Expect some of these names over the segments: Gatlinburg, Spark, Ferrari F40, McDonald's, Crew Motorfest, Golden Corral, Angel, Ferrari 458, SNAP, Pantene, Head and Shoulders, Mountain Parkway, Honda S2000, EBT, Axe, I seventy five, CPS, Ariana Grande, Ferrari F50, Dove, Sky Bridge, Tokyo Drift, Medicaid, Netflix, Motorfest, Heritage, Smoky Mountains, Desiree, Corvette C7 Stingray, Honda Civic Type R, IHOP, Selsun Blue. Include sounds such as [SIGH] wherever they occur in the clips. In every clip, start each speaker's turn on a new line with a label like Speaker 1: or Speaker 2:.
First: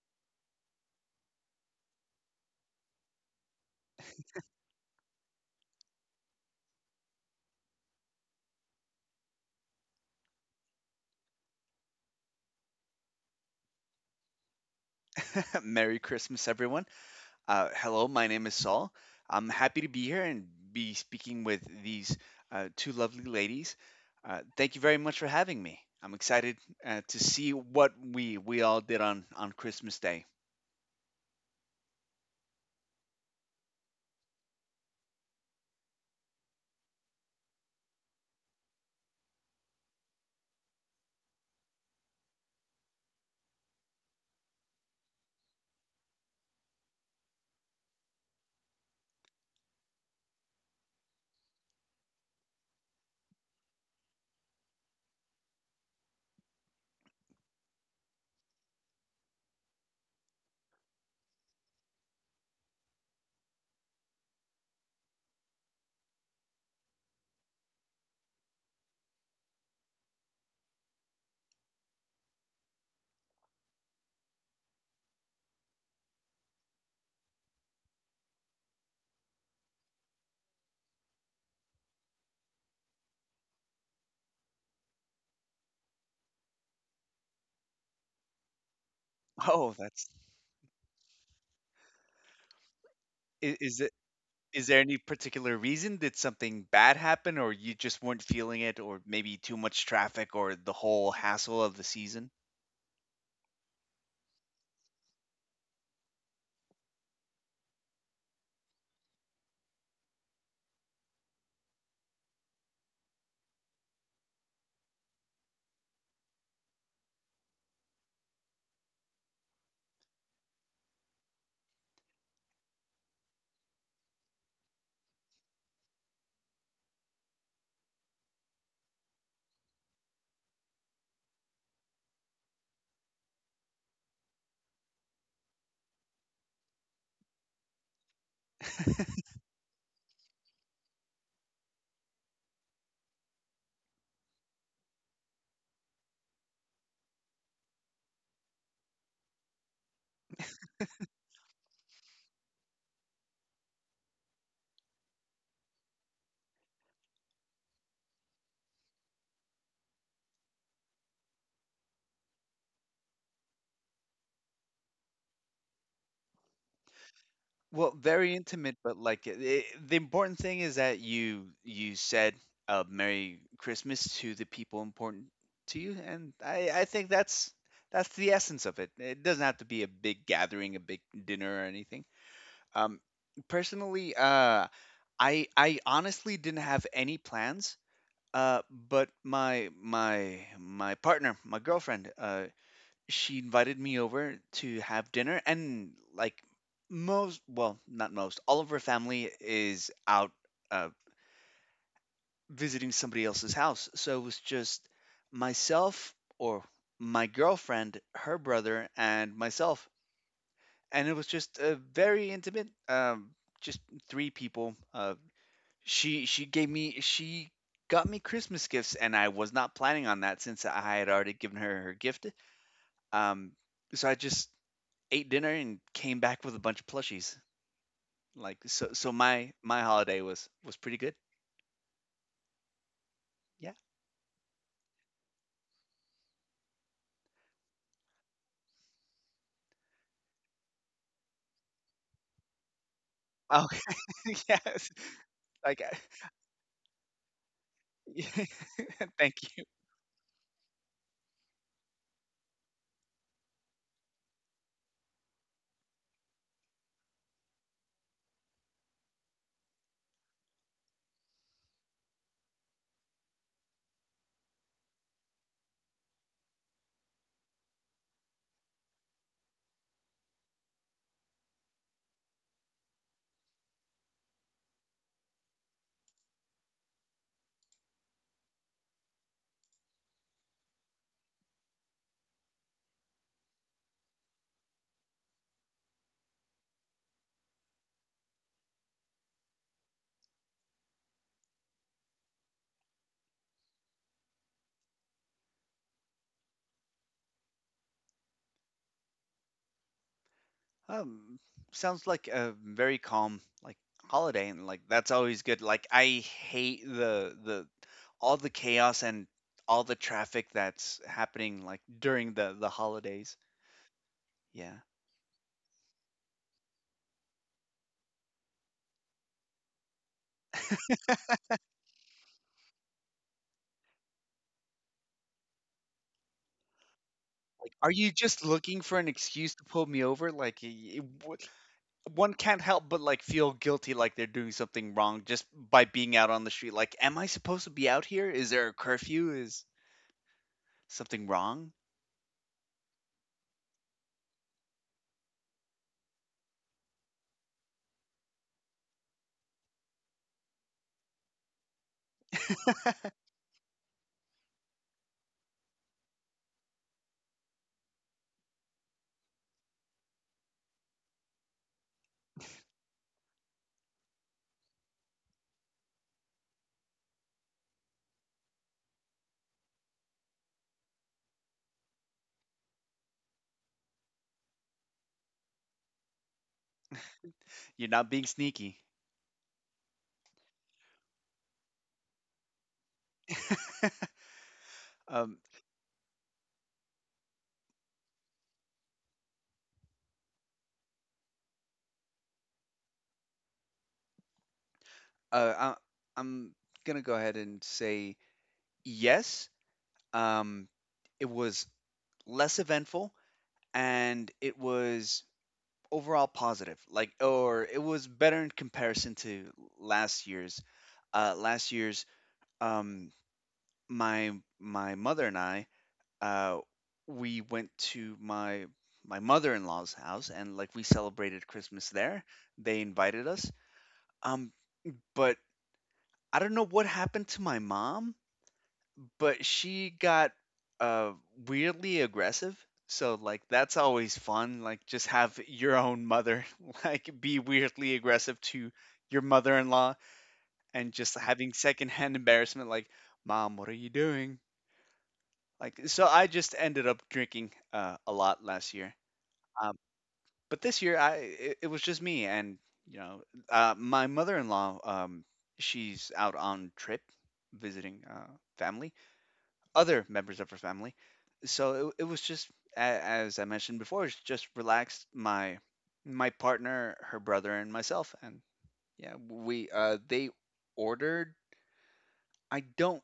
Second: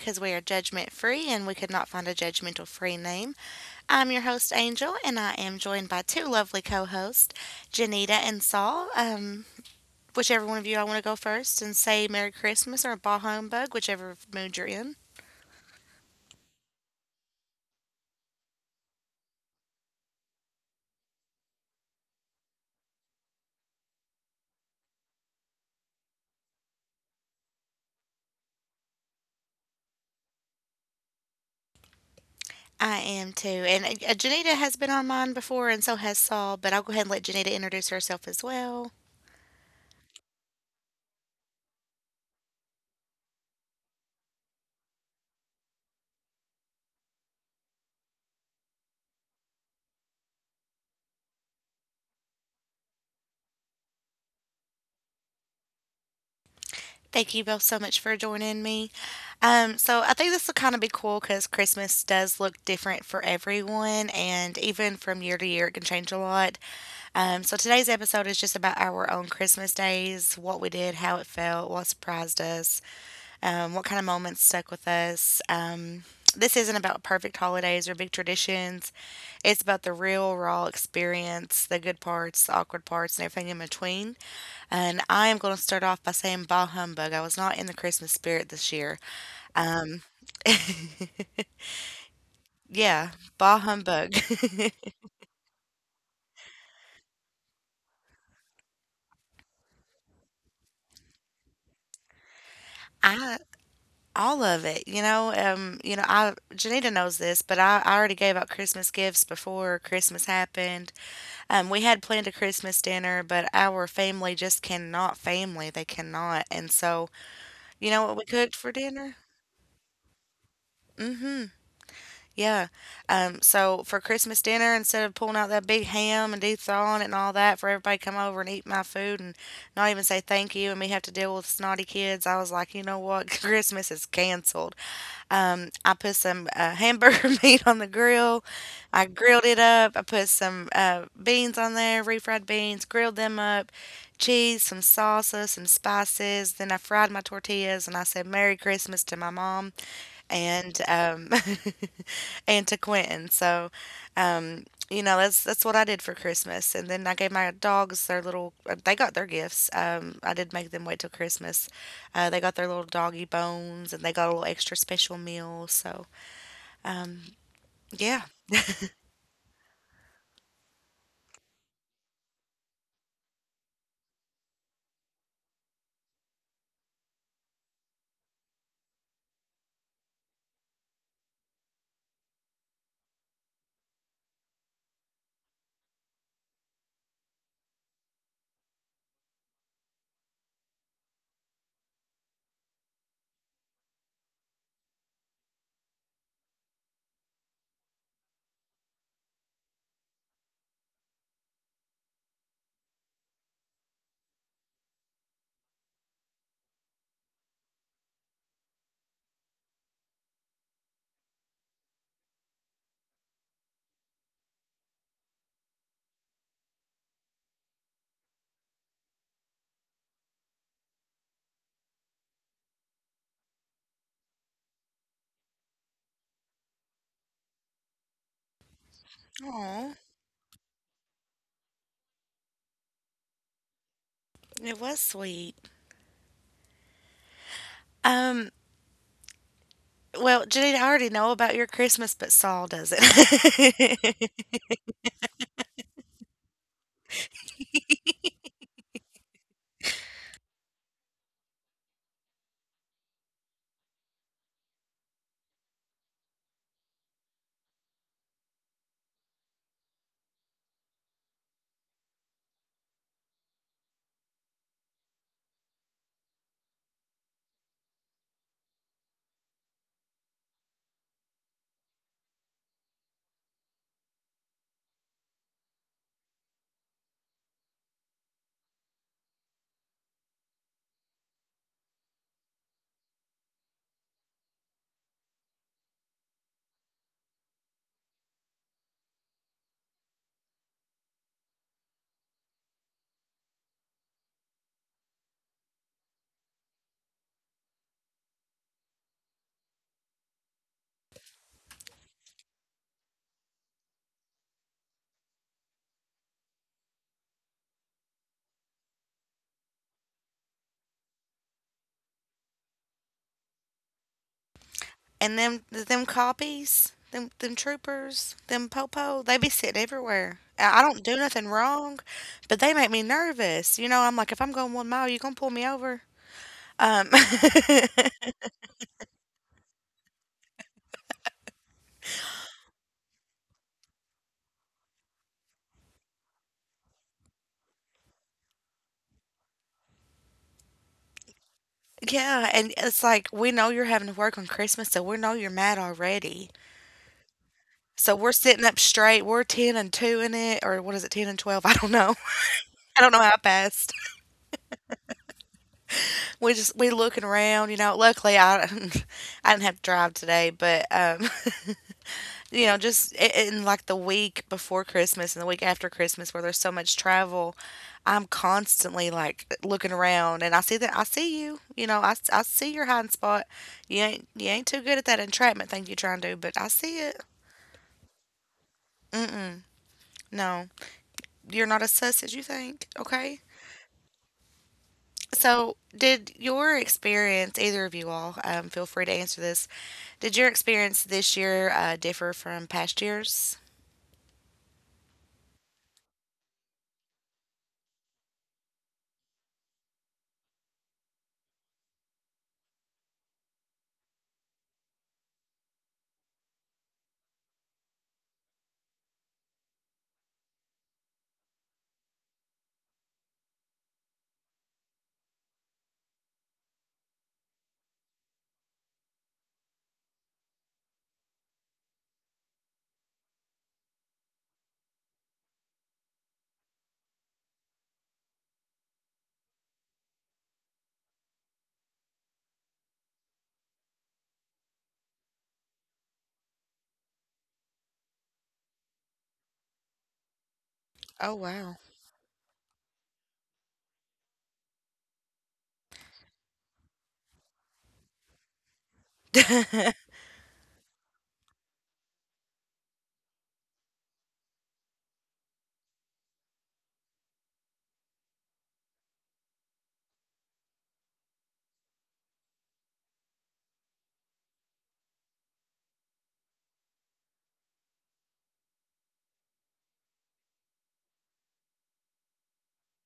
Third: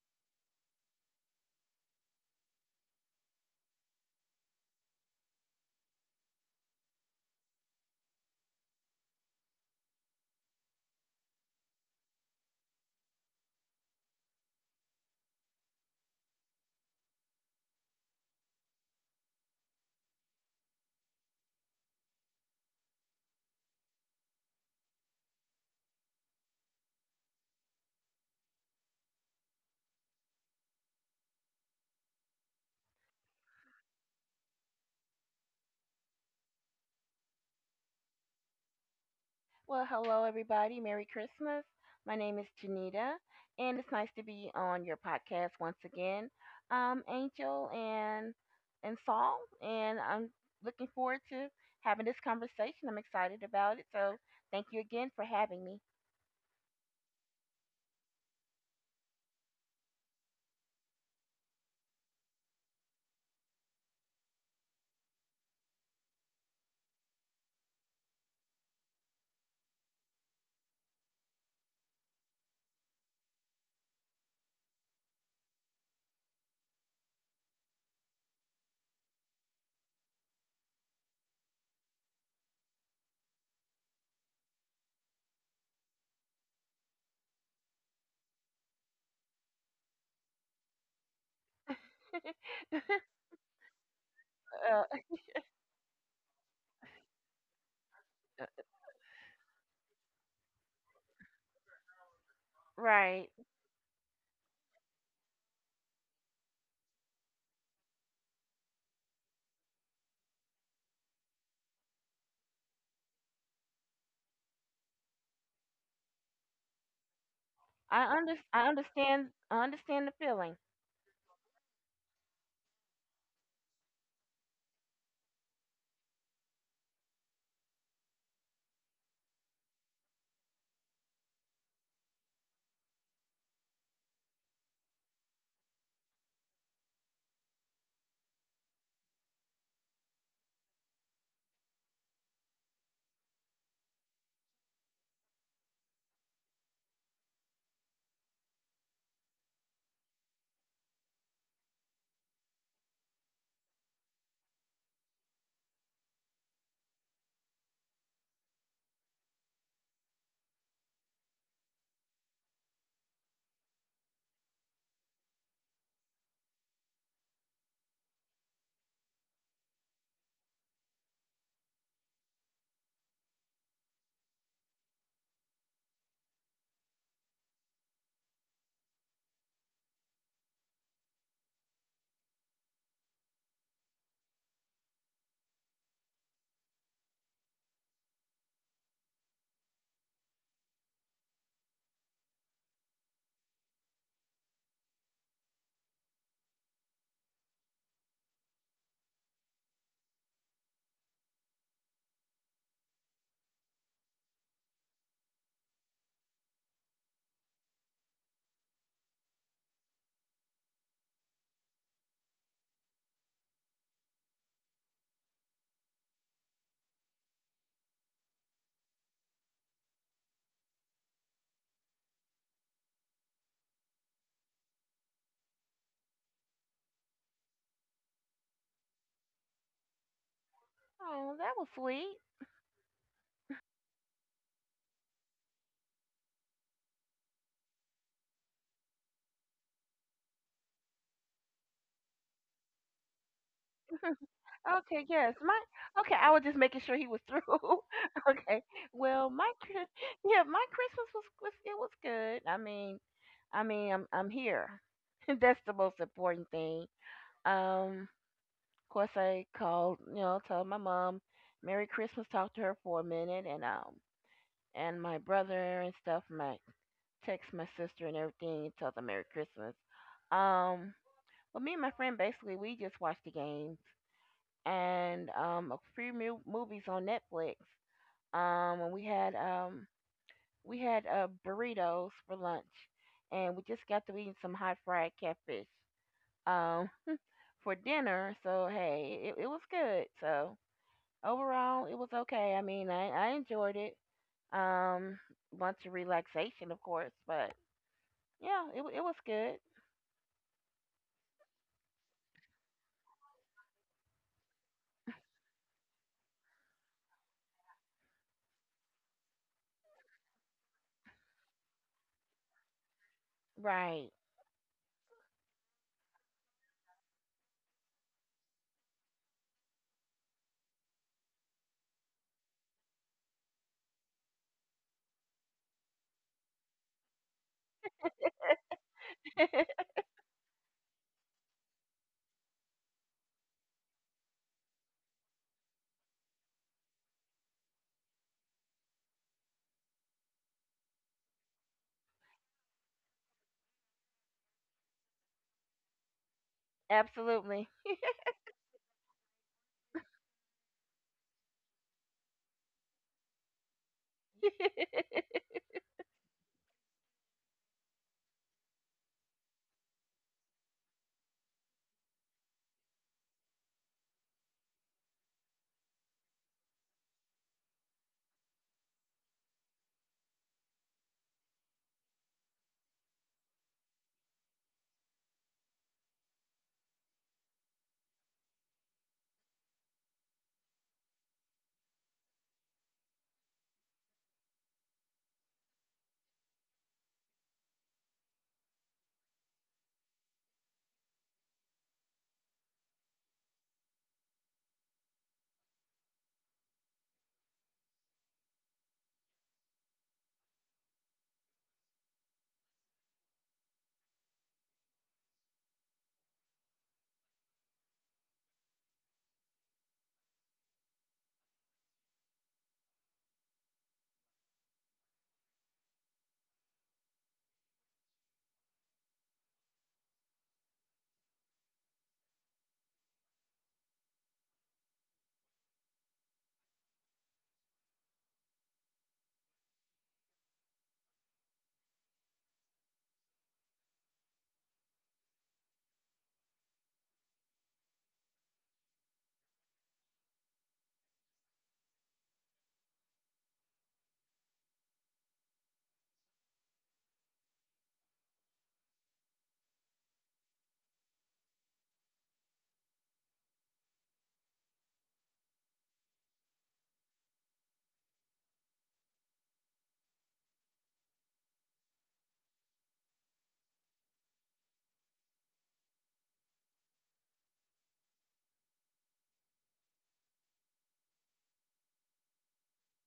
Speaker 1: because we are judgment free and we could not find a judgmental free name. I'm your host, Angel, and I am
Speaker 2: [LAUGHS]
Speaker 1: joined by two lovely co hosts, Janita and Saul. Whichever one of you I want to go first and say Merry Christmas or Bah Humbug, whichever mood you're in.
Speaker 2: Merry Christmas, everyone. Hello, my name is Saul. I'm happy to be here and be speaking with these two lovely ladies. Thank you very much for having me. I'm excited to see what we all did on Christmas Day.
Speaker 1: I am too. And Janita has been on mine before, and so has Saul, but I'll go ahead and let Janita introduce herself as well.
Speaker 3: Well, hello, everybody. Merry Christmas. My name is Janita, and it's nice to be on your podcast once again, Angel and Saul. And I'm looking forward to having this conversation. I'm excited about it. So thank you again for having me.
Speaker 1: Thank you both so much for joining me. So I think this will kind of be cool because Christmas does look different for everyone, and even from year to year, it can change a lot. So today's episode is just about our own Christmas days, what we did, how it felt, what surprised us, what kind of moments stuck with us. This isn't about perfect holidays or big traditions. It's about the real, raw experience, the good parts, the awkward parts, and everything in between. And I am going to start off by saying bah humbug. I was not in the Christmas spirit this year.
Speaker 2: Oh,
Speaker 1: Um,
Speaker 2: that's
Speaker 1: [LAUGHS]
Speaker 3: [LAUGHS]
Speaker 1: yeah, bah
Speaker 2: is
Speaker 1: humbug.
Speaker 2: Is there
Speaker 3: uh,
Speaker 2: any particular reason? Did something bad happen, or you just weren't feeling it, or maybe too much traffic, or the whole hassle of the season?
Speaker 1: [LAUGHS]
Speaker 3: right.
Speaker 1: I all of it, you know. I Janita knows this, but I already gave out Christmas gifts before Christmas happened. We had planned a Christmas dinner, but our family just cannot family. They cannot, and so you know what we cooked for dinner?
Speaker 3: I understand the feeling.
Speaker 1: Yeah. So for Christmas dinner, instead of pulling out that big ham and deep thawing it and all that, for everybody to come over and eat my food and not even say thank you, and me have to deal with snotty kids, I was like, you know what, [LAUGHS] Christmas is canceled. I put some hamburger [LAUGHS] meat on the grill. I grilled it up. I put some beans on there, refried beans, grilled them up, cheese, some salsa, some spices. Then I fried my tortillas and I said, Merry Christmas to my mom and [LAUGHS] and to Quentin. So, um, that's what I did for Christmas. And then I gave my dogs their little they got their gifts. I did make them wait till Christmas. They got their little doggy bones and they got a little extra special meal. So, um,
Speaker 2: Well,
Speaker 1: yeah.
Speaker 2: very intimate, but like the important thing is that you said Merry Christmas to the people important to you, and I think that's the essence of it. It doesn't have to be a big gathering, a big dinner or anything. Um, Personally, I honestly didn't have any plans. Uh, but my partner, my girlfriend, she invited me over to have dinner, and like most, well, not most, all of her family is out uh, visiting somebody else's house, so it was just myself or my girlfriend, her brother, and myself, and it was just very intimate. Just three people, she got me Christmas gifts, and I was not planning on that since I had already given her her gift. Um, so I just ate dinner and came back with a bunch of plushies. Like so my
Speaker 1: Oh,
Speaker 2: holiday was pretty good.
Speaker 3: Oh, that was sweet.
Speaker 2: Yeah.
Speaker 1: it was sweet. Um, well, Janine, I already know about your Christmas, but Saul doesn't.
Speaker 2: Oh
Speaker 1: [LAUGHS]
Speaker 2: [LAUGHS] yes.
Speaker 3: Okay, yes. My
Speaker 2: Like
Speaker 3: okay, I was just making sure he was through.
Speaker 2: I-
Speaker 3: [LAUGHS] okay.
Speaker 2: [LAUGHS]
Speaker 3: Well,
Speaker 2: thank you.
Speaker 3: Yeah, my Christmas was, it was good. I mean, I'm here. [LAUGHS] That's the most important thing. Um, of course, I called, you know, told my mom Merry Christmas, talked to her for a minute, and my brother and stuff. My text my sister and everything, and told them Merry Christmas. Um, but me and my friend basically we just watched the games and a few movies on Netflix. And we had burritos for lunch, and we just got to eating some hot fried catfish um, for dinner. So hey, it was good. So overall, it was okay. I mean, I enjoyed it. Um, bunch of relaxation, of course, but yeah, it was good.
Speaker 2: Um, Sounds like a very calm like holiday, and like that's always good. Like I hate the all the chaos and all the traffic that's happening like during the holidays.
Speaker 3: Right.
Speaker 2: Yeah.
Speaker 1: And them copies, them troopers, them popo, they be sitting everywhere. I don't do nothing wrong, but they make me nervous. You know, I'm like, if I'm going 1 mile, you gonna pull me over? Um,
Speaker 2: Like, are
Speaker 1: [LAUGHS]
Speaker 2: you just looking for an excuse to pull me over? Like, one can't help but like feel guilty, like they're doing something wrong just by being out on the street. Like, am I supposed to be out here? Is there a curfew? Is something wrong?
Speaker 1: yeah, and it's like we know you're having to work on Christmas, so we know you're mad already.
Speaker 3: [LAUGHS] Absolutely.
Speaker 1: So we're sitting up straight. We're ten and two in it, or what is it, 10 and 12? [LAUGHS] I don't know. [LAUGHS] I don't
Speaker 2: [LAUGHS]
Speaker 1: know how fast.
Speaker 3: [LAUGHS] it
Speaker 1: We looking around. You know, luckily I [LAUGHS] I didn't have to drive today, but [LAUGHS] you know, just in like the week before Christmas and the week after Christmas where there's so much travel, I'm constantly like looking around and I see that I see you, you know, I see your hiding spot. You ain't too good at that entrapment thing you trying to do, but I see it.
Speaker 2: You're not being sneaky.
Speaker 1: Mm-mm. No, you're not as sus as you think. Okay.
Speaker 2: Um,
Speaker 1: So, did your experience, either of you all, feel free to answer this. Did your experience this year differ from past years?
Speaker 2: Uh, I, I'm gonna go ahead and say yes. Um, it was less eventful and it was overall positive. Like, or it was better in comparison to last year's. Last year's, um, my my mother and I, uh, we went to my mother-in-law's house and like we celebrated Christmas there. They invited us. Um, but I don't know what happened to my mom. But she got, uh, weirdly aggressive, so, like, that's always fun, like, just have your own mother, [LAUGHS] like, be weirdly aggressive to your mother-in-law and just
Speaker 1: Oh,
Speaker 2: having
Speaker 1: wow.
Speaker 2: secondhand embarrassment, like, "Mom, what are you doing?" Like, so I just ended up drinking, a lot last year, um,
Speaker 1: [LAUGHS]
Speaker 2: but this year I it it was just me and, you know, my mother-in-law, she's out on trip visiting, family, other members of her family. So it was just a- as I mentioned before, it's just relaxed my partner, her brother, and myself, and yeah, we they ordered. I don't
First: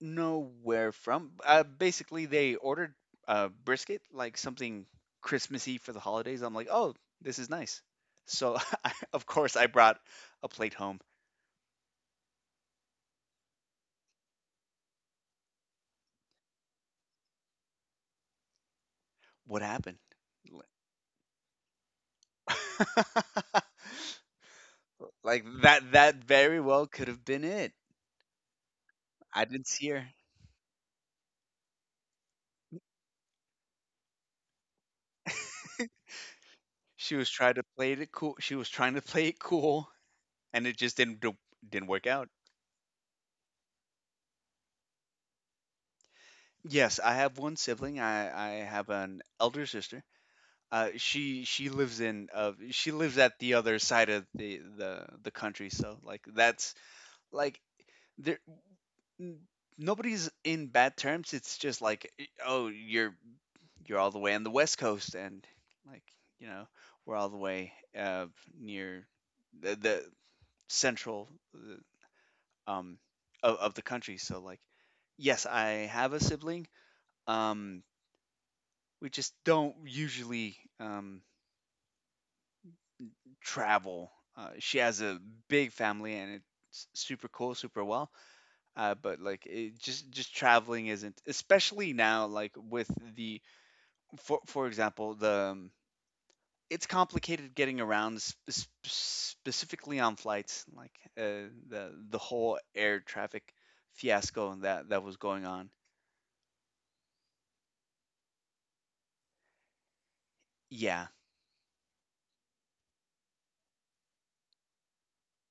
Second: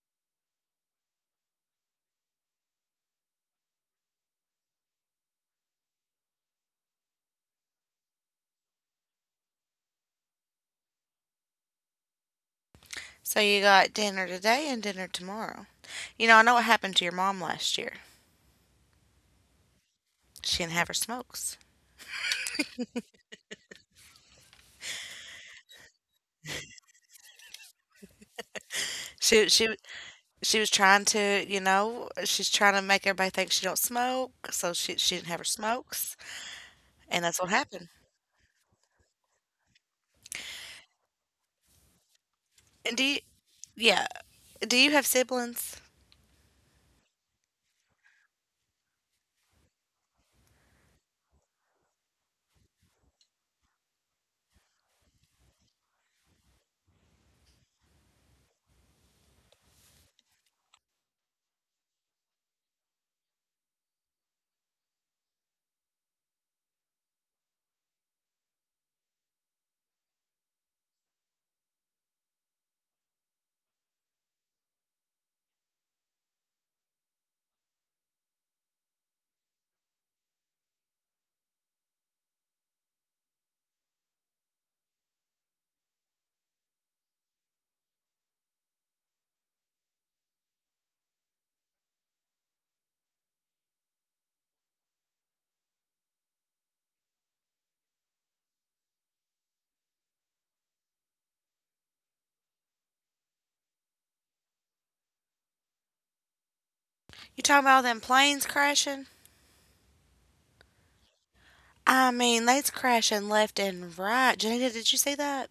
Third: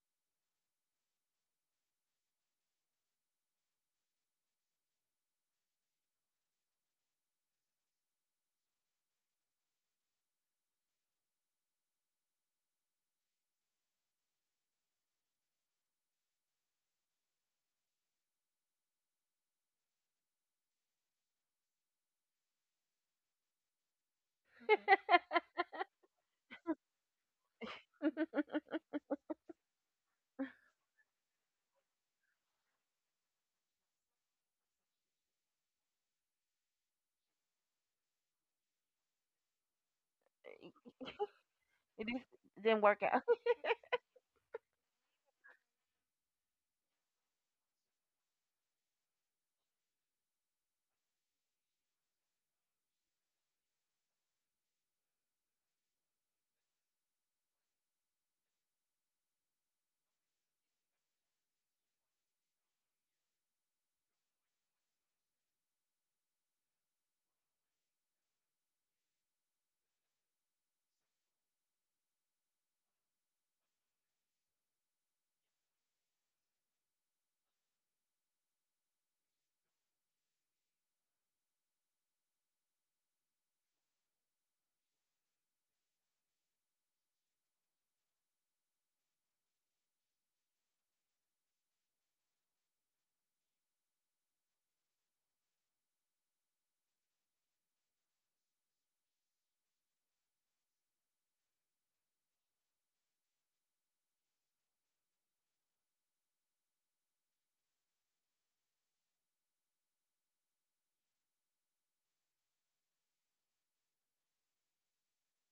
Speaker 2: know where from. Basically, they ordered brisket, like something Christmassy for the holidays. I'm like, oh, this is nice. So [LAUGHS] I, of course I brought a plate home.
Speaker 1: So you got dinner today and dinner tomorrow. You know, I know what happened to your mom last year.
Speaker 2: What happened?
Speaker 1: She didn't have her smokes.
Speaker 2: [LAUGHS] That that very well could have been it. I
Speaker 1: She
Speaker 2: didn't
Speaker 1: she
Speaker 2: see her.
Speaker 1: she was trying to, you know, she's trying to make everybody think she don't smoke, so she didn't have her smokes,
Speaker 2: She
Speaker 1: and
Speaker 2: was
Speaker 1: that's what
Speaker 2: trying to
Speaker 1: happened.
Speaker 2: play it cool. She was trying to play it cool, and it just didn't work
Speaker 3: just
Speaker 2: out.
Speaker 3: didn't
Speaker 1: And
Speaker 3: work out.
Speaker 1: yeah, do you have siblings?
Speaker 2: Yes, I have one sibling. I have an elder sister. She lives in she lives at the other side of the the country. So like that's like there n- nobody's in bad terms. It's just like oh you're all the way on the west coast, and like you know we're all the way uh near the central um, of the country. So like, yes, I have a sibling. Um, we just don't usually travel. She has a big family and it's super cool, super well. But like, it just traveling isn't, especially now. Like with the, for example, the it's complicated getting around, specifically on flights. Like the whole air traffic fiasco that was going on.
Speaker 1: You talking about all them planes crashing?
Speaker 2: Yeah,
Speaker 1: I mean, they's crashing left and right. Janita, did you see that?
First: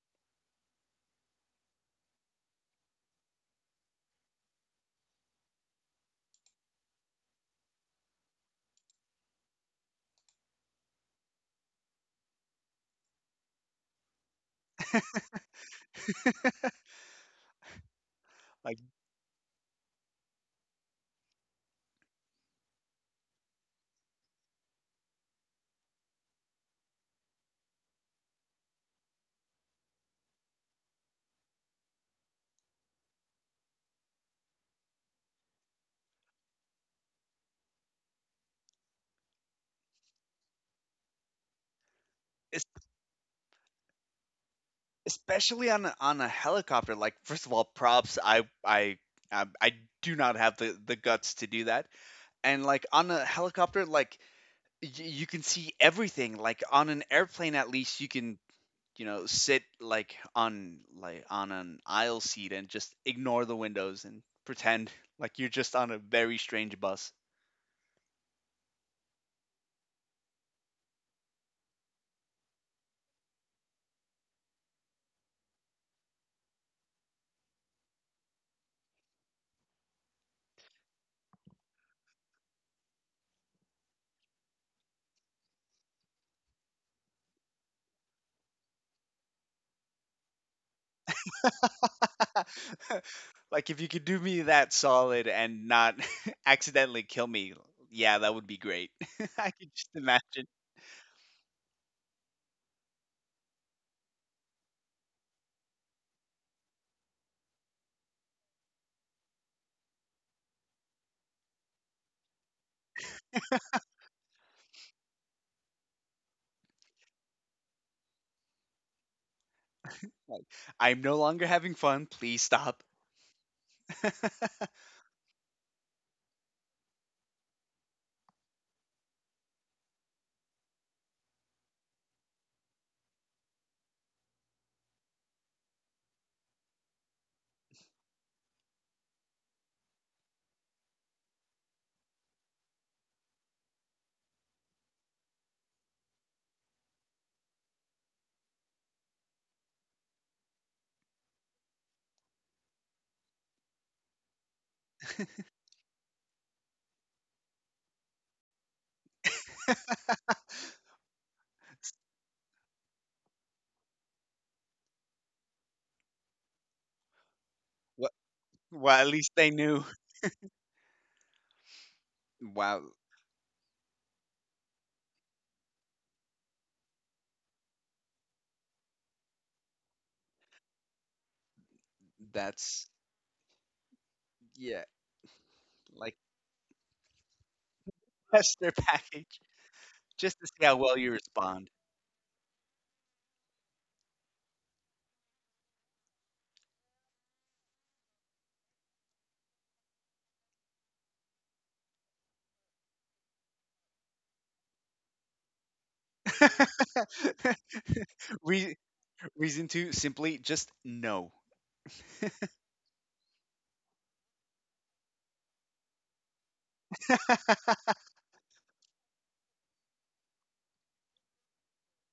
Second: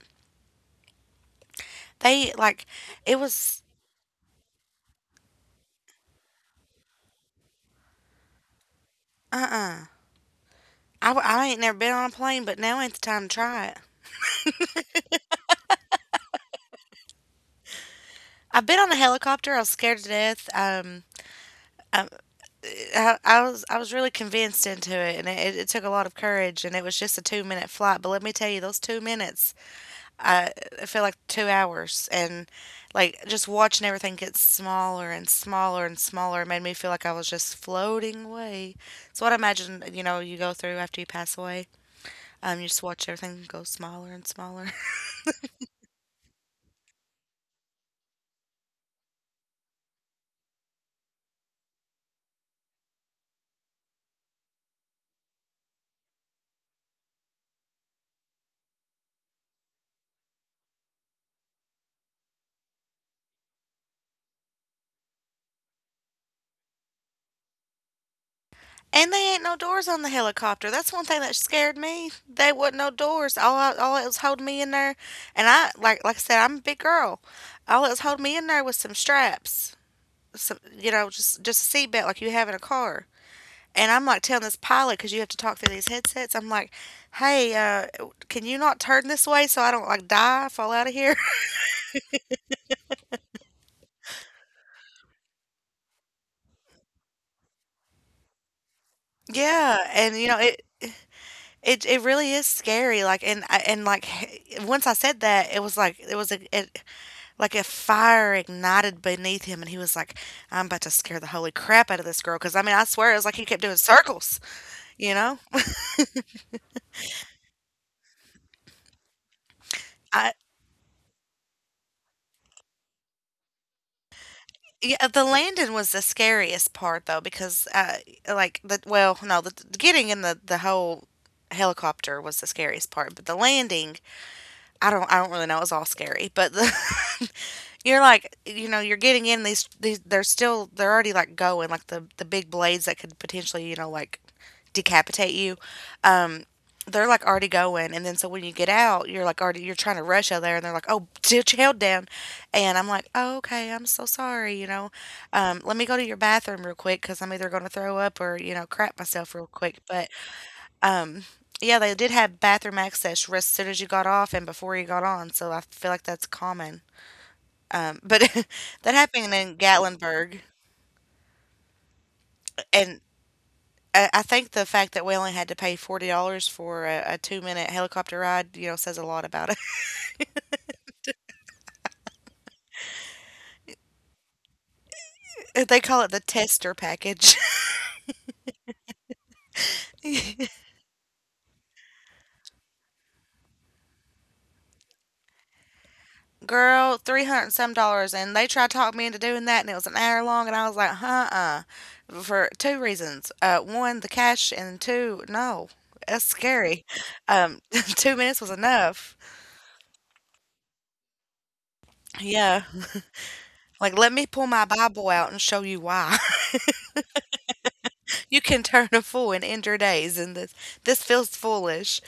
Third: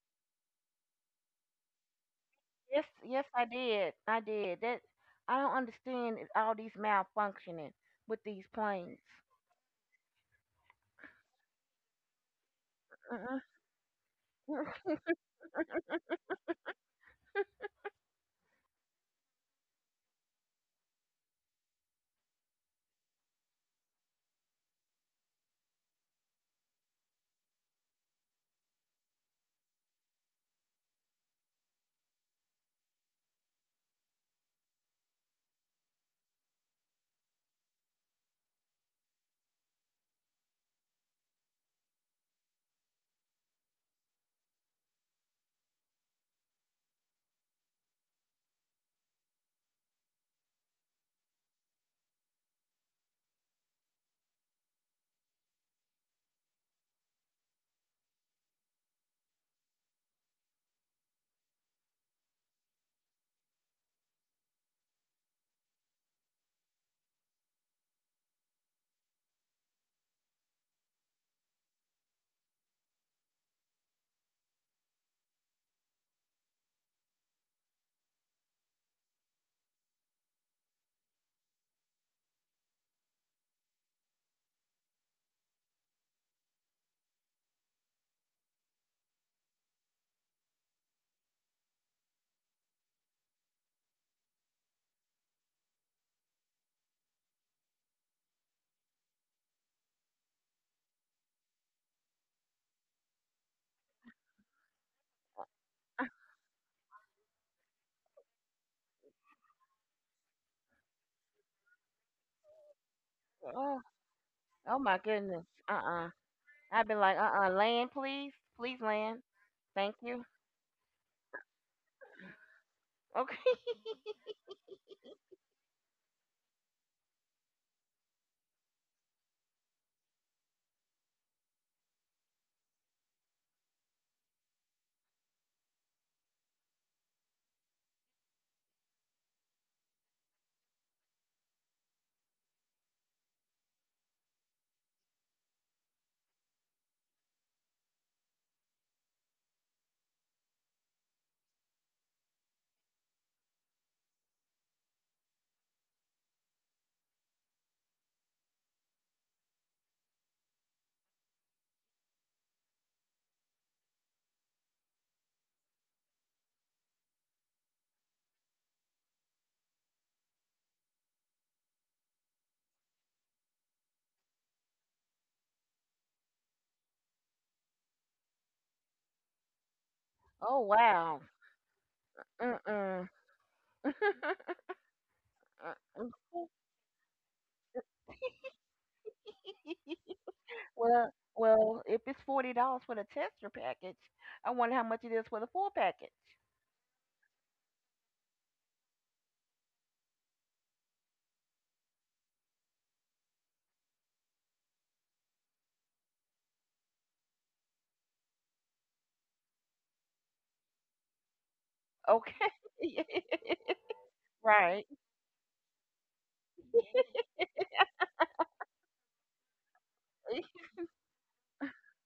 Speaker 1: They like,
Speaker 3: Yes,
Speaker 1: it
Speaker 3: yes, I
Speaker 1: was
Speaker 3: did. I did. That I don't understand is all these malfunctioning with these planes.
Speaker 1: uh uh I ain't never been on a plane, but now ain't the time to try it.
Speaker 3: Uh-uh. [LAUGHS]
Speaker 1: I've been
Speaker 2: like
Speaker 1: on a helicopter. I was scared to death. I, I was really convinced into it, and it, it took a lot of courage. And it was just a 2 minute flight, but let me tell you, those 2 minutes, I, I feel like 2 hours. And like just watching everything get smaller and smaller and smaller made me feel like I was just floating away. It's what I imagine you know you go through after you pass away. You just watch everything go smaller and smaller.
Speaker 2: Especially on a helicopter, like, first of all, props, I do not have the guts to do that, and, like, on a helicopter, like, y you can see everything, like, on an airplane, at least, you can, you know, sit, like, on an aisle seat and just ignore the windows and pretend [LAUGHS] like you're just on a very strange bus.
Speaker 1: And they ain't no doors on the helicopter. That's one thing that scared me. They wasn't no doors. All it was holding me in there, and I like I said, I'm a big girl. All it was holding me in there was some straps, some you know, just a seat belt like you have in a car. And I'm like telling this pilot because you have to talk through these headsets. I'm like, hey, can you not turn this way so I don't like die, fall out of here? [LAUGHS]
Speaker 2: [LAUGHS] Like, if you could do me that solid and not [LAUGHS] accidentally kill me, yeah, that would be great. [LAUGHS] I could
Speaker 1: Yeah,
Speaker 2: just
Speaker 1: and you know
Speaker 2: imagine.
Speaker 1: it. It really is scary like and like [LAUGHS] once I said that it was like it was a it, like a fire ignited beneath him, and he was like, I'm about to scare the holy crap out of this girl. Because, I mean, I swear it was like he kept doing
Speaker 3: oh,
Speaker 1: circles,
Speaker 3: [SIGHS] oh my
Speaker 1: you know?
Speaker 3: goodness. Uh-uh. I'd be like, uh-uh, land, please, please land. Thank you.
Speaker 1: I.
Speaker 2: Like, I'm no longer having fun. Please stop.
Speaker 3: Okay. [LAUGHS]
Speaker 2: [LAUGHS]
Speaker 1: Yeah, the landing was the scariest part though because like the well no the, the getting in the whole helicopter was the scariest part but the landing I don't really know it was all scary but the [LAUGHS] you're like you know you're getting in these they're still they're already like going like the big blades that could potentially you know like decapitate you um they're like already going and then so when you get out you're like already you're trying to rush out there and they're like oh [LAUGHS] ditch held down and I'm like oh, okay I'm so sorry you know let me go to your bathroom real quick because I'm either going to throw up or you know crap myself real quick but um yeah they did have bathroom access as soon as you got off and before you got on so I feel like that's common,
Speaker 2: Wh-
Speaker 1: but [LAUGHS]
Speaker 2: well,
Speaker 1: that
Speaker 2: at least
Speaker 1: happened
Speaker 2: they
Speaker 1: in
Speaker 2: knew.
Speaker 1: Gatlinburg,
Speaker 2: Wow,
Speaker 1: and I think the fact that we only had to pay $40 for a two-minute helicopter ride, you know, says a lot about
Speaker 3: Oh wow.
Speaker 2: that's
Speaker 3: Mm-mm.
Speaker 2: yeah,
Speaker 1: it. [LAUGHS] They
Speaker 2: like
Speaker 1: call it the
Speaker 3: [LAUGHS]
Speaker 1: tester package.
Speaker 2: test their [LAUGHS] package just to see how well you
Speaker 3: well,
Speaker 2: respond.
Speaker 3: if it's $40 for the tester package, I wonder how much it is for the full package.
Speaker 1: [LAUGHS] Girl, 300 and some dollars, and they tried to talk me into doing that, and it was an hour long, and I was like, uh-uh, for two reasons. One, the cash, and two, no, that's
Speaker 2: [LAUGHS]
Speaker 1: scary. Um, [LAUGHS] 2 minutes was
Speaker 2: Re-
Speaker 1: enough.
Speaker 2: reason two, simply just no.
Speaker 3: Okay.
Speaker 1: Yeah, like let me
Speaker 3: [LAUGHS]
Speaker 1: pull my
Speaker 3: right.
Speaker 1: Bible out and show you why. You can turn a fool in injured days, and
Speaker 3: [LAUGHS]
Speaker 1: this feels foolish.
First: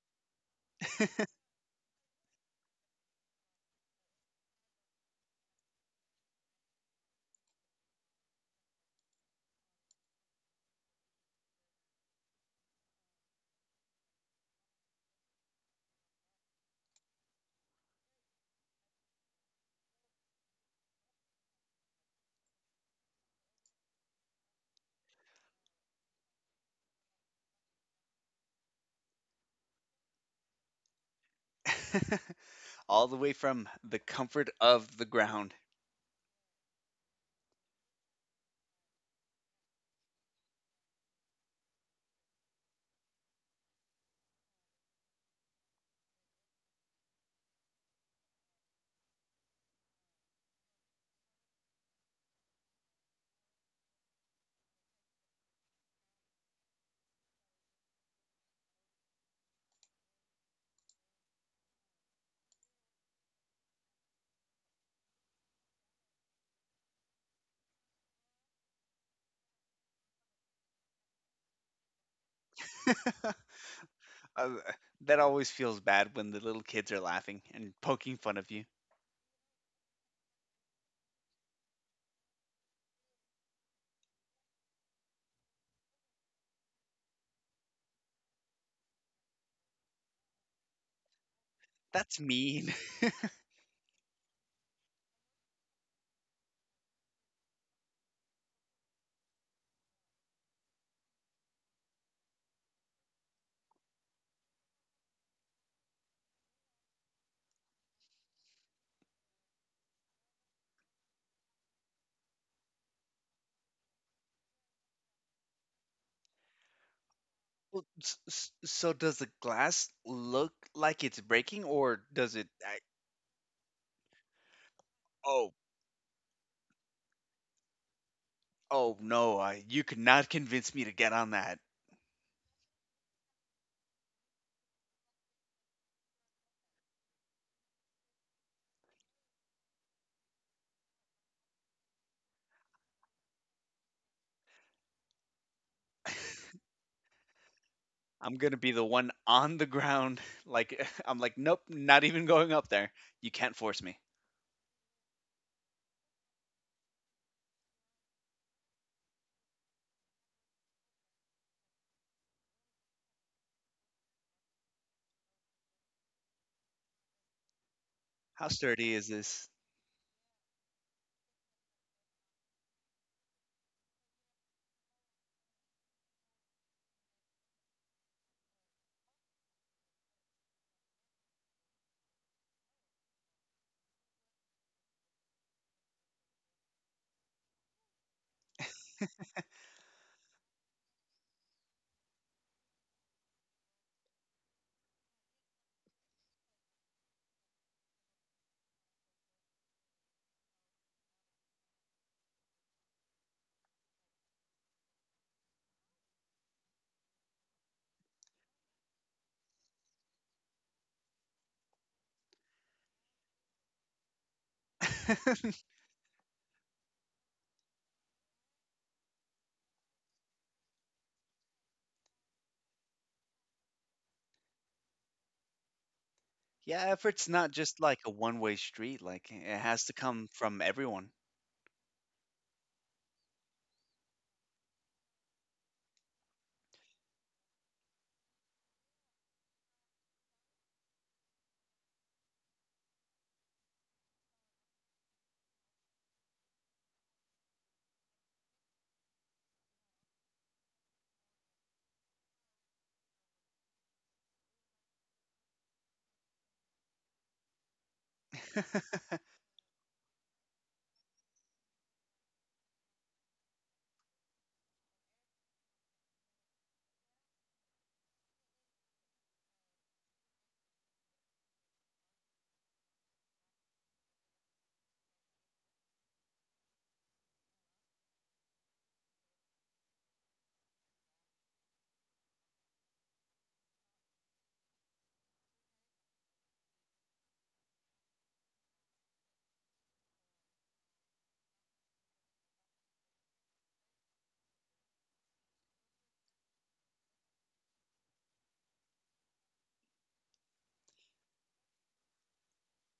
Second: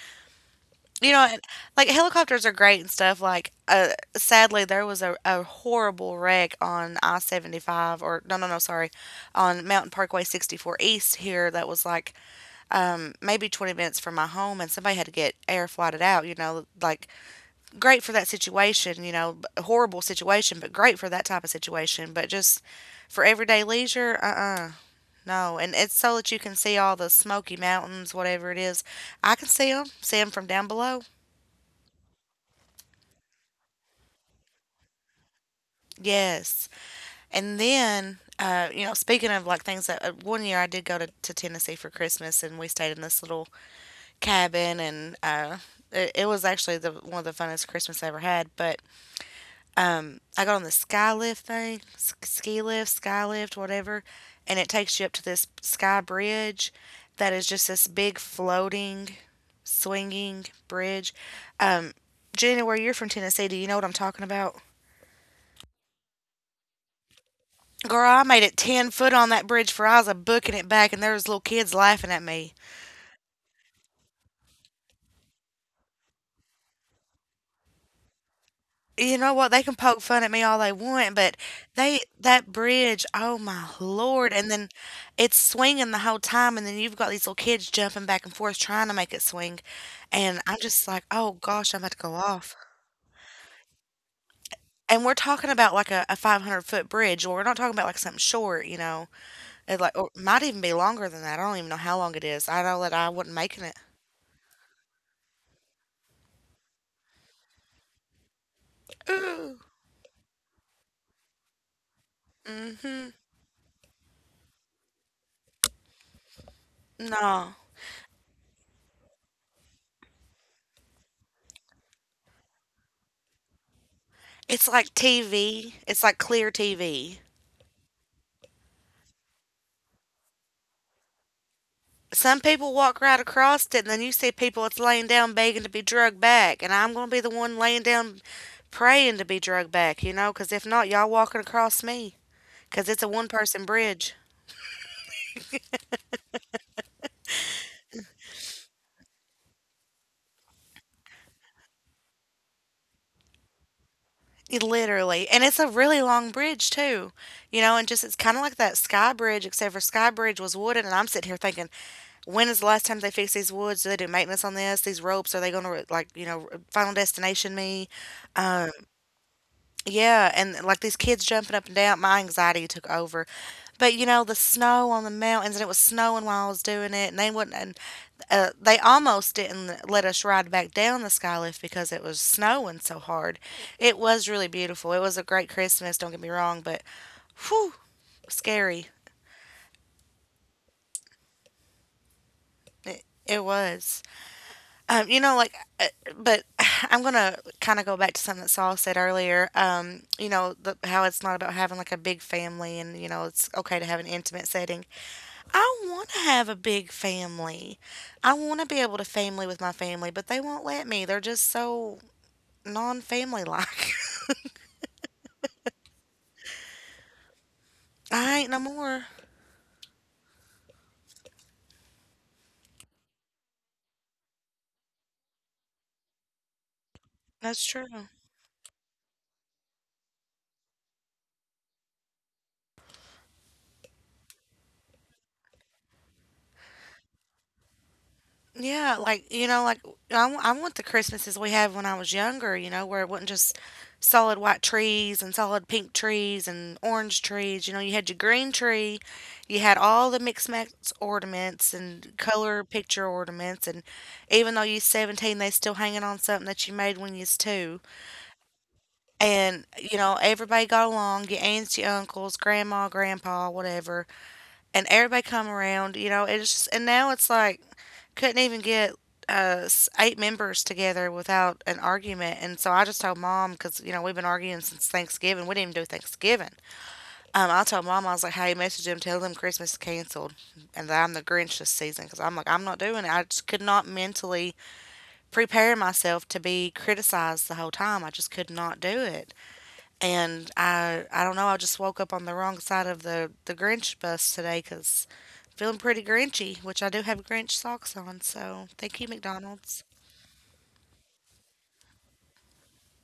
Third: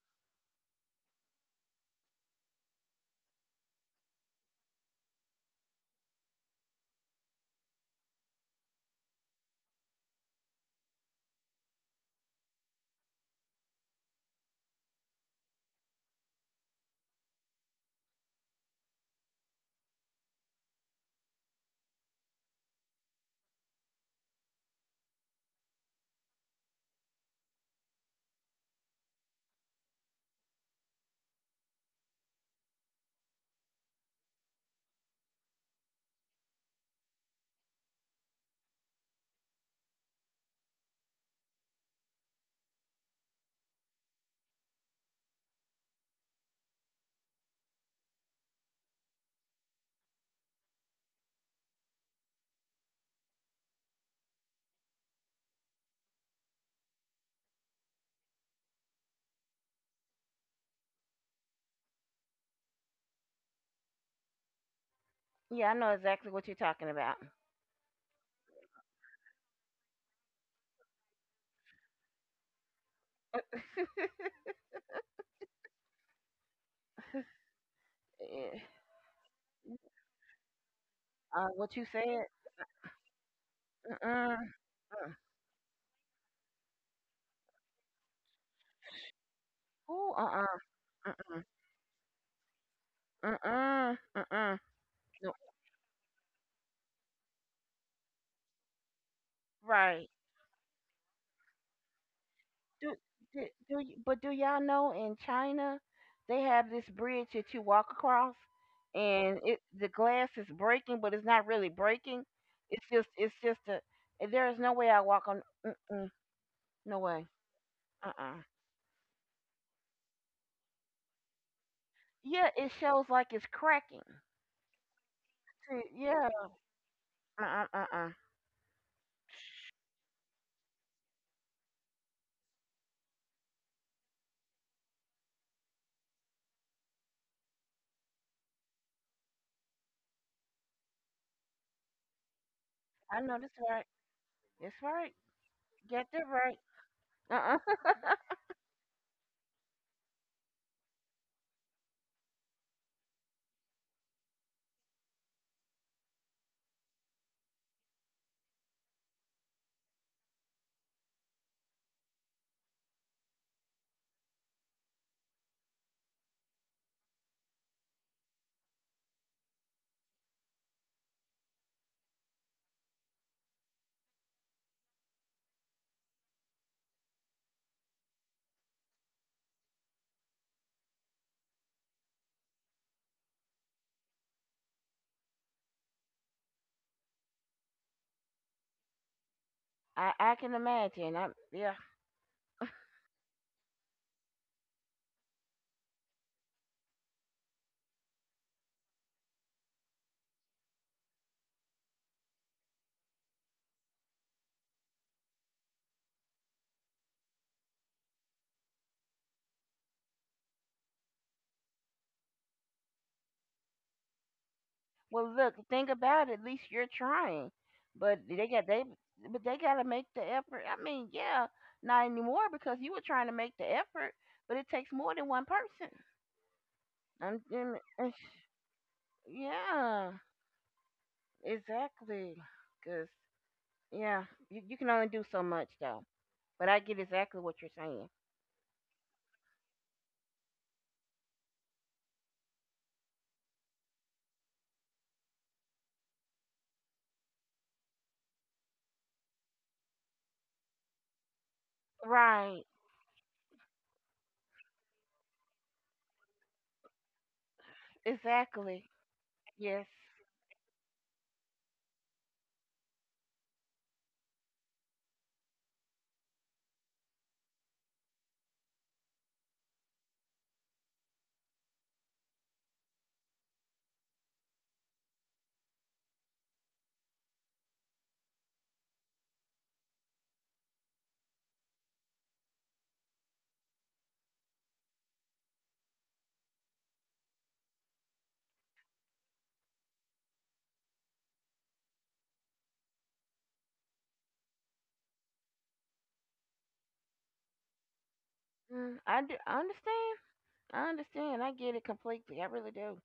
Speaker 1: You know, and, like helicopters are great and stuff. Like, sadly, there was a horrible wreck on I 75, or no, sorry, on Mountain Parkway 64 East here. That was like maybe 20 minutes from my home, and somebody had to get air flighted out. You know, like great for that situation. You know, horrible situation, but great for that type of situation. But just for everyday leisure, no, and it's so that you can see all the Smoky Mountains, whatever it is. I can see them from down below.
Speaker 2: [LAUGHS] All the way from the comfort of the ground.
Speaker 1: Yes. And then, you know, speaking of like things that 1 year I did go to Tennessee for Christmas and we stayed in this little cabin and it, it was actually the one of the funnest Christmas I ever had. But I got on the sky lift thing, ski lift, sky lift, whatever, and it takes you up to this sky bridge that is just this big floating, swinging bridge. Um, Jenny, where you're from Tennessee, do you know what I'm talking about?
Speaker 3: Yeah, I know exactly what you're talking about.
Speaker 1: Girl, I made it 10 foot on that bridge for I was a booking it back, and there was little kids laughing at me.
Speaker 2: [LAUGHS] Uh, that always feels bad when the little kids are laughing and poking fun of
Speaker 3: Eh,
Speaker 2: you.
Speaker 1: You know what? They can poke fun at me all they want, but
Speaker 3: uh, what you
Speaker 1: they
Speaker 3: said?
Speaker 1: that bridge, oh my lord!
Speaker 3: Uh-uh.
Speaker 1: And then
Speaker 3: Uh.
Speaker 1: it's swinging the whole time, and then you've got these little kids jumping back and forth trying to make it swing,
Speaker 3: Ooh,
Speaker 1: and
Speaker 3: uh-uh.
Speaker 1: I'm just like, oh
Speaker 3: Uh-uh.
Speaker 1: gosh, I'm about to go
Speaker 2: That's
Speaker 1: off.
Speaker 2: mean.
Speaker 3: Uh-uh. Uh-uh.
Speaker 1: And we're
Speaker 3: No.
Speaker 1: talking about like a 500-foot bridge, or we're not talking about like something short, you know? It like
Speaker 3: Right.
Speaker 1: or might even be longer than that. I don't even know how long it is. I know that
Speaker 3: Do,
Speaker 1: I wasn't
Speaker 3: do
Speaker 1: making it.
Speaker 3: do but do y'all know in China they have this bridge that you walk across and
Speaker 1: Ooh,
Speaker 3: it the glass is breaking but it's not really breaking. It's just
Speaker 1: mm-hmm.
Speaker 3: a there is no way I walk on mm-mm, no way.
Speaker 1: No,
Speaker 2: Well,
Speaker 3: Uh-uh.
Speaker 2: so does the glass look like it's breaking, or does it?
Speaker 3: Yeah, it shows like it's cracking.
Speaker 1: it's like
Speaker 2: Oh,
Speaker 1: TV.
Speaker 3: See,
Speaker 1: It's like
Speaker 3: yeah.
Speaker 1: clear TV.
Speaker 3: Uh-uh. Uh-uh.
Speaker 2: oh no! I, you could not convince me to get on that.
Speaker 1: Some people walk right across it, and then you see people that's laying down begging to be drugged back, and I'm going to be the one laying down praying to be drugged back, you know, 'cause if not, y'all walking across me, 'cause it's a
Speaker 3: I
Speaker 1: one
Speaker 3: know that's
Speaker 1: person
Speaker 3: right.
Speaker 1: bridge.
Speaker 3: That's right. Get that
Speaker 2: [LAUGHS]
Speaker 3: right. Uh-uh. [LAUGHS]
Speaker 2: I'm gonna be the one on the ground. [LAUGHS] Like [LAUGHS] I'm like, nope, not even going up there. You can't force me.
Speaker 1: It literally. And it's a really long bridge, too. You know, and just it's kind of like that Sky Bridge, except for Sky Bridge was wooden. And I'm sitting here thinking, when is the last time they fixed these woods? Do they do maintenance on this? These ropes, are they going to, like, you know, final destination me?
Speaker 2: How sturdy is this?
Speaker 1: Yeah, and like these kids jumping up and down, my anxiety took over. But you know, the snow on the mountains, and it was snowing while I was doing it, and they wouldn't, and they almost didn't let us ride back down the skylift because it was snowing so hard. It was really beautiful. It was a great Christmas, don't get me wrong, but whew, scary.
Speaker 3: I can imagine. I yeah.
Speaker 1: It was. Like, uh, but [SIGHS] I'm gonna kind of go back to something that Saul said earlier. How it's not about having like a big family, and you know, it's okay to have an intimate setting. I want to have a big family. I want to be able to family with my family, but they won't let me. They're just so non-family like.
Speaker 3: Well, look,
Speaker 2: [LAUGHS]
Speaker 3: the thing about it, at least you're trying.
Speaker 1: [LAUGHS]
Speaker 3: But
Speaker 1: I
Speaker 3: they
Speaker 1: ain't no
Speaker 3: got they
Speaker 1: more.
Speaker 3: but they got to make the effort. I mean, yeah, not anymore because you were trying to make the effort, but it takes more than one person.
Speaker 2: yeah, effort's
Speaker 3: And,
Speaker 2: not
Speaker 1: That's
Speaker 3: and,
Speaker 2: just
Speaker 1: true.
Speaker 2: like a
Speaker 3: and sh-
Speaker 2: one-way street. Like it has to
Speaker 3: yeah,
Speaker 2: come from everyone.
Speaker 3: exactly. Cuz yeah, you can only do so much though. But I get exactly what you're saying.
Speaker 1: Yeah, like you know, like I want the Christmases we had when I was younger. You know, where it wasn't just solid white trees and solid pink trees and orange trees. You know, you had your green tree, you had all the mixed match ornaments and color
Speaker 3: Right.
Speaker 1: picture ornaments, and even though you're 17, they still hanging on something that you made when you was two.
Speaker 2: [LAUGHS]
Speaker 3: Exactly.
Speaker 1: And
Speaker 3: Yes.
Speaker 1: you know, everybody got along. Your aunts, your uncles, grandma, grandpa, whatever and everybody come around, you know, it's just, and now it's like, couldn't even get eight members together without an argument. And so I just told mom, because, you know, we've been arguing since Thanksgiving. We didn't even do Thanksgiving. I told mom, I was like, hey, message them, tell them Christmas is canceled and that I'm the Grinch this season because I'm like, I'm not doing it. I just could not mentally prepare myself to be criticized the whole time. I just could not do it, and I don't know. I just woke up on the wrong side of the Grinch bus today because feeling pretty Grinchy, which I do have Grinch socks on. So
Speaker 3: Mm,
Speaker 1: thank you,
Speaker 3: I
Speaker 1: McDonald's.
Speaker 3: understand. I understand. I get it completely. I really do.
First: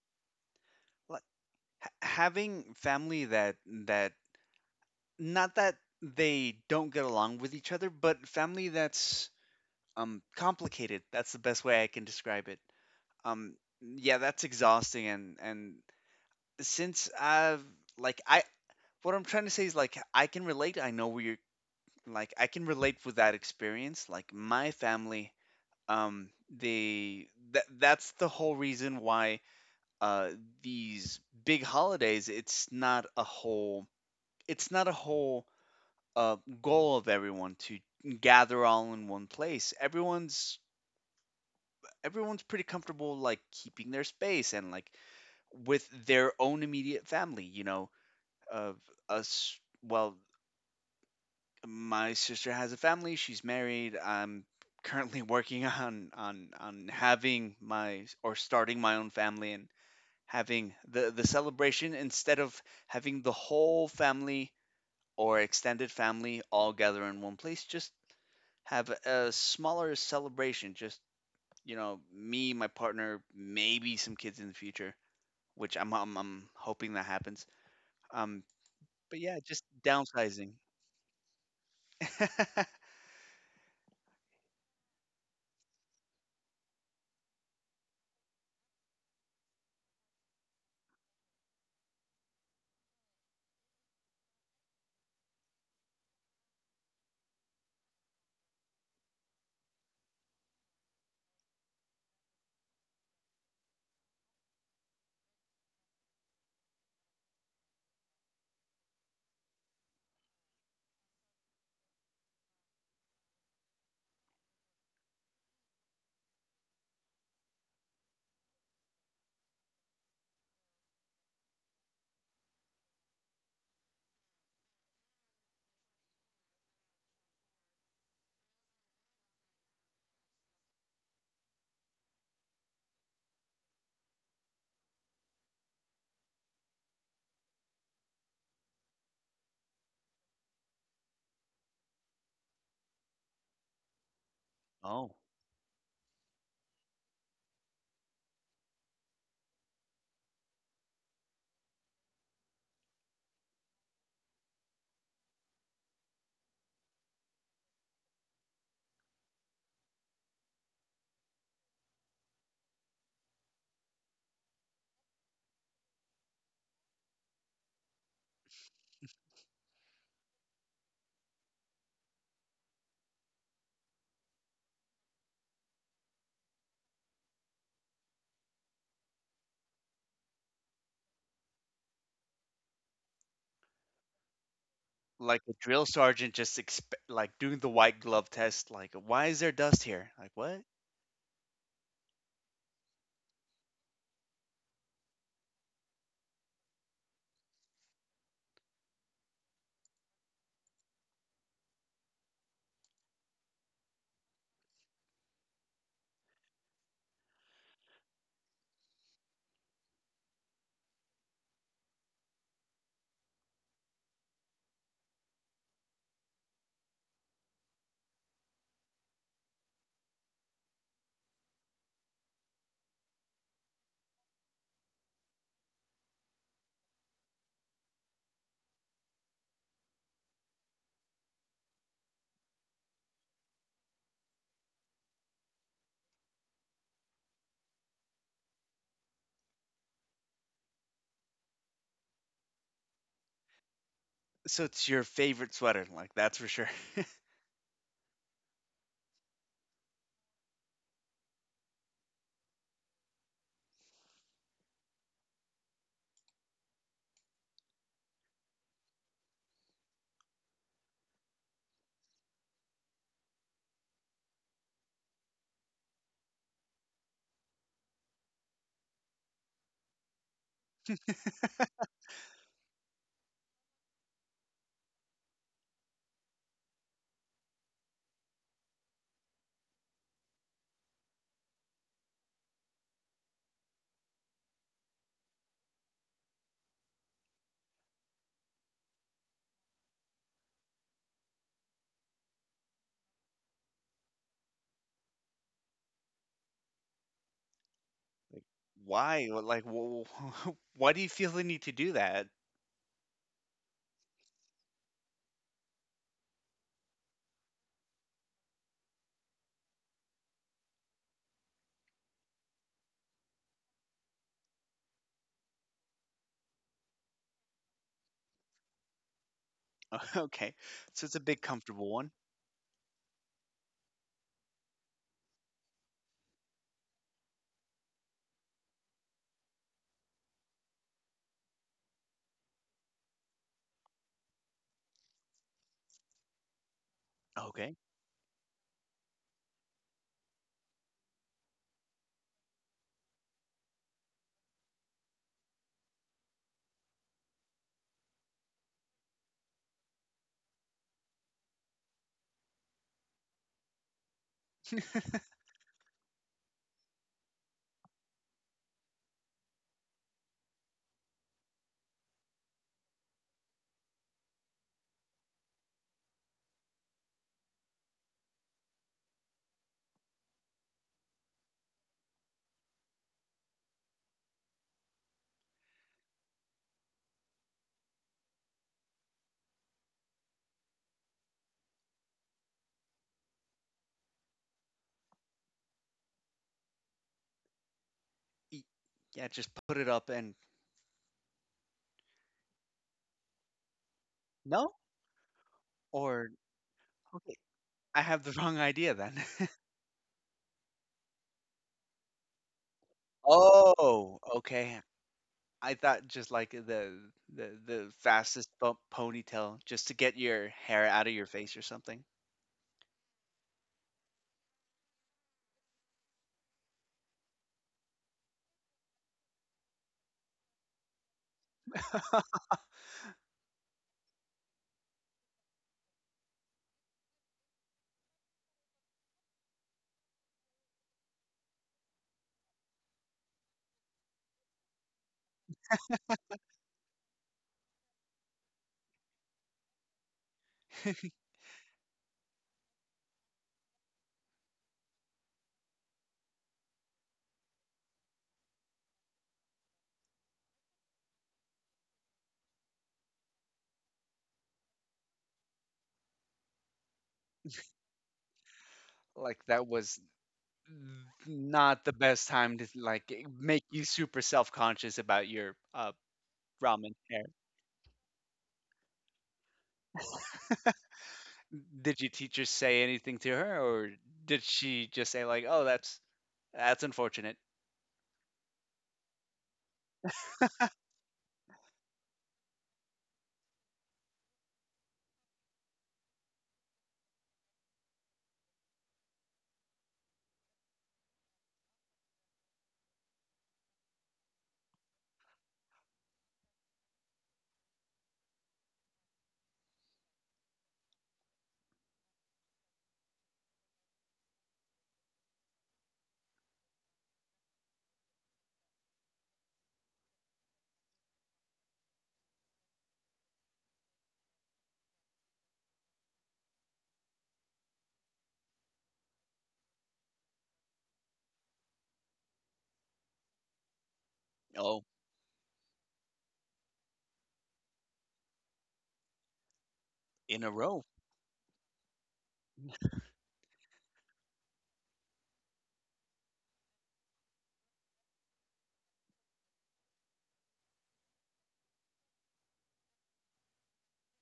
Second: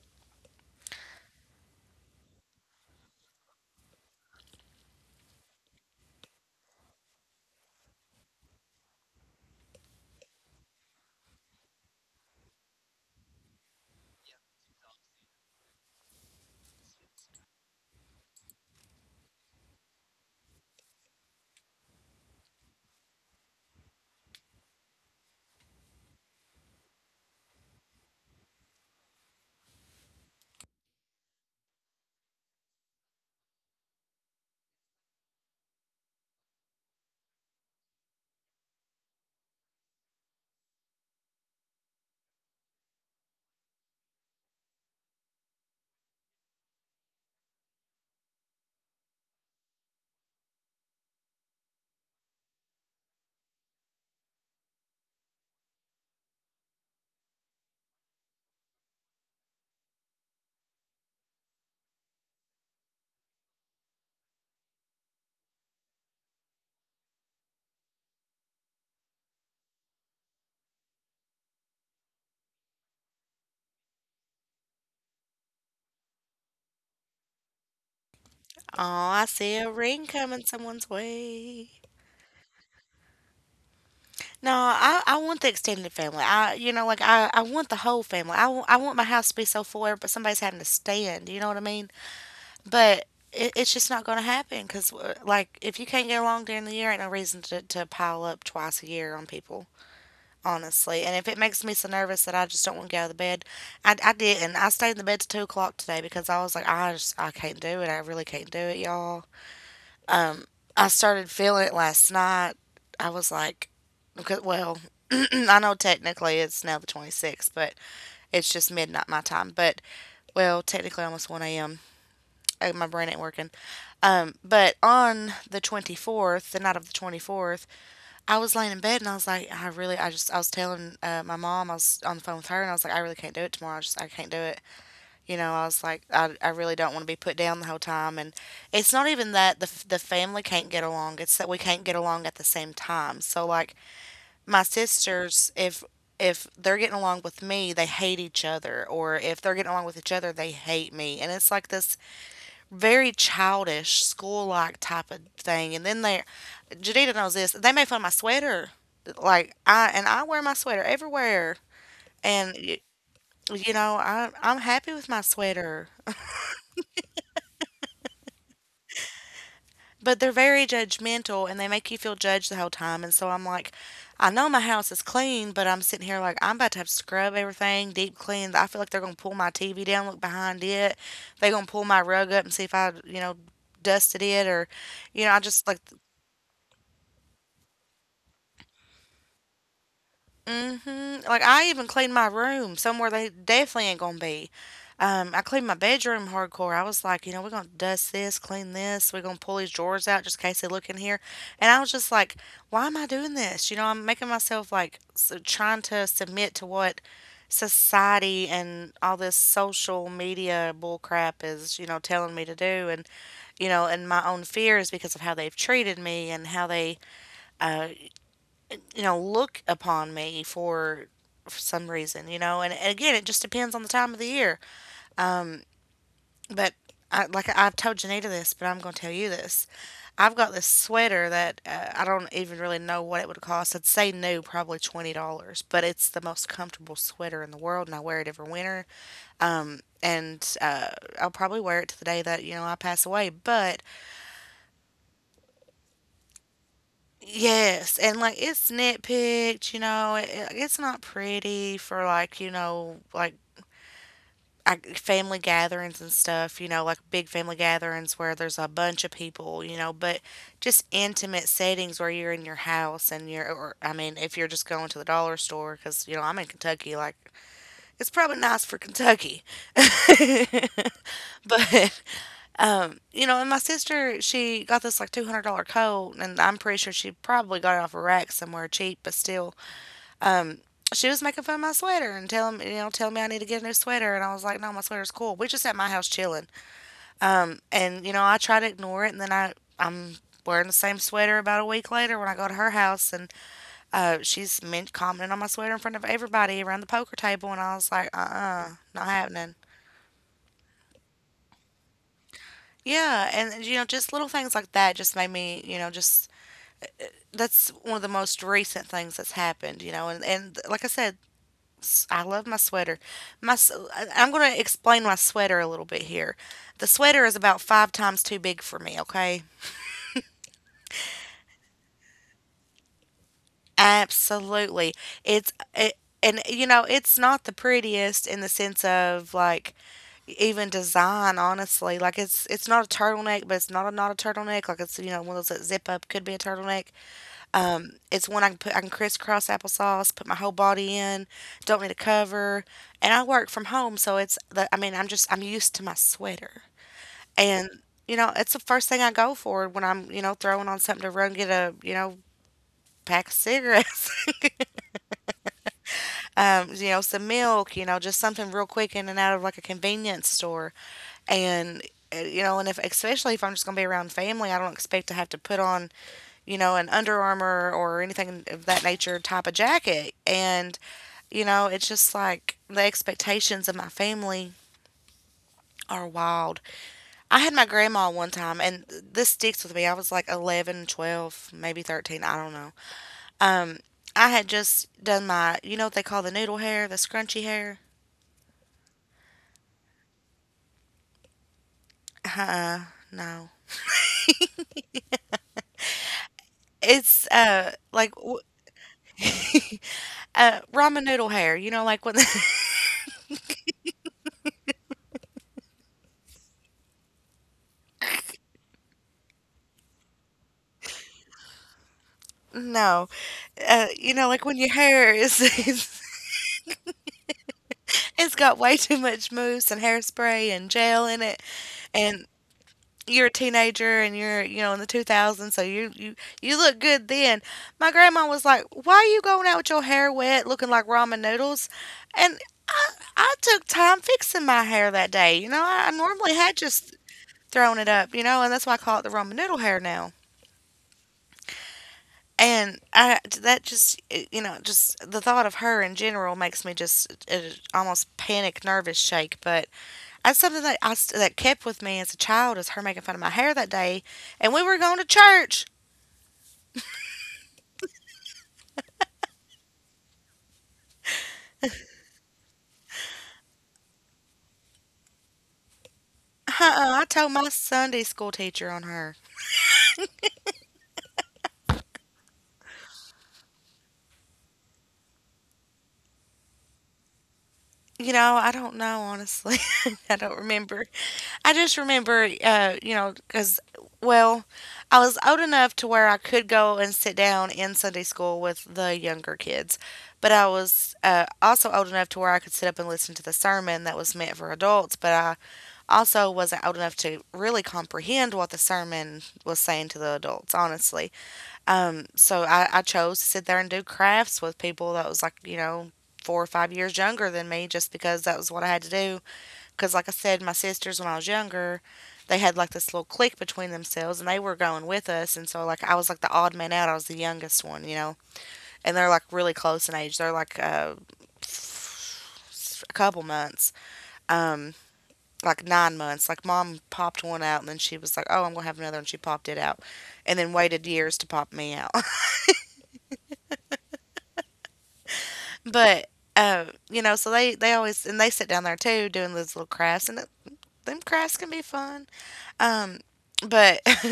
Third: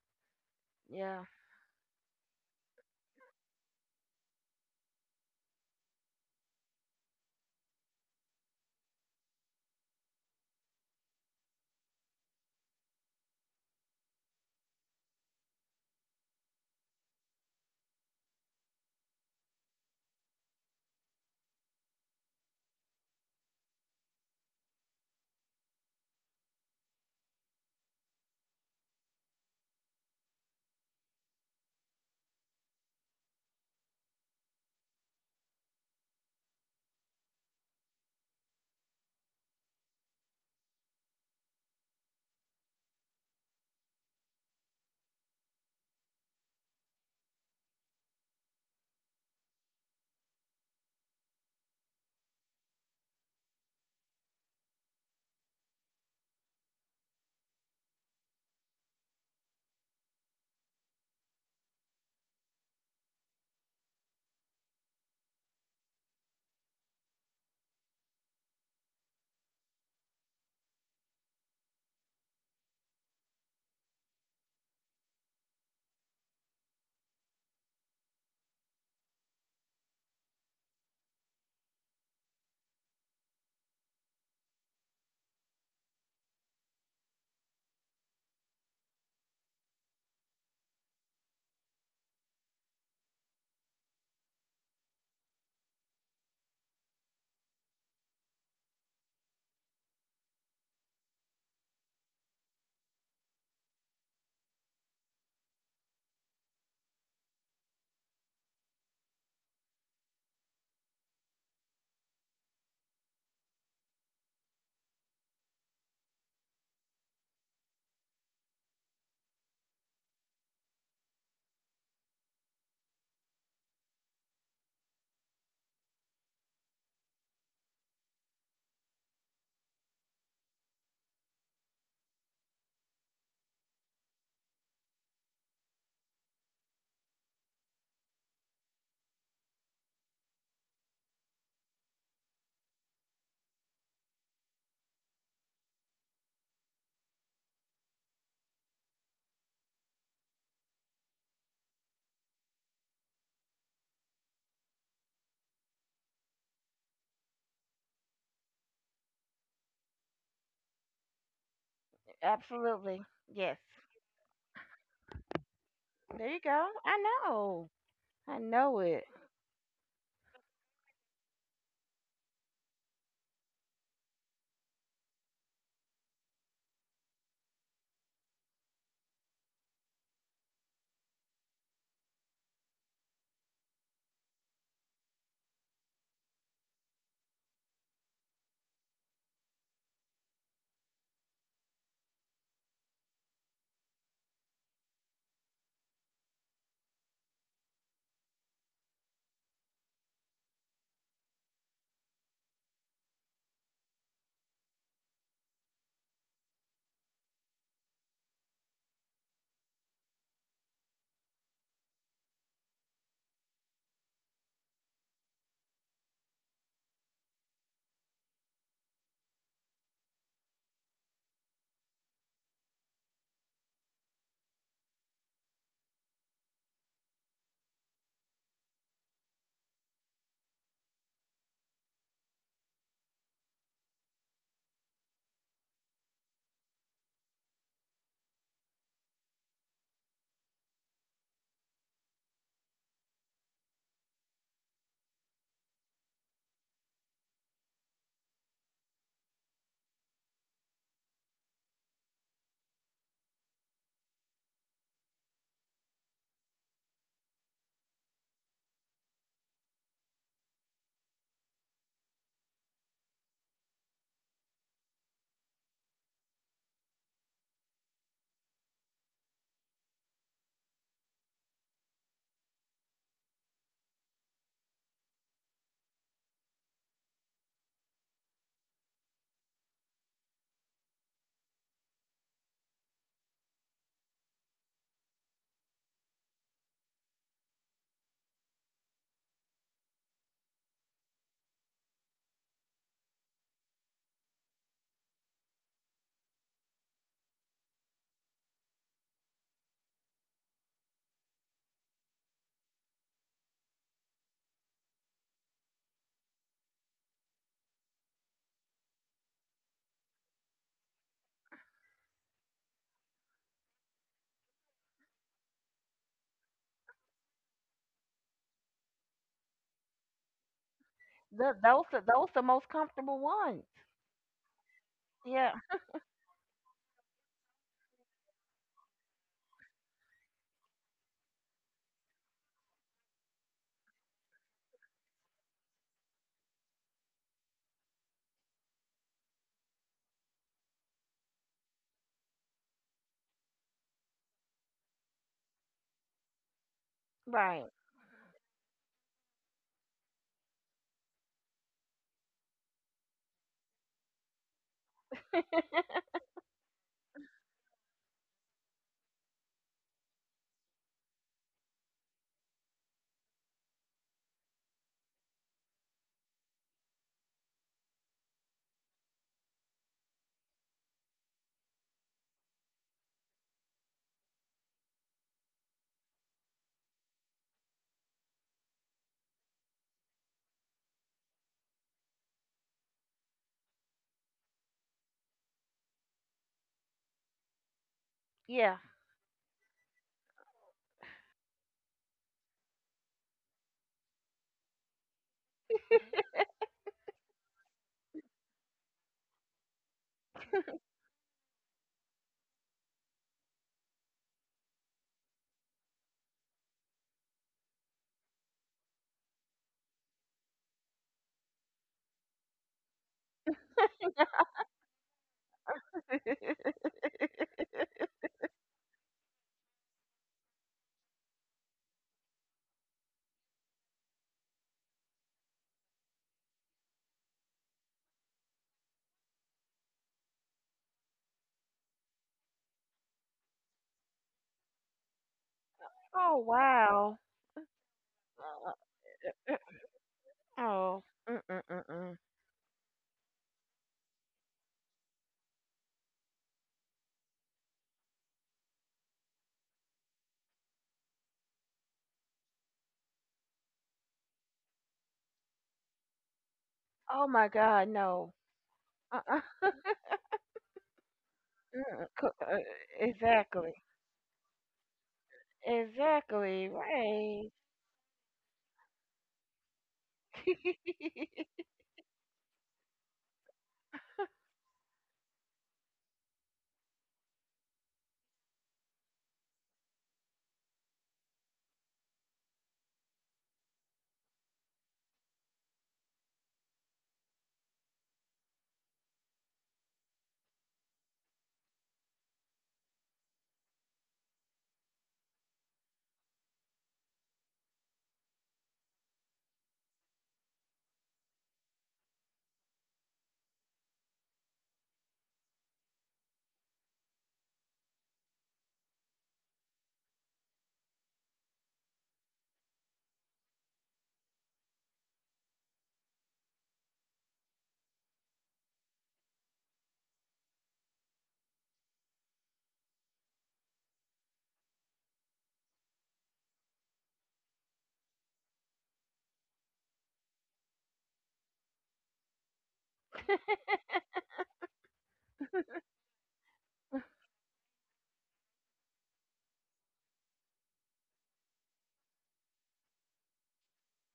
Speaker 2: Like,
Speaker 3: Yeah.
Speaker 2: having family that Not that they don't get along with each other, but family that's complicated. That's the best way I can describe it. Um yeah, that's exhausting and since I've like I what I'm trying to say is like I can relate. I know where you're like I can relate with that experience. Like my family they that's the whole reason why uh these big holidays it's not a whole goal of everyone to gather all in one place. Everyone's pretty comfortable like keeping their space and like with their own immediate family. You know, of us. Well, my sister has a family. She's married. I'm currently [LAUGHS] working on on having my or starting my own family and having the celebration instead of having the whole family or extended family all gather in one place just have a smaller celebration. Just you know, me, my partner, maybe some kids in the future, which I'm hoping that happens. Um,
Speaker 1: Oh,
Speaker 2: but
Speaker 1: I
Speaker 2: yeah,
Speaker 1: see
Speaker 2: just
Speaker 1: a ring coming
Speaker 2: downsizing.
Speaker 1: someone's way.
Speaker 2: [LAUGHS]
Speaker 1: No, I want the extended family. I you know like I want the whole family. I want my house to be so full, but somebody's having to stand. You know what I mean? But it's just not going to happen because like if you can't get along during the year, ain't no reason to pile up twice a year on people. Honestly. And if it makes me so nervous that I just don't want to get out of the bed, I didn't. I stayed in the bed till 2 o'clock today because I was like, I just I can't do it. I really can't do it, y'all. I started feeling it last night. I was like, because well, [CLEARS THROAT] I know technically it's now the 26th, but it's just midnight my time. But well, technically almost 1 a.m. My brain ain't working. But on the 24th, the night of the 24th, I was laying in bed and I was like, I really, I just, I was telling my mom, I was on the phone with her and I was like, I really can't do it tomorrow. I just, I can't do it. You know, I was like, I really don't want to be put down the whole time. And it's not even that the family can't get along, it's that we can't get along at the same time. So, like, my
Speaker 2: oh,
Speaker 1: sisters, if they're getting along with me, they hate each other. Or if they're getting along with each other, they hate me. And it's like this very childish, school like type of thing. And then they, Jadita knows this, they made fun of my sweater. Like, I, and I wear my sweater everywhere. And,
Speaker 3: Absolutely. Yes.
Speaker 1: you know, I'm happy with my sweater.
Speaker 3: There you go. I know. I know it.
Speaker 1: But they're very judgmental and they make you feel judged the whole time. And so I'm like, I know my house is clean, but I'm sitting here like, I'm about to have to scrub everything, deep clean. I feel like they're going to pull my TV down, look behind it. They're going to pull my rug up and see if I, you know, dusted it or you know I
Speaker 2: like a
Speaker 1: just like.
Speaker 2: drill sergeant, like doing the white glove test. Like, why is there dust here? Like, what?
Speaker 1: Like I even cleaned my room somewhere they definitely ain't gonna be. I cleaned my bedroom hardcore. I was like, you know, we're gonna dust this, clean this. We're gonna pull these drawers out just in case they look in here. And I was just like, why am I doing this? You know, I'm making myself like so trying to submit to what society and all this social media bullcrap is, you know, telling me to do. And you know, and my own fears because of how they've treated me and how they uh, look upon me for some reason, you know. And again, it just depends on the time of the year. But I, like I've told Janita this, but I'm going to tell you this. I've got this sweater that I don't even really know what it would cost. I'd say new, probably $20, but it's the most comfortable sweater in the world, and I wear it every winter. And I'll probably wear it to the day that, you know, I pass away. But
Speaker 2: So it's your favorite sweater. Like, that's for sure.
Speaker 1: yes, and like it's nitpicked, you know, it's not pretty for like, you know, like I, family gatherings and stuff, you know, like big family gatherings where there's a bunch of people, you know, but just intimate settings where you're in your house and you're, or I mean, if you're just going to the dollar store, because, you know, I'm in Kentucky, like it's probably nice for Kentucky. [LAUGHS] But, you know, and my sister, she got this like $200 coat, and I'm pretty sure she probably got it off a rack somewhere cheap, but still, um, she was making fun of my sweater and telling me, you know, telling me I need to get a new sweater. And I was like, no, my sweater's cool. We are just at my house chilling. And, you know, I try to ignore it. And then I, I'm wearing the same sweater about a week later when I go to her house. And she's commenting on my sweater in front of everybody around the poker table. And I was like,
Speaker 2: [LAUGHS]
Speaker 1: not
Speaker 2: Why? Well,
Speaker 1: happening.
Speaker 2: like, [LAUGHS] why do you feel the need to do that?
Speaker 1: Yeah. And, you know, just little things like that just made me, you know, just. That's one of the most recent things that's happened, you know, and like I said, I love my sweater. I'm going to explain my sweater a little bit here. The sweater is about five times too big for me. Okay,
Speaker 2: [LAUGHS] Okay, so it's a big
Speaker 3: Th those
Speaker 2: comfortable
Speaker 3: are
Speaker 2: one.
Speaker 3: those the most comfortable ones.
Speaker 1: absolutely.
Speaker 3: Yeah.
Speaker 1: It's, and you know it's not the prettiest in the sense of like even design. Honestly, like it's not a turtleneck, but it's not a turtleneck. Like it's you know one of those that zip up could be a turtleneck.
Speaker 2: Okay.
Speaker 1: It's one I can put. I can crisscross applesauce. Put my whole body in. Don't need a cover. And I work from home, so it's. The, I mean, I'm just. I'm used to my sweater, and
Speaker 3: Right.
Speaker 1: you know, it's the first thing I go for when I'm. You know, throwing on something to run get a. You know, pack of cigarettes. [LAUGHS] You know, some milk. You know, just something real quick in and out of like a convenience store, and you know, and if especially if I'm just gonna be around family, I don't expect to have to put on you know, an Under Armour or anything of that nature type of jacket. And, you know, it's just like the expectations of my family are wild. I had my grandma one time, and this sticks with me. I was like 11, 12, maybe 13, I don't know. Um, I had just done my, you know what they call the noodle hair, the scrunchy hair?
Speaker 2: Y-
Speaker 3: Yeah.
Speaker 2: Yeah, just put it up and
Speaker 1: Uh, no.
Speaker 2: no, Or okay,
Speaker 1: It's uh
Speaker 2: I have
Speaker 1: like
Speaker 2: the [LAUGHS]
Speaker 1: w-
Speaker 2: wrong idea then. [LAUGHS]
Speaker 1: uh ramen noodle hair, you know, like when
Speaker 2: Oh, okay. I thought just like the fastest bump ponytail just to get your hair out of your face or something.
Speaker 1: [LAUGHS] no, you know, like when your hair is [LAUGHS]
Speaker 3: [LAUGHS]
Speaker 1: it's got way too much mousse and hairspray and gel in it, and
Speaker 2: [LAUGHS]
Speaker 1: you're a teenager and you're you know in the 2000s, so you you look good then. My grandma was like, "Why are you going out with your hair wet, looking like ramen noodles?" And I I took time fixing my hair that day. You know, I normally
Speaker 3: oh
Speaker 1: had just
Speaker 3: wow.
Speaker 1: thrown it up. You know, and that's why I call it the ramen
Speaker 3: Uh,
Speaker 1: noodle hair now.
Speaker 3: oh. Mm mm mm mm.
Speaker 1: And I that just you know just the thought of her in general makes me just almost panic, nervous shake, but. That's something that that kept with me as a child is her making fun of my hair that day, and we were going to church.
Speaker 3: Oh my God. No. Uh
Speaker 2: Like
Speaker 3: uh.
Speaker 2: that was not the
Speaker 3: Mm,
Speaker 2: best time to like make you
Speaker 3: exactly.
Speaker 2: super self-conscious about your
Speaker 3: Exactly.
Speaker 2: ramen
Speaker 1: Uh-uh, I
Speaker 2: hair.
Speaker 1: told my
Speaker 3: Right.
Speaker 1: Sunday school teacher on her.
Speaker 3: [LAUGHS]
Speaker 2: Did your teacher say anything to her or did she just say like, "Oh, that's unfortunate."
Speaker 1: You know, I don't know honestly. [LAUGHS] I don't remember. I just remember, you know, because well, I was old enough to where I could go and sit down in Sunday school with the younger kids, but I was also old enough to where I could sit up and listen to the sermon that was meant for adults. But I also wasn't old enough to really comprehend what the sermon was saying to the adults, honestly. So I chose to sit there and do crafts with people that was like, you know, 4 or 5 years younger than me just because that was what I had to do. Because, like I said, my sisters, when I was younger, they had like this little clique between themselves and they were going with us. And so, like, I was like the odd man out. I was the youngest one, you know. And they're like really close in age. They're like a couple months. Um,
Speaker 2: Oh,
Speaker 1: like 9 months. Like mom popped one out and then she was like, "Oh, I'm gonna have another," and she popped it out,
Speaker 2: in
Speaker 1: and
Speaker 2: a
Speaker 1: then
Speaker 2: row.
Speaker 1: waited years to pop me out. [LAUGHS] But you know, so they always and they sit down there too doing those little crafts, and them crafts can be fun. Um, but [LAUGHS]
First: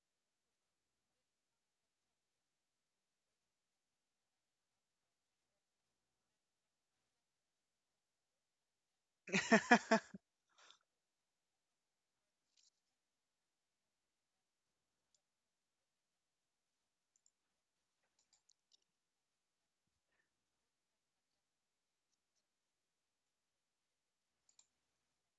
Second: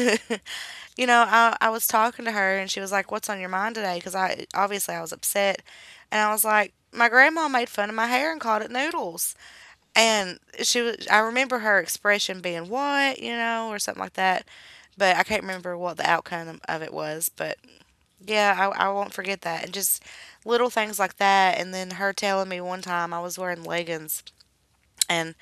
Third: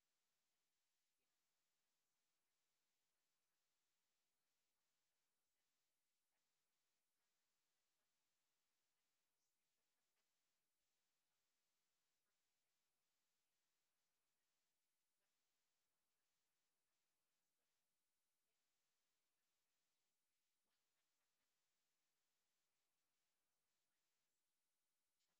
Speaker 1: you know, I was talking to her and she was like, "What's on your mind today?" Because I obviously I was upset, and I was like, "My grandma made fun of my hair and called it noodles."
Speaker 2: [LAUGHS]
Speaker 1: And she was, I remember her expression being, what, you know, or something like that. But I can't remember what the outcome of it was. But yeah, I won't forget that. And just little things like that. And then her telling me one time I was wearing leggings and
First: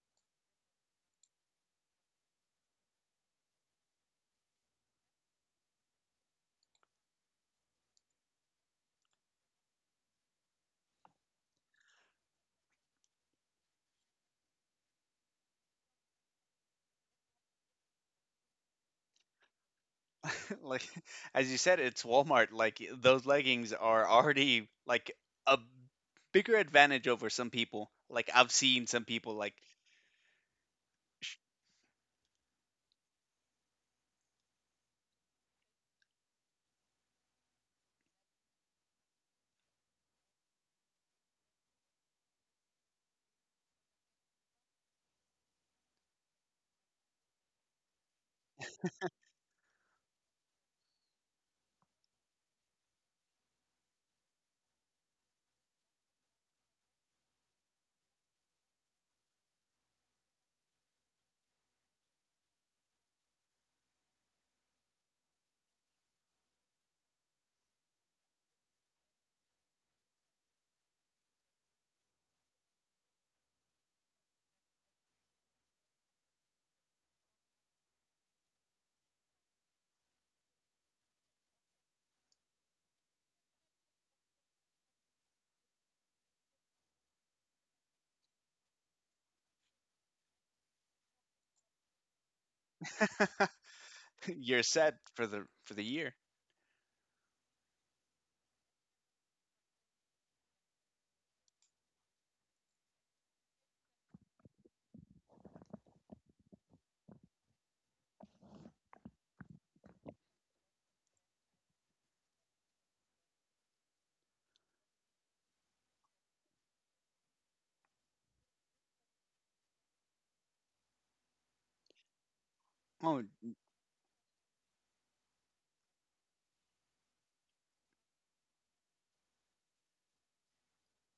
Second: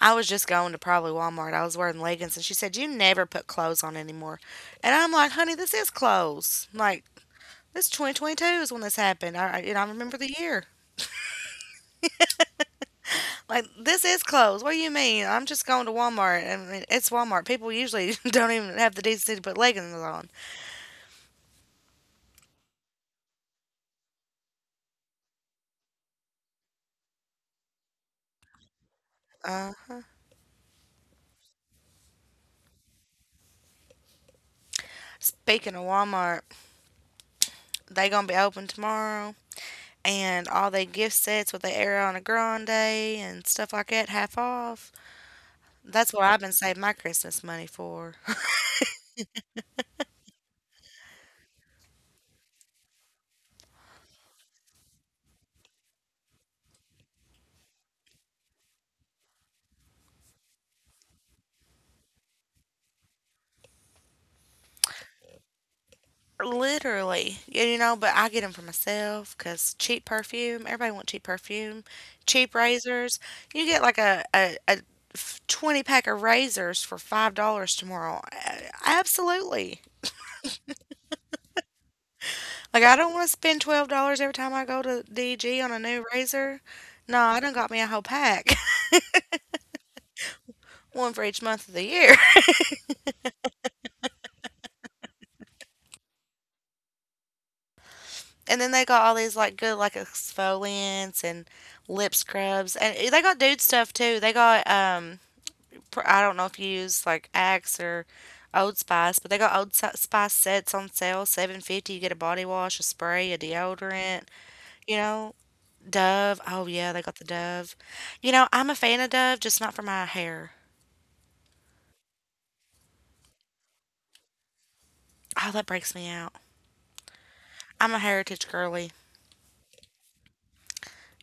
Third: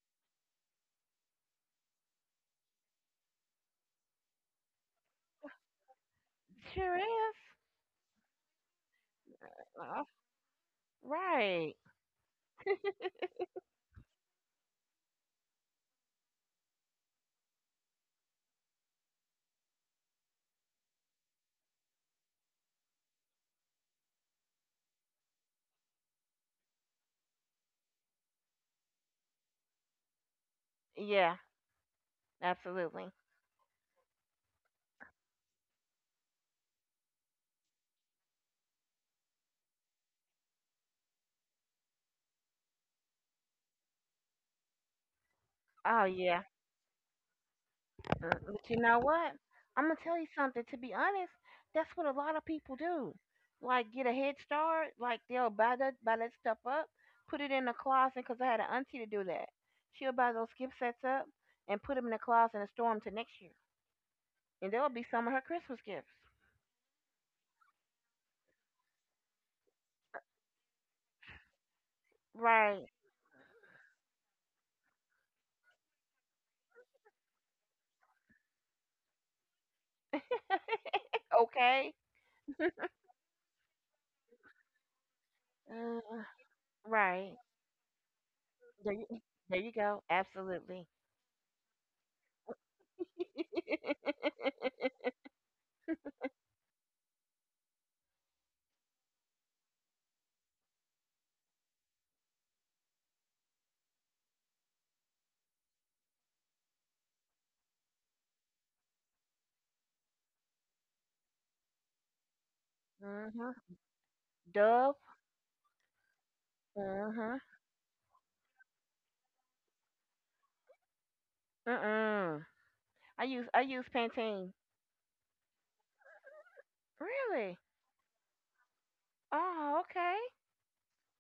Speaker 1: I was just going to probably Walmart. I was wearing leggings. And she said, you never put clothes on anymore. And I'm like, honey, this is clothes.
Speaker 3: sure
Speaker 1: Like,
Speaker 3: is.
Speaker 1: this 2022 is when this happened. And I
Speaker 3: Uh,
Speaker 1: remember the year.
Speaker 3: right.
Speaker 1: Like this is closed. What do you mean? I'm just going to Walmart. I mean, it's Walmart. People usually [LAUGHS] don't even have the decency to put leggings on.
Speaker 2: [LAUGHS] like as you said it's walmart like those leggings are already like a bigger advantage over some people like I've seen some people like
Speaker 1: Uh,
Speaker 3: Yeah. Absolutely.
Speaker 1: speaking of Walmart, they gonna be open tomorrow, and all they gift sets with the Ariana Grande and stuff like that half off.
Speaker 3: Oh
Speaker 1: That's what I've
Speaker 3: yeah.
Speaker 1: been saving my Christmas money for.
Speaker 3: But you know what? I'm gonna tell you something. To be honest, that's what a lot of people do. Like get a head start. Like they'll buy that stuff up, put it in the closet. Cause I had an auntie to do that. She'll buy those gift sets up and put them in the closet and store them to next year. And there'll be some of her Christmas gifts.
Speaker 1: Literally, you know, but I get them for myself because cheap perfume, everybody want cheap perfume, cheap
Speaker 3: Right.
Speaker 1: razors. You get like a 20 pack of razors for $5 tomorrow. A- Absolutely.
Speaker 3: [LAUGHS] Okay.
Speaker 1: Like, I don't want to spend $12 every time I go to DG on a
Speaker 3: Uh,
Speaker 1: new razor. No,
Speaker 3: right.
Speaker 1: I done got me a whole pack,
Speaker 3: There you, there you go. Absolutely.
Speaker 1: [LAUGHS] one for each month of the year. [LAUGHS]
Speaker 2: [LAUGHS] you're set
Speaker 3: [LAUGHS]
Speaker 2: for the year
Speaker 1: And then they got all these like good like exfoliants and lip scrubs, and they got dude stuff too. They got I don't know if you use like Axe or Old Spice, but they got Spice sets on sale, 7.50. You get a body wash, a spray, a
Speaker 3: mhm.
Speaker 1: deodorant. You
Speaker 3: Dove.
Speaker 1: know, Dove. Oh yeah, they got the
Speaker 3: Mhm.
Speaker 1: Dove. You know, I'm a fan of Dove, just not for my hair.
Speaker 3: Mm mm.
Speaker 2: oh
Speaker 3: I use Pantene.
Speaker 1: Oh, that breaks me out.
Speaker 3: Really?
Speaker 1: I'm a heritage girly.
Speaker 3: Oh, okay.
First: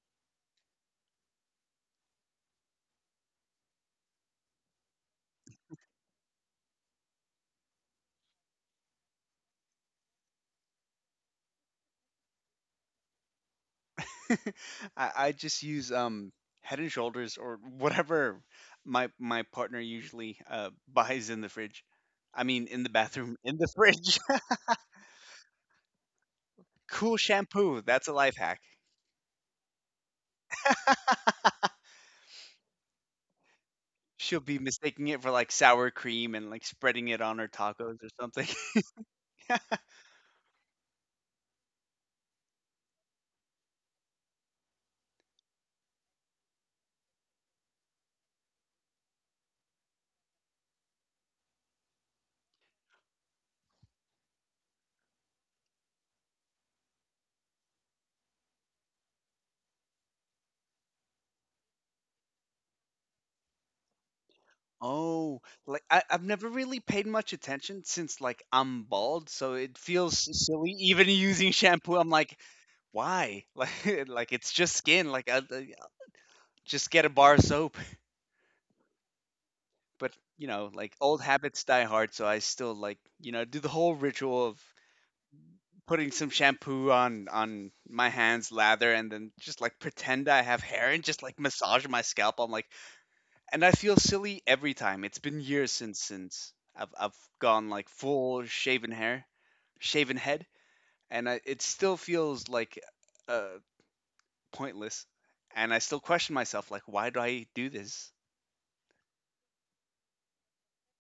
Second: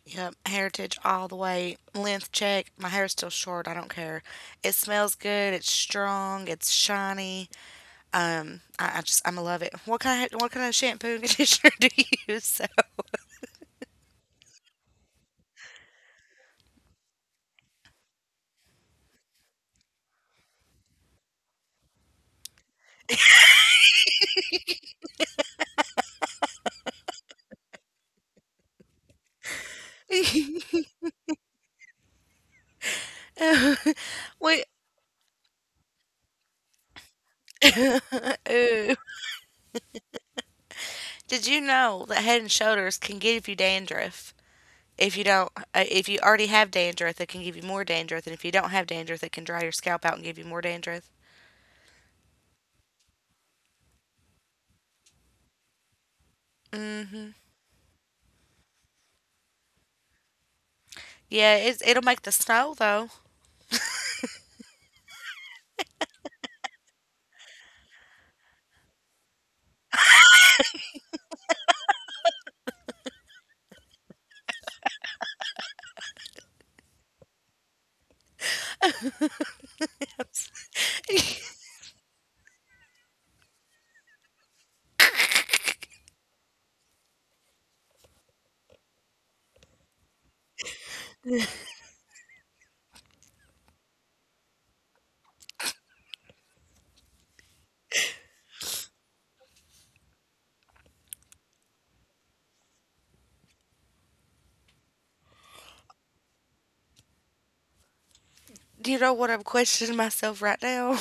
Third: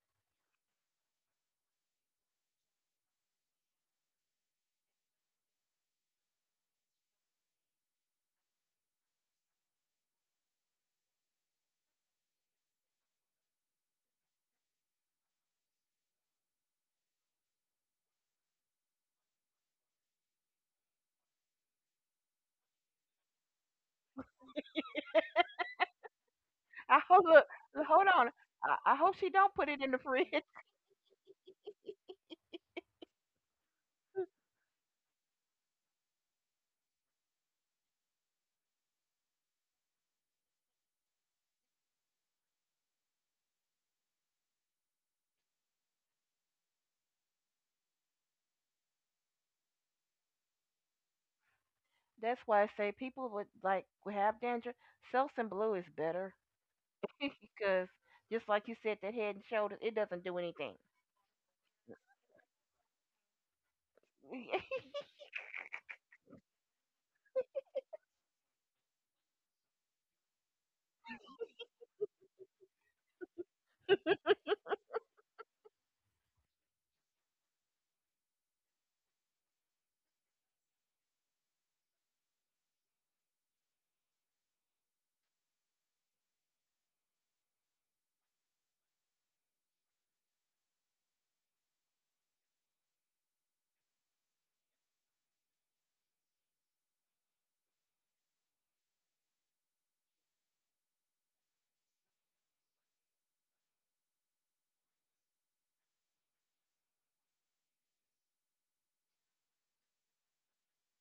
Speaker 1: Yep, heritage all the way. Length check. My hair's still short. I don't care. It smells good. It's strong. It's shiny. I just I'm a love it. What kind of shampoo and conditioner [LAUGHS] do you use?
Speaker 2: [LAUGHS] I just use head and shoulders or whatever my partner usually [LAUGHS] buys in the fridge in the bathroom [LAUGHS] in the fridge [LAUGHS]
Speaker 3: I
Speaker 2: cool
Speaker 3: hope look,
Speaker 2: shampoo
Speaker 3: look, hold
Speaker 2: that's a
Speaker 3: on.
Speaker 2: life hack
Speaker 3: I hope she don't put it in the fridge. [LAUGHS]
Speaker 1: [LAUGHS]
Speaker 2: [LAUGHS]
Speaker 1: [LAUGHS]
Speaker 2: she'll be
Speaker 1: Wait.
Speaker 2: mistaking it for like sour cream and like spreading it on her tacos
Speaker 1: [LAUGHS]
Speaker 2: or something
Speaker 1: Ooh.
Speaker 2: [LAUGHS]
Speaker 1: Did you know that Head and Shoulders can give you dandruff? If you don't, if you already have dandruff, it can give you more dandruff, and if you don't have dandruff, it can dry your scalp out and give you more dandruff.
Speaker 3: That's why I say people would like who have dandruff, Selsun Blue is better [LAUGHS]
Speaker 1: Hmm.
Speaker 3: because just like you said, that Head and Shoulders it doesn't do anything.
Speaker 1: Yeah, it's, it'll make the snow though. [LAUGHS]
Speaker 3: [LAUGHS]
Speaker 2: Oh, like I've never really paid much attention since like I'm bald, so it feels silly even [LAUGHS] using shampoo. I'm like, why? [LAUGHS] Like it's just skin. Like, I- just get a bar of soap. But you know, like old habits die hard, so I still like you know do the whole ritual of putting some shampoo on my hands, lather, and then just like pretend I have hair and just like massage my scalp. I'm like, and I feel silly every time. It's been years since I've gone like full shaven hair, shaven head, and I, it still feels like uh pointless. And I still question myself, like, why do I do this?
Speaker 1: Do you know what I'm questioning myself right now?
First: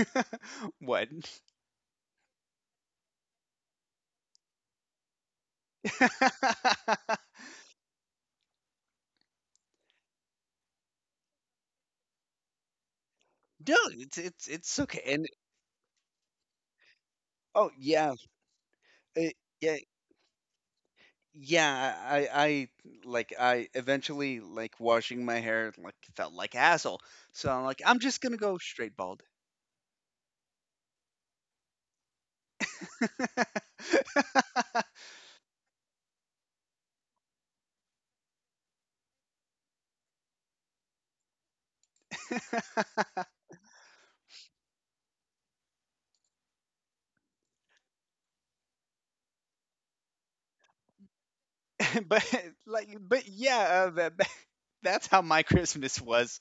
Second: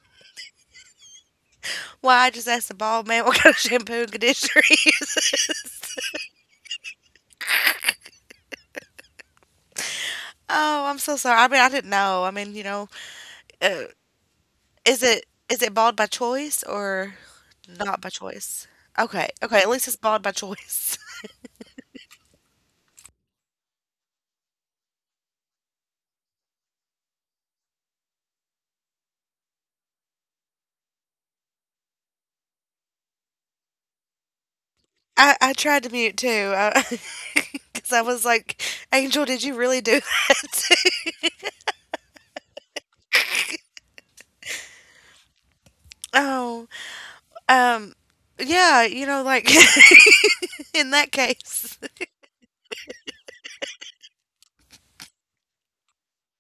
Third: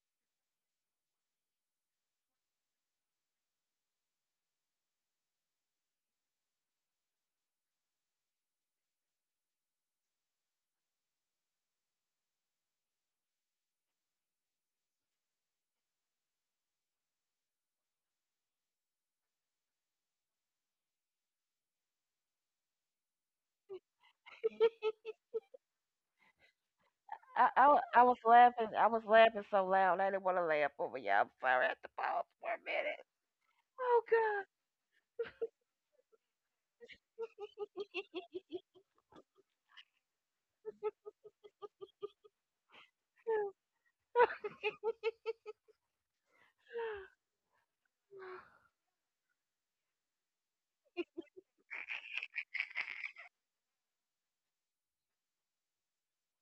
Speaker 2: [LAUGHS] what? [LAUGHS]
Speaker 1: [LAUGHS] Why I just asked the bald man [LAUGHS] what kind of shampoo and conditioner he uses. [LAUGHS]
Speaker 2: no,
Speaker 1: Oh, I'm so sorry. I mean, I didn't know. I mean, you know, uh,
Speaker 2: it's okay.
Speaker 1: is it
Speaker 2: And
Speaker 1: is it bald by choice or?
Speaker 2: oh
Speaker 1: Not by
Speaker 2: yeah,
Speaker 1: choice. Okay,
Speaker 2: it,
Speaker 1: okay, at
Speaker 2: yeah,
Speaker 1: least it's bald by choice.
Speaker 2: yeah. I like I eventually like washing my hair like felt like asshole. So I'm like, I'm just gonna go
Speaker 3: I
Speaker 2: straight
Speaker 3: was
Speaker 2: bald.
Speaker 3: laughing so loud I didn't want to laugh over you. I'm sorry. I had to pause for a minute. Oh God.
Speaker 2: [LAUGHS]
Speaker 1: [LAUGHS] I tried to mute too, because [LAUGHS] I was like, Angel, did you really do that? [LAUGHS] oh,
Speaker 3: [SIGHS]
Speaker 1: um, yeah, you know, like [LAUGHS] in that case,
Speaker 2: But yeah that's how my Christmas was.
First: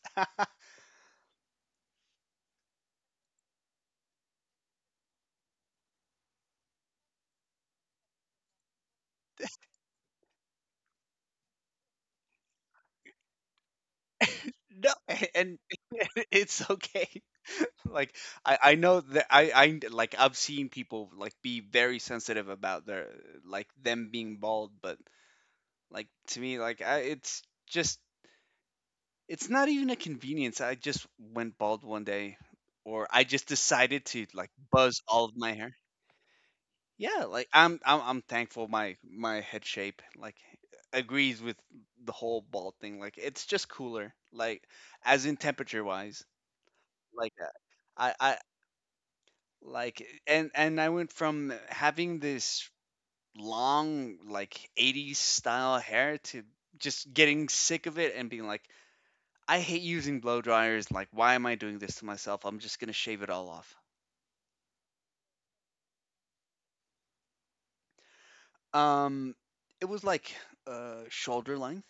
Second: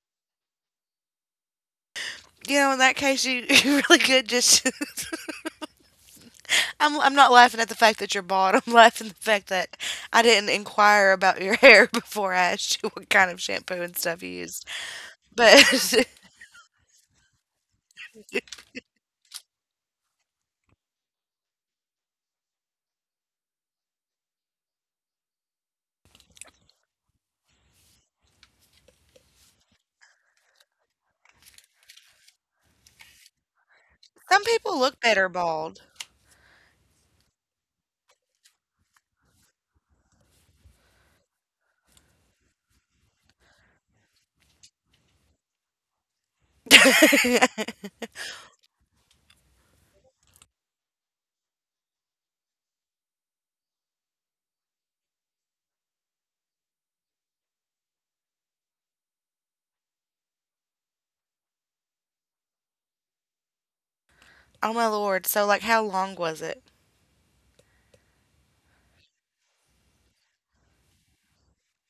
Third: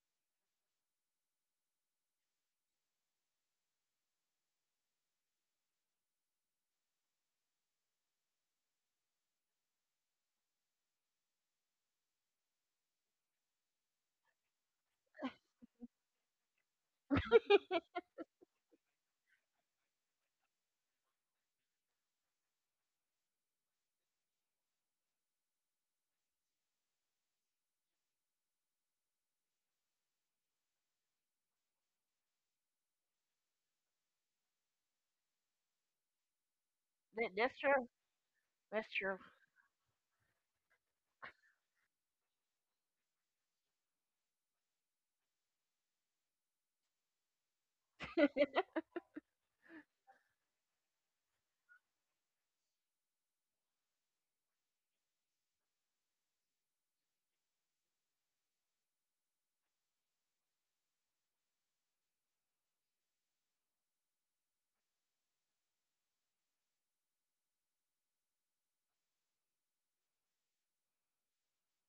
Speaker 1: you know, in that case, you, [LAUGHS] you really could just. [LAUGHS] I'm not laughing at the fact that you're bald. I'm laughing at the fact that I didn't inquire about your [LAUGHS] hair before I asked you what kind of shampoo and stuff you
Speaker 2: [LAUGHS]
Speaker 1: used.
Speaker 2: no, and
Speaker 1: But
Speaker 2: [LAUGHS]
Speaker 1: [LAUGHS]
Speaker 2: it's okay. Like I know that I like I've seen people like be very sensitive about their like them being bald, but like to me it's just it's not even a convenience. I just went bald one day, or I just decided to
Speaker 1: some
Speaker 2: like
Speaker 1: people look
Speaker 2: buzz all
Speaker 1: better
Speaker 2: of my hair.
Speaker 1: bald.
Speaker 2: Yeah, like
Speaker 3: That's
Speaker 2: I'm
Speaker 3: true.
Speaker 2: I'm I'm thankful
Speaker 3: That's
Speaker 2: my
Speaker 3: true.
Speaker 2: my head shape like agrees with the whole bald thing. Like it's just cooler, like as in temperature wise. Like
Speaker 1: [LAUGHS]
Speaker 2: I like and I went from having this long like 80s style hair to just getting sick of it and being like I hate using blow dryers. Like why am I doing this to myself? I'm just going to shave it all off.
Speaker 1: Oh my lord. So like how long was it?
Speaker 2: Um, it was like shoulder length.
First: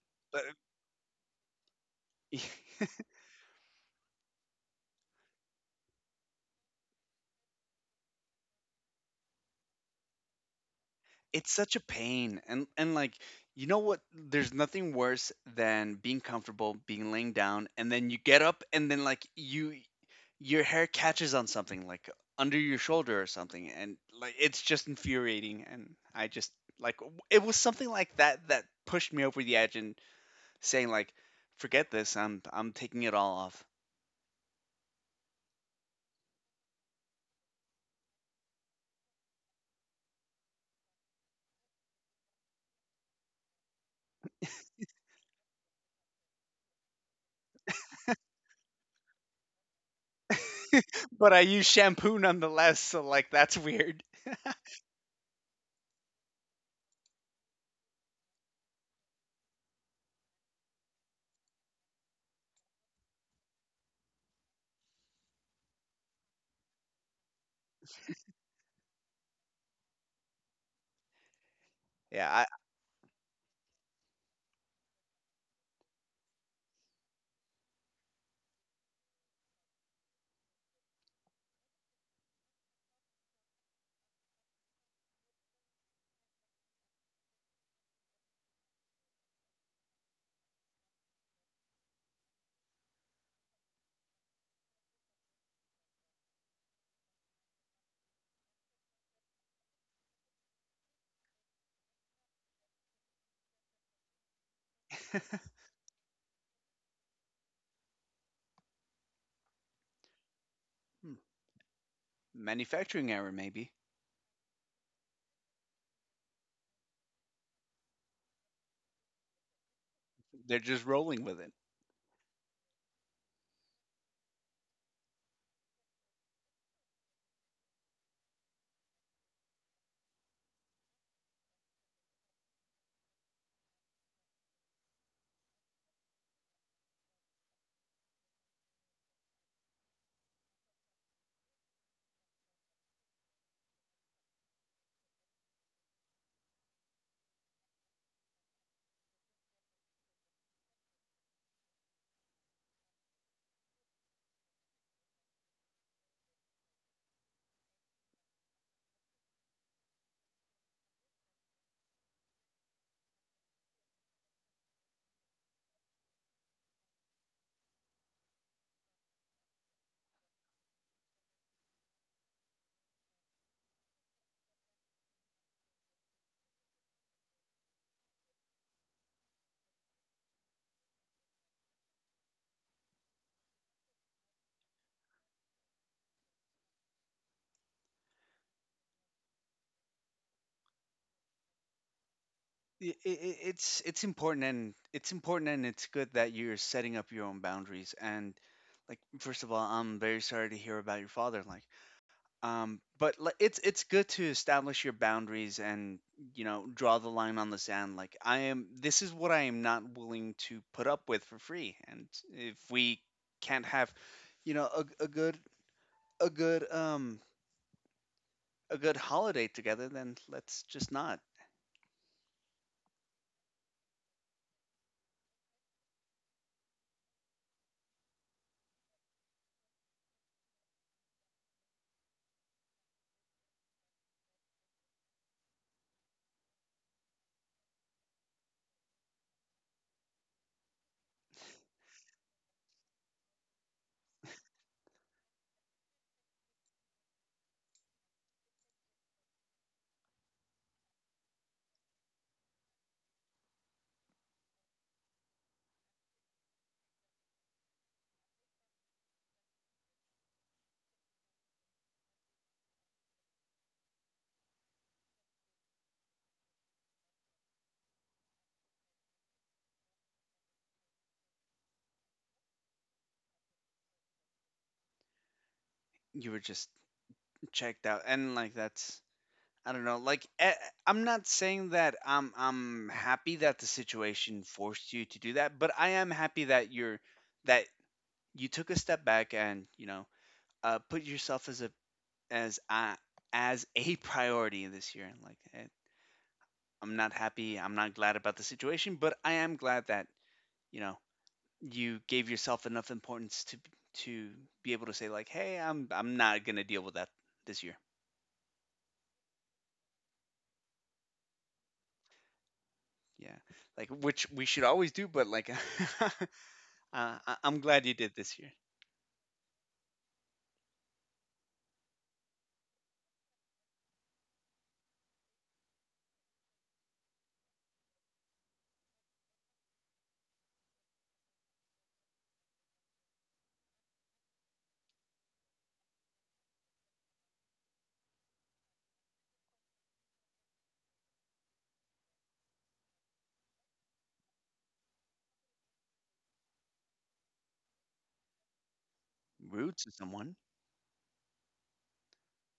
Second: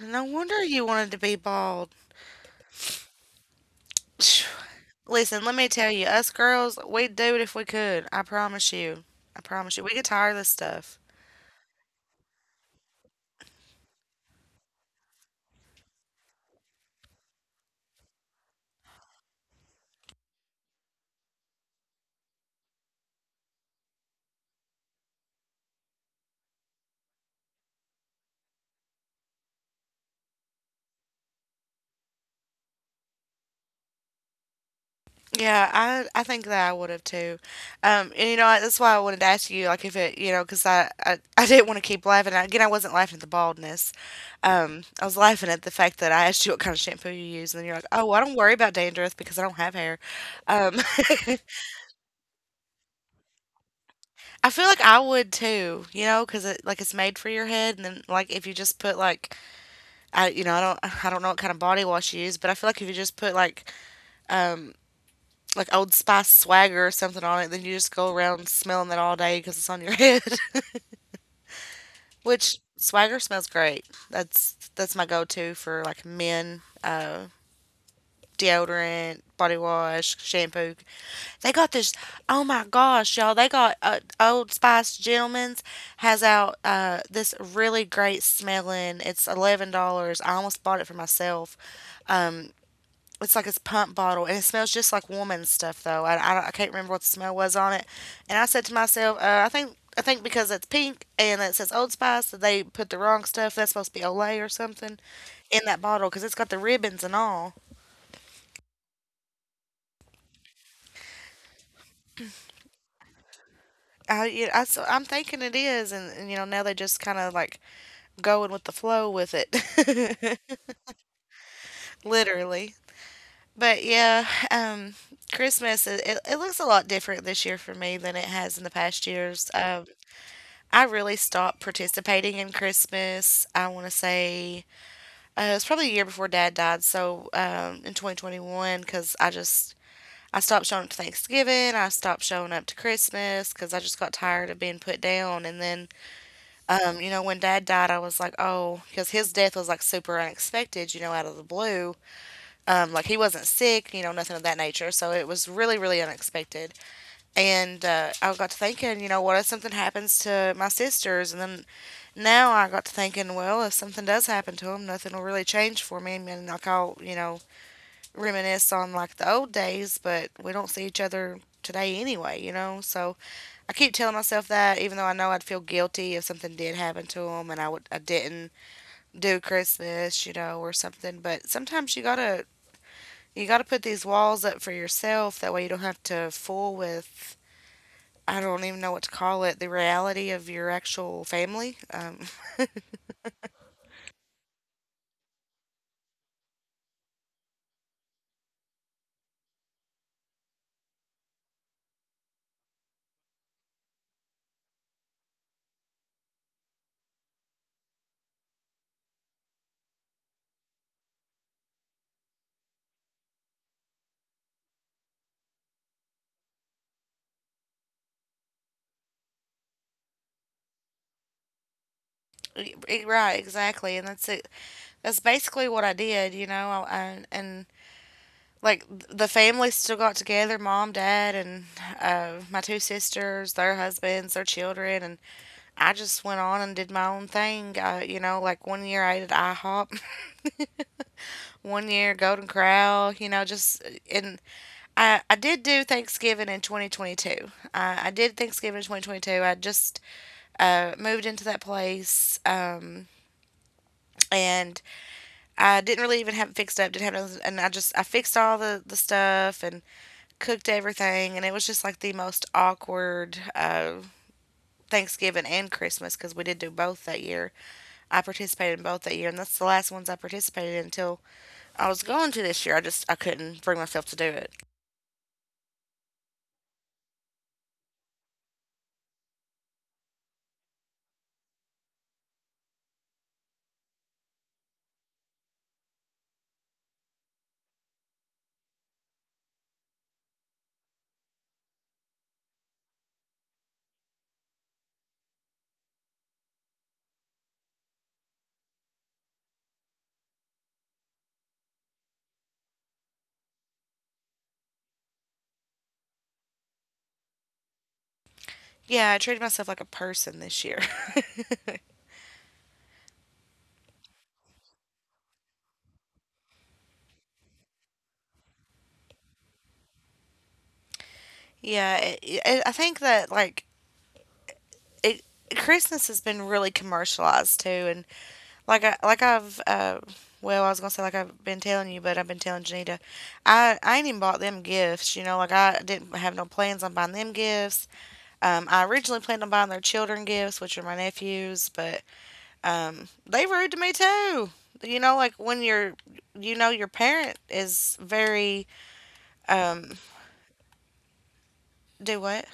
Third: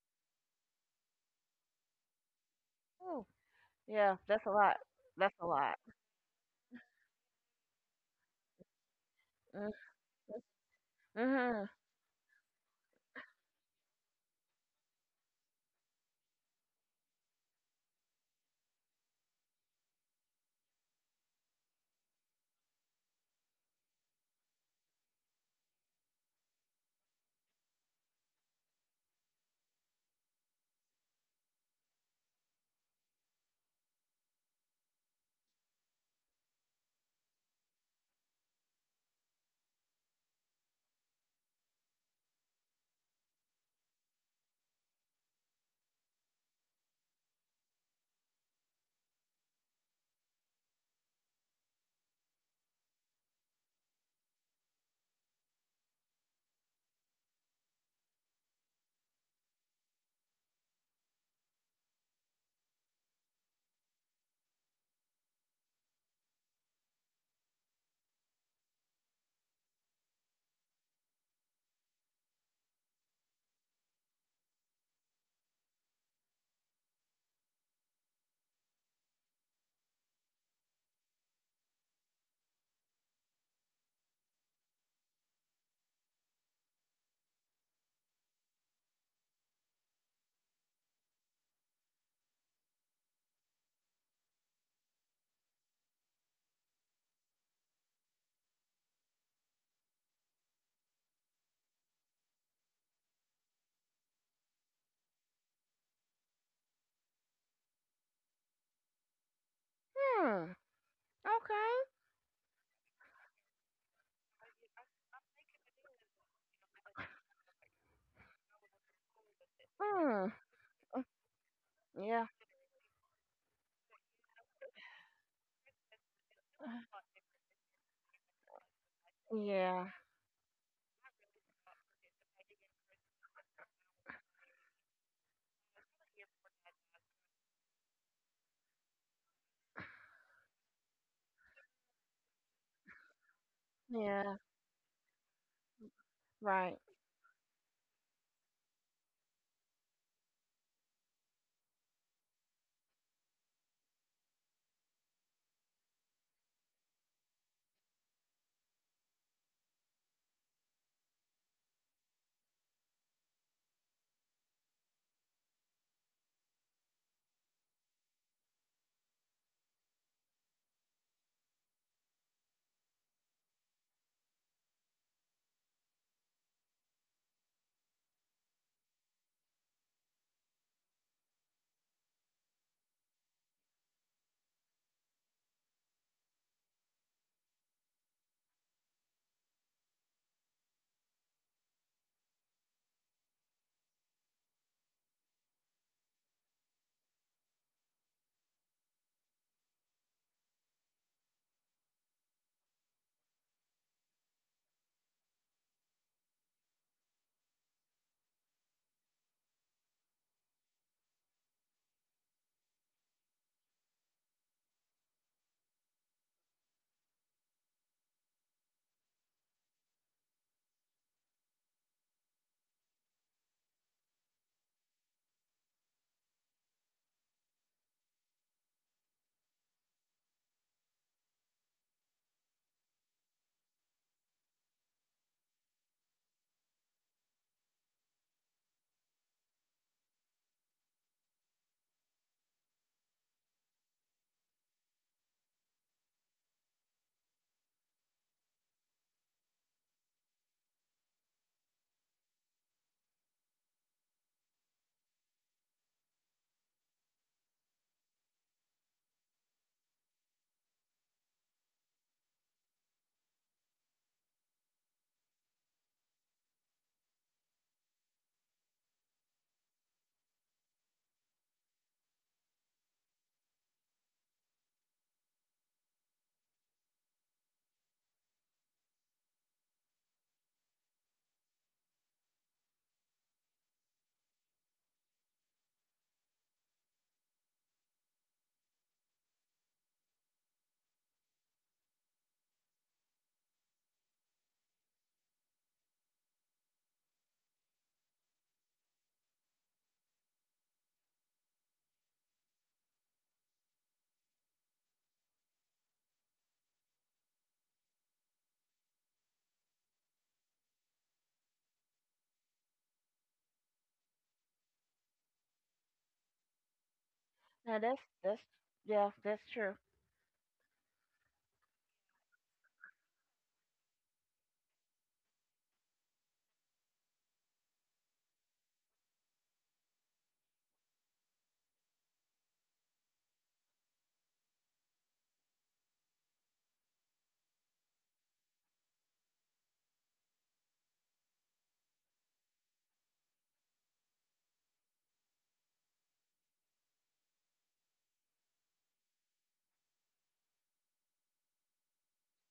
Speaker 1: No
Speaker 2: But
Speaker 1: wonder you wanted to be bald.
Speaker 2: [LAUGHS]
Speaker 3: Oh yeah,
Speaker 1: [SIGHS]
Speaker 3: that's
Speaker 1: Phew.
Speaker 3: a lot. That's
Speaker 1: Listen,
Speaker 3: a
Speaker 1: let me
Speaker 3: lot.
Speaker 1: tell you, us girls, we'd do it if we could. I promise you. I
Speaker 3: Mm.
Speaker 1: promise you. We get tired of this stuff.
Speaker 2: it's
Speaker 3: Mhm.
Speaker 2: such a pain, and like, you know what, there's nothing worse than being comfortable being laying down and then you get up and then like your hair catches on something like under your shoulder or something, and like it's just infuriating. And I just it was something like that that pushed me over the edge and saying like forget this, I'm taking it all off.
Speaker 1: Yeah, I think that I would have too. And you know, that's why I wanted to ask you, like, if it, you know, because I didn't want to keep laughing. Again, I wasn't laughing at the baldness. I was laughing at the fact that I asked you what kind of shampoo you use, and then you're like, oh, well, I don't worry about dandruff because I don't have hair. Um, [LAUGHS]
Speaker 2: [LAUGHS] but I use shampoo nonetheless, so like that's [LAUGHS] weird.
Speaker 1: I feel like I would too, you know, because it like it's made for your head, and then like if you just put like I you know I don't know what kind of body wash you use, but I feel like if you just put like Old Spice Swagger or something on it, then you just go around smelling it all day because it's on your [LAUGHS] head.
Speaker 2: Yeah,
Speaker 1: Which Swagger smells great. That's my go-to for like men deodorant, body wash, shampoo. They got this. Oh my gosh, y'all! They got Old Spice Gentleman's has out this really great smelling. It's $11. I almost bought it for myself. Um, it's like this pump bottle, and it smells just like woman's stuff though. I can't remember what the smell was on it, and I said to myself, I think because it's pink and it says Old Spice that they put the wrong stuff. That's supposed to be Olay or something in that bottle because it's got the ribbons and all.
Speaker 3: Hmm. Okay.
Speaker 2: [LAUGHS] manufacturing error maybe.
Speaker 1: I, you know, I, so I'm thinking it is, and you know now they just kind of like going with the flow with it,
Speaker 3: Hmm.
Speaker 2: They're just rolling with it.
Speaker 1: [LAUGHS]
Speaker 3: Yeah.
Speaker 1: literally. But yeah, um, Christmas it it looks a lot
Speaker 3: [SIGHS]
Speaker 1: different this year for me than it has in the past years.
Speaker 3: Yeah.
Speaker 1: I really stopped participating in Christmas. I want to say it was probably a year before Dad died, so in 2021, because I just I stopped showing up to Thanksgiving. I stopped showing up to Christmas because I just got
Speaker 3: Yeah.
Speaker 1: tired of being put down, and then
Speaker 3: Right.
Speaker 1: You know, when dad died, I was like, oh, because his death was like super unexpected, you know, out of the blue. Like he wasn't sick, you know, nothing of that nature. So it was really, really unexpected. And I got to thinking, you know, what if something happens to my sisters? And then now I got to thinking, well, if something does happen to them, nothing will really change for me. I mean, like I'll, you know, reminisce on like the old days, but we don't see each other today anyway, you know? So I keep telling myself that, even though I know I'd feel guilty if something did happen to him and I didn't do Christmas, you know, or something. But sometimes you gotta put these walls up for yourself. That way you don't have to fool with, I don't even know what to call it, the reality of your actual family.
Speaker 2: It's important, and it's important, and it's good that you're setting up your own boundaries. And like first of all, I'm very sorry to hear about your father. Like um, but like it's good to establish your boundaries, and you know, draw the line on the sand. Like I am, this is what I am not willing to put up with for free. And if we can't have, you know, a good, a good um, a good holiday together, then let's just not.
Speaker 1: [LAUGHS] Right, exactly, and that's it. That's basically what I did, you know. I and like The family still got together, mom, dad, and my two sisters, their husbands, their children, and I just went on and did my own thing. You know, like one year I ate at IHOP, [LAUGHS] one year Golden Corral, you know. I did do Thanksgiving in 2022. I just moved into that place, and I didn't really even have it fixed up, didn't have nothing, and I fixed all the stuff and cooked everything, and it was just like the most awkward Thanksgiving and Christmas, because we did do both that year. I participated in both that year, and that's the last ones I participated in until I was going to this year. I couldn't bring myself to do it.
Speaker 2: You were just checked out, and like that's, I don't know. Like I'm not saying that I'm happy that the situation forced you to do that, but I am happy that that you took a step back, and you know, put yourself as a as a [LAUGHS] priority this year. Like I'm not happy. I'm not glad about the situation, but I am glad that, you know, you gave yourself enough importance to be able to say like, hey, I'm not gonna deal with that this year.
Speaker 1: Yeah, I treated myself like a person this year. [LAUGHS]
Speaker 2: Yeah, like which we should always do, but like, [LAUGHS] I'm glad
Speaker 3: Now
Speaker 2: you did this year.
Speaker 3: that's yeah, that's true.
Speaker 1: I think that it, Christmas has been really commercialized too, and like I like I've uh I was gonna say like I've been telling you, but I've been telling Janita, I ain't even bought them gifts. You know, like I didn't have no plans on buying them gifts. I originally planned on buying their children gifts, which are my nephews, but they rude to me too. You know, like when you're, you know, your parent is very,
Speaker 2: Rude to someone.
Speaker 1: do what?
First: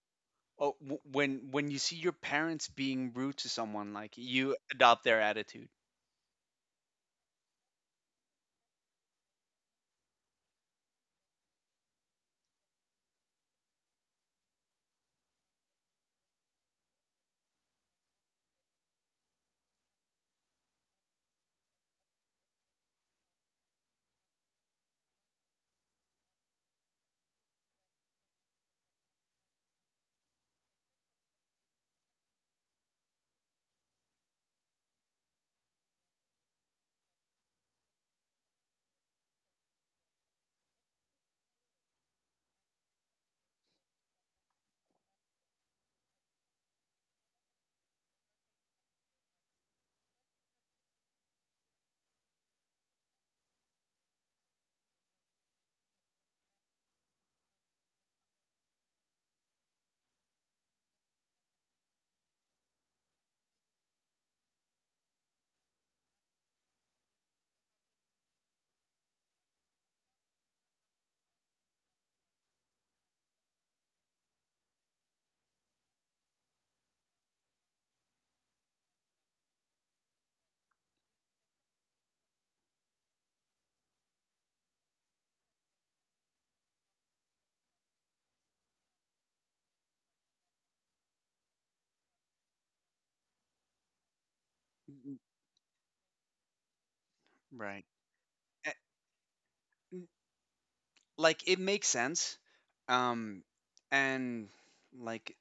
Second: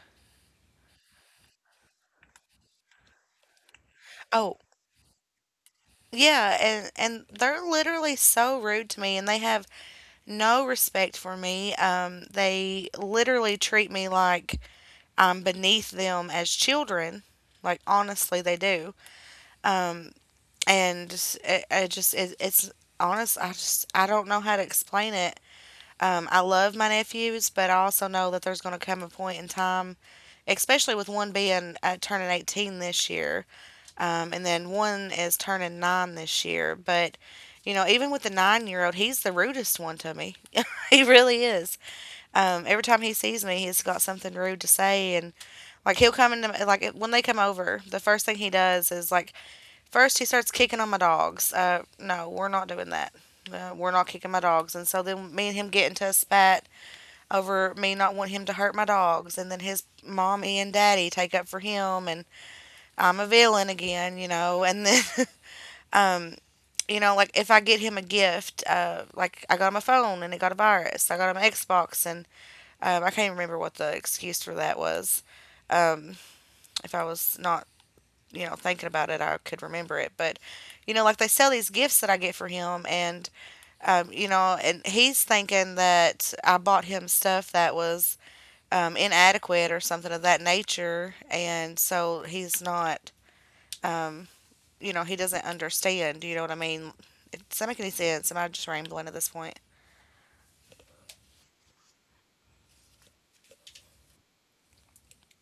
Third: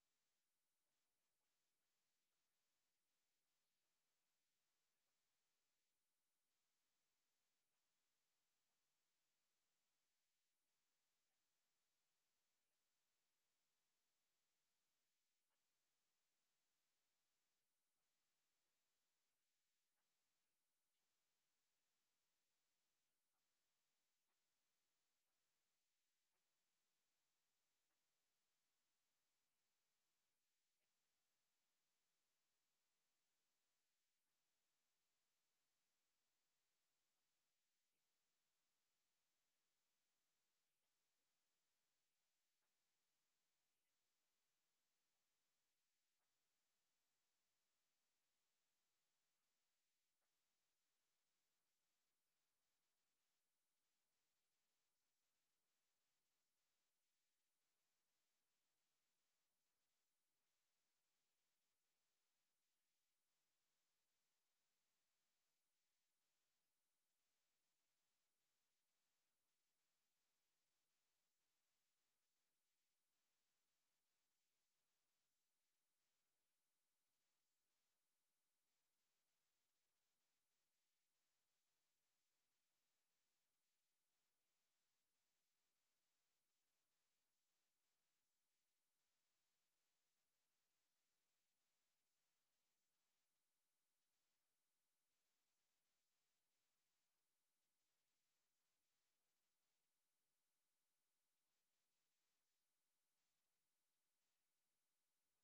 Speaker 2: Oh, when you see your parents being rude to someone, like you
Speaker 1: Oh.
Speaker 2: adopt their attitude.
Speaker 1: Yeah, and they're literally so rude to me and they have no respect for me. They literally treat me like beneath them as children. Like honestly, they do, and it just it, it's honest. I don't know how to explain it. I love my nephews, but I also know that there's going to come a point in time, especially with one being turning 18 this year, and then one is turning 9 this year. But you know, even with the 9 year old, he's the rudest one to me. [LAUGHS] He really is. Every time he sees me, he's got something rude to say, and like he'll come into my- like when they come over, the first thing he does is like first he starts kicking on my dogs. No, we're not doing that. We're not kicking my dogs. And so then me and him get into a spat over me not wanting him to hurt my dogs, and then his mommy and daddy take up for him, and I'm a villain again, you know. And then [LAUGHS] um, you know, like if I get him a gift, like I got him a phone and it got a virus. I got him an Xbox, and I can't even remember what the excuse for that was. Um, if I was not, you know, thinking about it, I could remember it. But, you know, like they sell these gifts that I get for him, and, you know, and he's thinking that I bought him stuff that was inadequate or something of that nature. And so he's not, um, you know, he
Speaker 2: Mm,
Speaker 1: doesn't understand. You know what I mean? It doesn't make
Speaker 2: right.
Speaker 1: any sense. Am I just
Speaker 2: A-
Speaker 1: rambling at this point?
Speaker 2: n- Like it makes sense. Um, and like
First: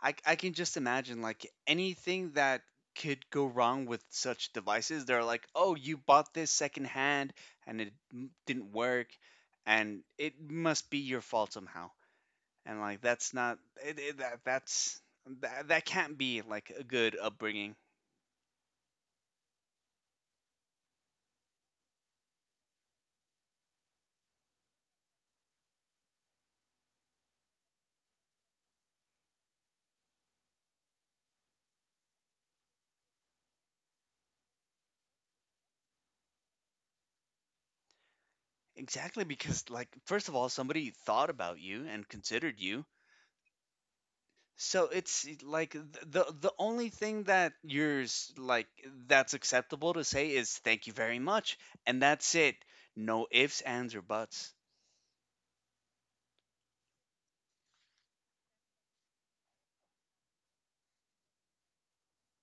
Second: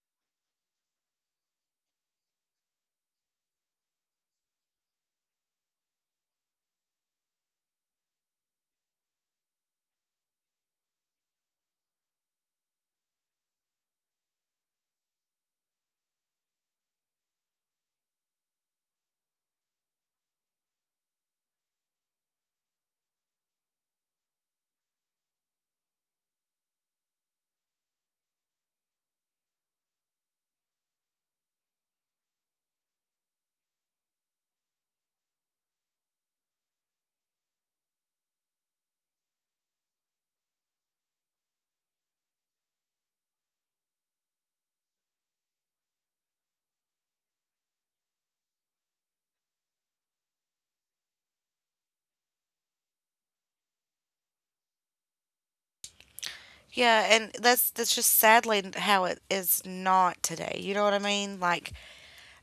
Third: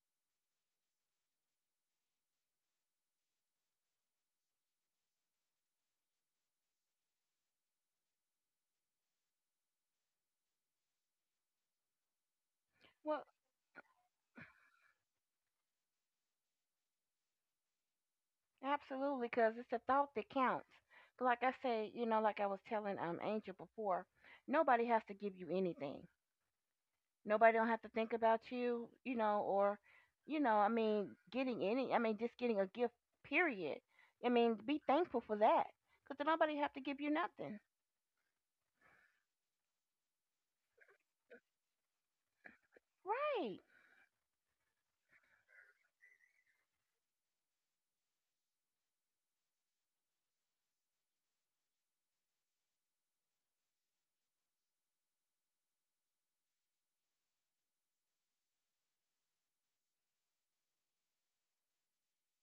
Speaker 2: I can just imagine like anything that could go wrong with such devices. They're like, oh, you bought this secondhand and didn't work, and it must be your fault somehow. And like
Speaker 3: Well,
Speaker 2: that's not, that that can't be like a good upbringing.
Speaker 3: absolutely, because it's a thought that counts. But like I say, you know, like I was telling Angel before, nobody has to give you anything. Nobody don't have to think about you, you know, or you know, I mean, getting any, I mean, just getting a gift, period. I mean, be thankful for that, because nobody have to give you nothing.
Speaker 2: Exactly, because like first of all, somebody thought about you and considered you.
Speaker 3: Right.
Speaker 2: So it's like the only thing that you yours like, that's acceptable to say is thank you very much, and that's it. No ifs, ands, or buts.
Speaker 1: Yeah, and that's just sadly how it is not today. You know what I mean? Like,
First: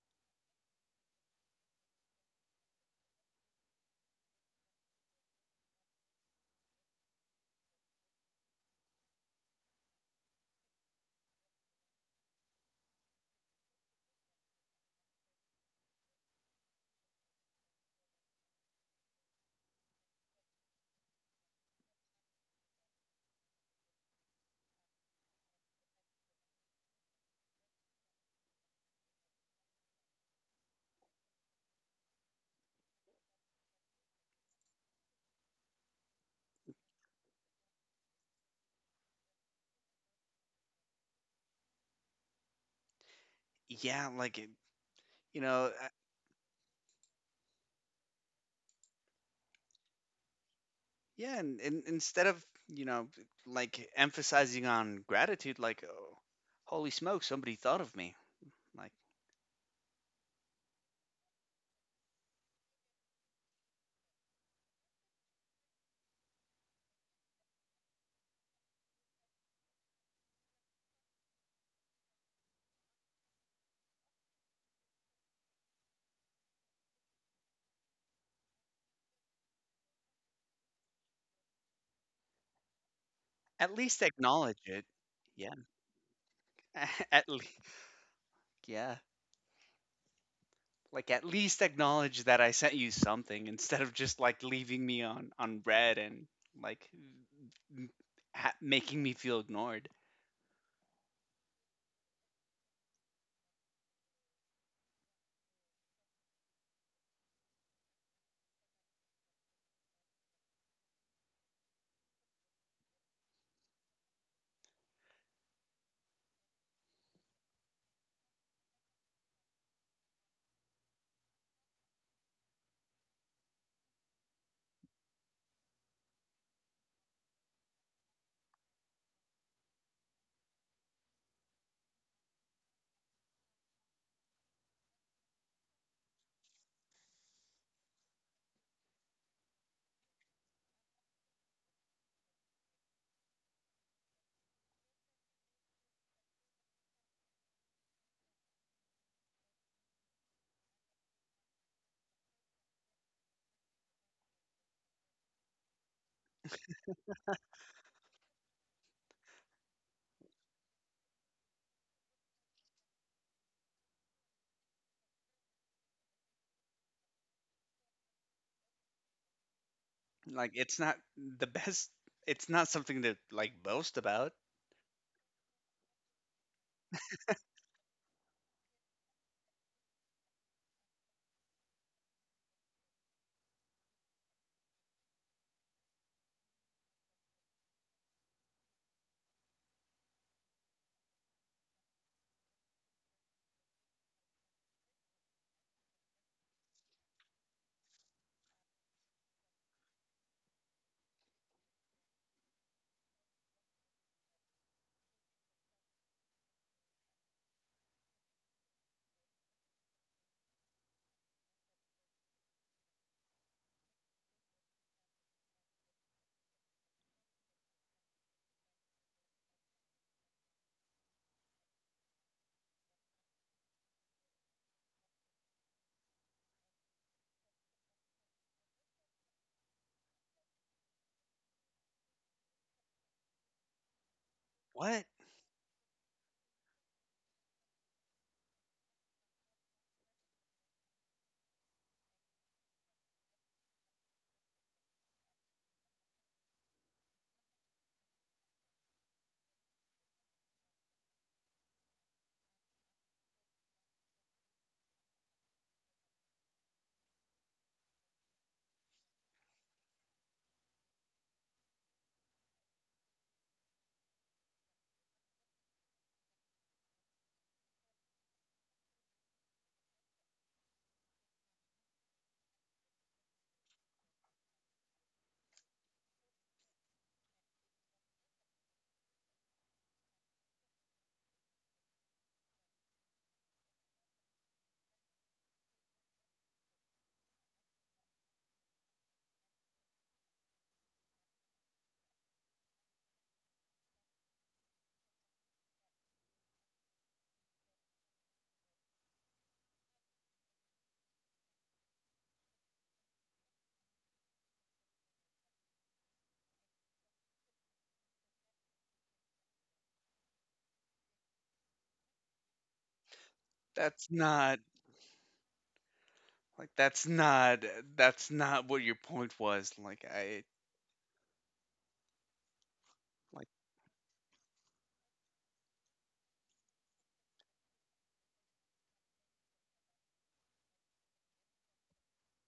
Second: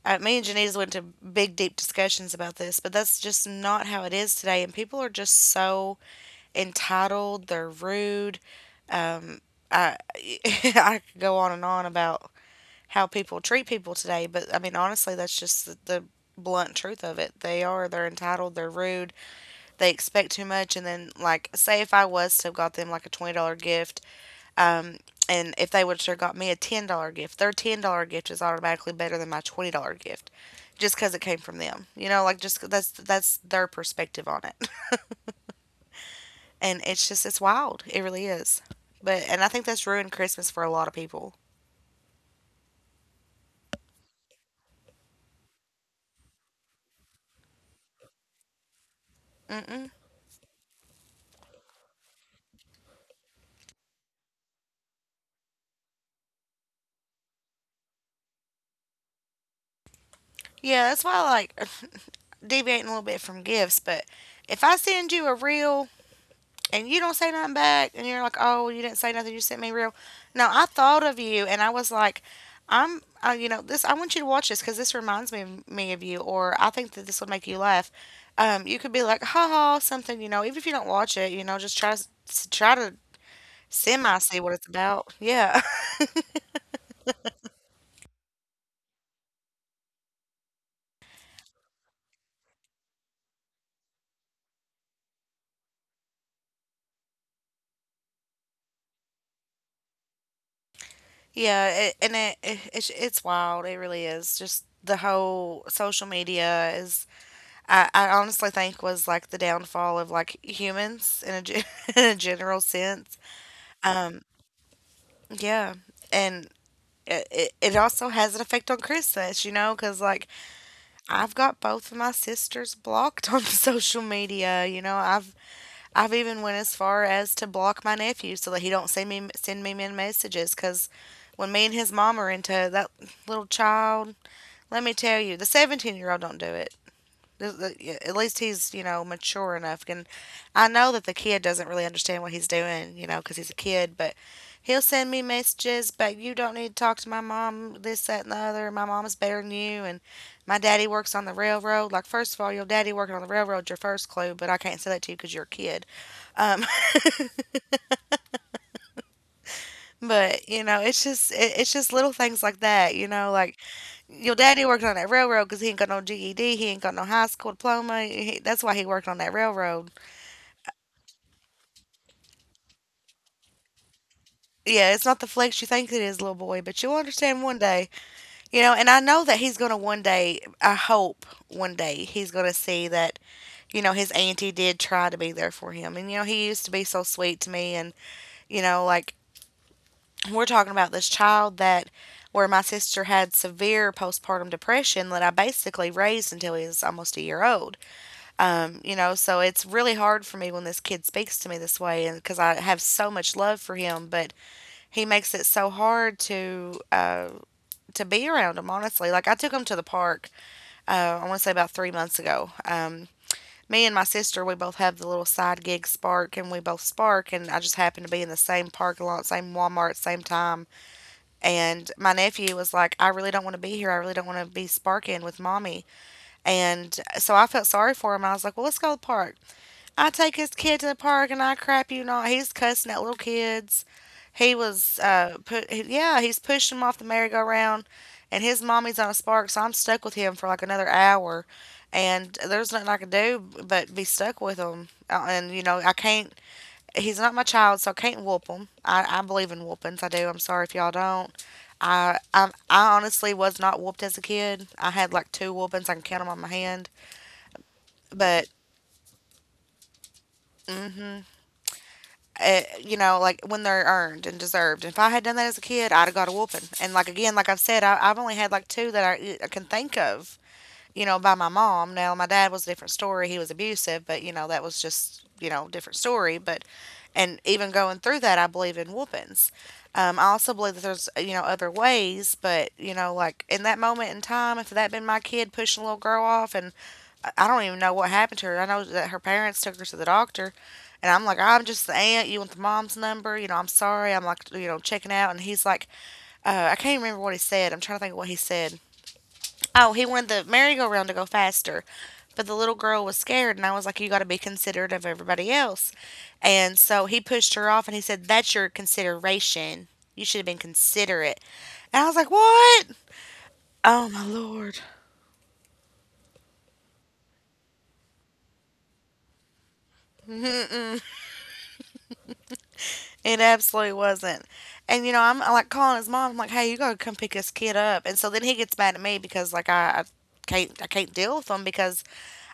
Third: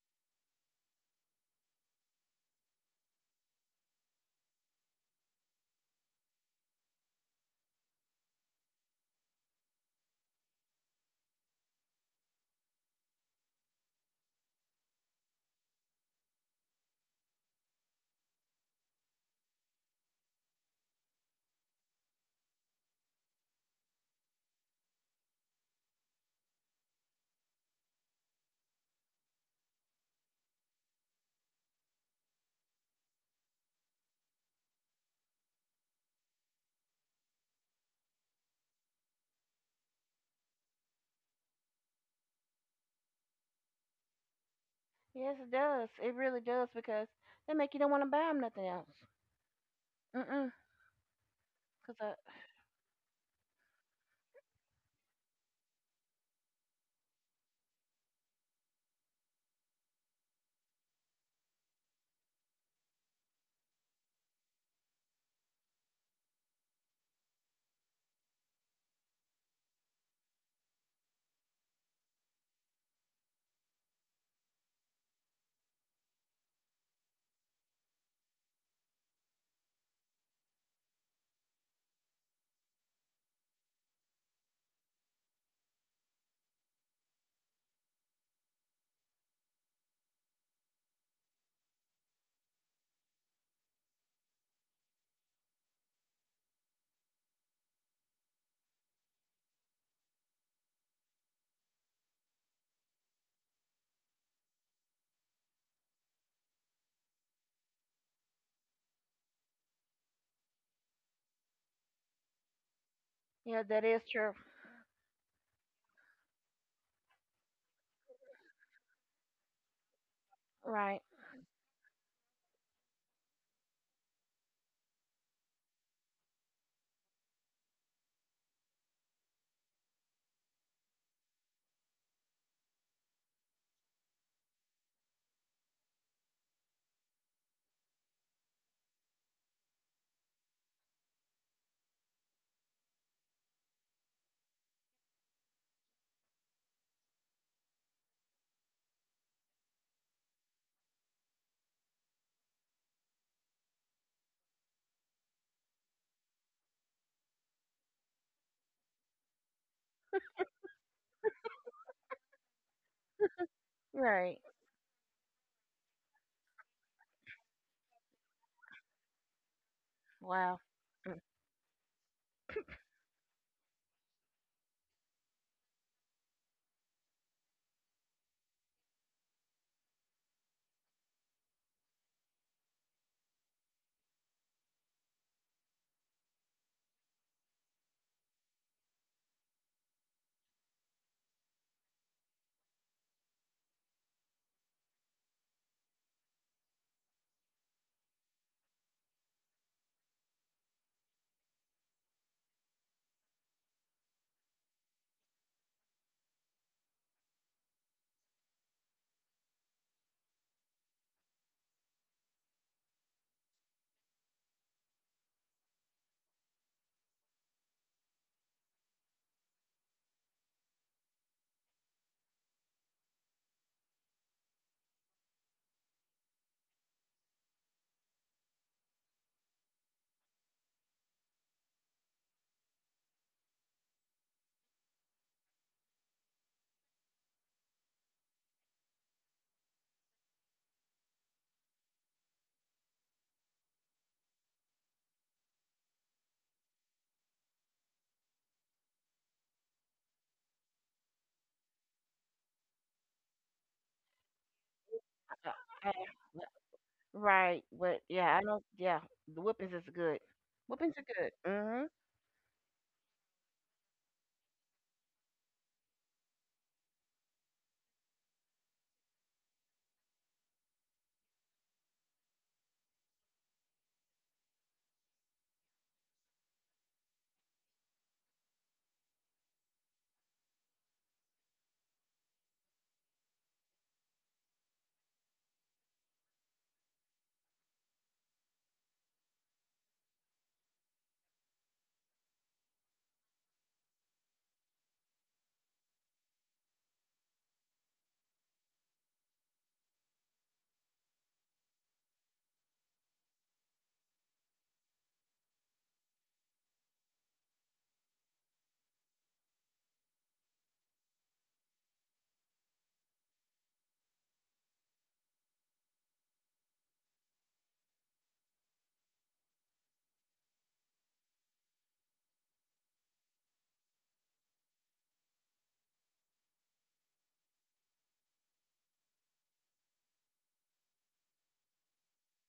Speaker 1: Me and Janice went to big, deep discussions about this, but that's just not how it is today. And people are just so entitled. They're rude. Um, I [LAUGHS] I could go on and on about how people treat people today, but I mean, honestly, that's just the blunt truth of it. They are. They're entitled. They're rude. They expect too much. And then, like, say if I was to have got them like a $20 gift, um, and if they would have got me a $10 gift, their $10 gift is automatically better than my $20 gift just because it came from them. You know, like just that's their perspective on it. [LAUGHS] And it's just it's wild. It really is. But and I think that's ruined Christmas for a lot of people.
Speaker 2: Yeah,
Speaker 3: Yes,
Speaker 2: you
Speaker 3: it
Speaker 2: know
Speaker 3: does. It really does because they make you don't want to buy them nothing else.
Speaker 1: Mm-mm.
Speaker 3: Mm-mm.
Speaker 2: yeah. And
Speaker 3: Cause I,
Speaker 2: instead of, you know, like emphasizing on gratitude, like oh, holy smoke, somebody thought of me, like,
Speaker 1: Yeah, that's why I like [SIGHS] deviating a little bit from gifts. But if I send you a real and you don't say nothing back and you're like, oh, you didn't say nothing, you sent me real, no, I thought of you and I was like, I'm you know, this, I want you to watch this because this reminds me of you, or I think that this would make you laugh. You could be like ha ha something, you know, even if you don't watch it, you know, just try to
Speaker 2: at least
Speaker 1: semi see what
Speaker 2: acknowledge
Speaker 1: it's
Speaker 2: it.
Speaker 1: about,
Speaker 2: Yeah.
Speaker 1: yeah.
Speaker 2: [LAUGHS] At least, yeah. Like at least acknowledge that I sent you something instead of just like leaving me on red, and like m- making me feel ignored.
Speaker 1: [LAUGHS] Yeah, it, and it, it it's wild, it really is. Just the whole social media is, I honestly think was like the downfall of like humans in a, gen- [LAUGHS] in a general sense.
Speaker 3: yeah, that is true.
Speaker 1: Yeah. And it also has an effect on Christmas, you know, because like
Speaker 3: Right.
Speaker 1: I've got both of my sisters blocked on [LAUGHS] social media. I've even went as far as to block my nephew so that he don't send me men messages. Because when me and his mom are into that little child, let me tell you, the 17 year old don't do it. Yeah, at least he's, you know, mature enough. And I know that the kid doesn't really understand what he's doing, you know, because he's a kid, but he'll send me messages, but you don't need to talk to my mom, this, that, and the other. My mom's better than you. And my daddy works on the railroad. Like, first of all, your daddy working on the railroad's your first clue, but I can't say that to you because you're a kid. Um, [LAUGHS] but you know it's just it's just little things like that, you know, like your
Speaker 3: Right.
Speaker 1: daddy worked on that railroad because he ain't got no GED. He ain't got no high school diploma. He, that's why he worked on that railroad.
Speaker 2: Like
Speaker 3: Wow.
Speaker 2: it's not the best. It's not something to like boast about.
Speaker 1: Yeah, it's not the flex you think it is, little boy, but you'll understand one day. You know, and I know that he's going to one day, I hope one day, he's going to see that, you know, his auntie did try to be there for him. And, you know, he used to be so sweet to me. And, you know, like, we're talking about this child that where my sister had severe postpartum depression that I basically raised until he was almost a year old. You know, so it's really hard for me when this kid speaks to me this way, and because I have so much love for him, but he makes it so hard to be around him. Honestly, like I took him to the park. I want to say about 3 months ago. Me and my sister, we both have the little side gig Spark, and we both Spark, and I just happened to be in the same parking lot, same Walmart, same time. And my nephew was like, "I really don't want to be here. I really don't want to be sparking with mommy." And so I felt sorry for him. I was like, "Well, let's go to the park." I take his kid to the park and I crap you not. He's cussing at little kids. He was,
Speaker 2: What?
Speaker 1: yeah, he's pushing him off the merry-go-round, and his mommy's on a spark, so I'm stuck with him for like another hour, and there's nothing I can do but be stuck with him. And you know, I can't. He's not my child, so I can't whoop him. I believe in whoopings. I do. I'm sorry if y'all don't. I honestly was not whooped as a kid. I had like two
Speaker 3: I,
Speaker 1: whoopings. I
Speaker 3: I,
Speaker 1: can count them on my hand.
Speaker 3: right. But yeah, I
Speaker 1: But
Speaker 3: know. Yeah, the whippings is good. Whippings
Speaker 1: hmm,
Speaker 3: are good. Mm-hmm.
Speaker 1: you know, like when they're earned and deserved. If I had done that as a kid, I'd have got a whooping. And like again, like I've said, I've only had like two that I can think of by my mom. Now, my dad was a different story. He was abusive, but, you know, that was just, you know, different story. And even going through that, I believe in whoopings. I also believe that there's, you know, other ways, but, you know, like in that moment in time, if that had been my kid pushing a little girl off. And I don't even know what happened to her. I know that her parents took her to the doctor, and I'm like, I'm just the aunt. You want the mom's number? You know, I'm sorry. I'm like, you know, checking out, and he's like, I can't remember what he said. I'm trying to think of what he said. Oh, he wanted the merry-go-round to go faster, but the little girl was scared, and I was like, "You got to be considerate of everybody else." And so he pushed her off, and he said, "That's your consideration. You should have been considerate." And I was like, "What? Oh
Speaker 2: That's
Speaker 1: my
Speaker 2: not,
Speaker 1: lord!"
Speaker 2: like that's not, that's not what your point was. Like I
Speaker 1: It
Speaker 2: like
Speaker 1: absolutely wasn't. And you know, I'm like calling his mom. I'm like, "Hey, you gotta come pick this kid up." And so then he gets mad at me because like I can't deal with him because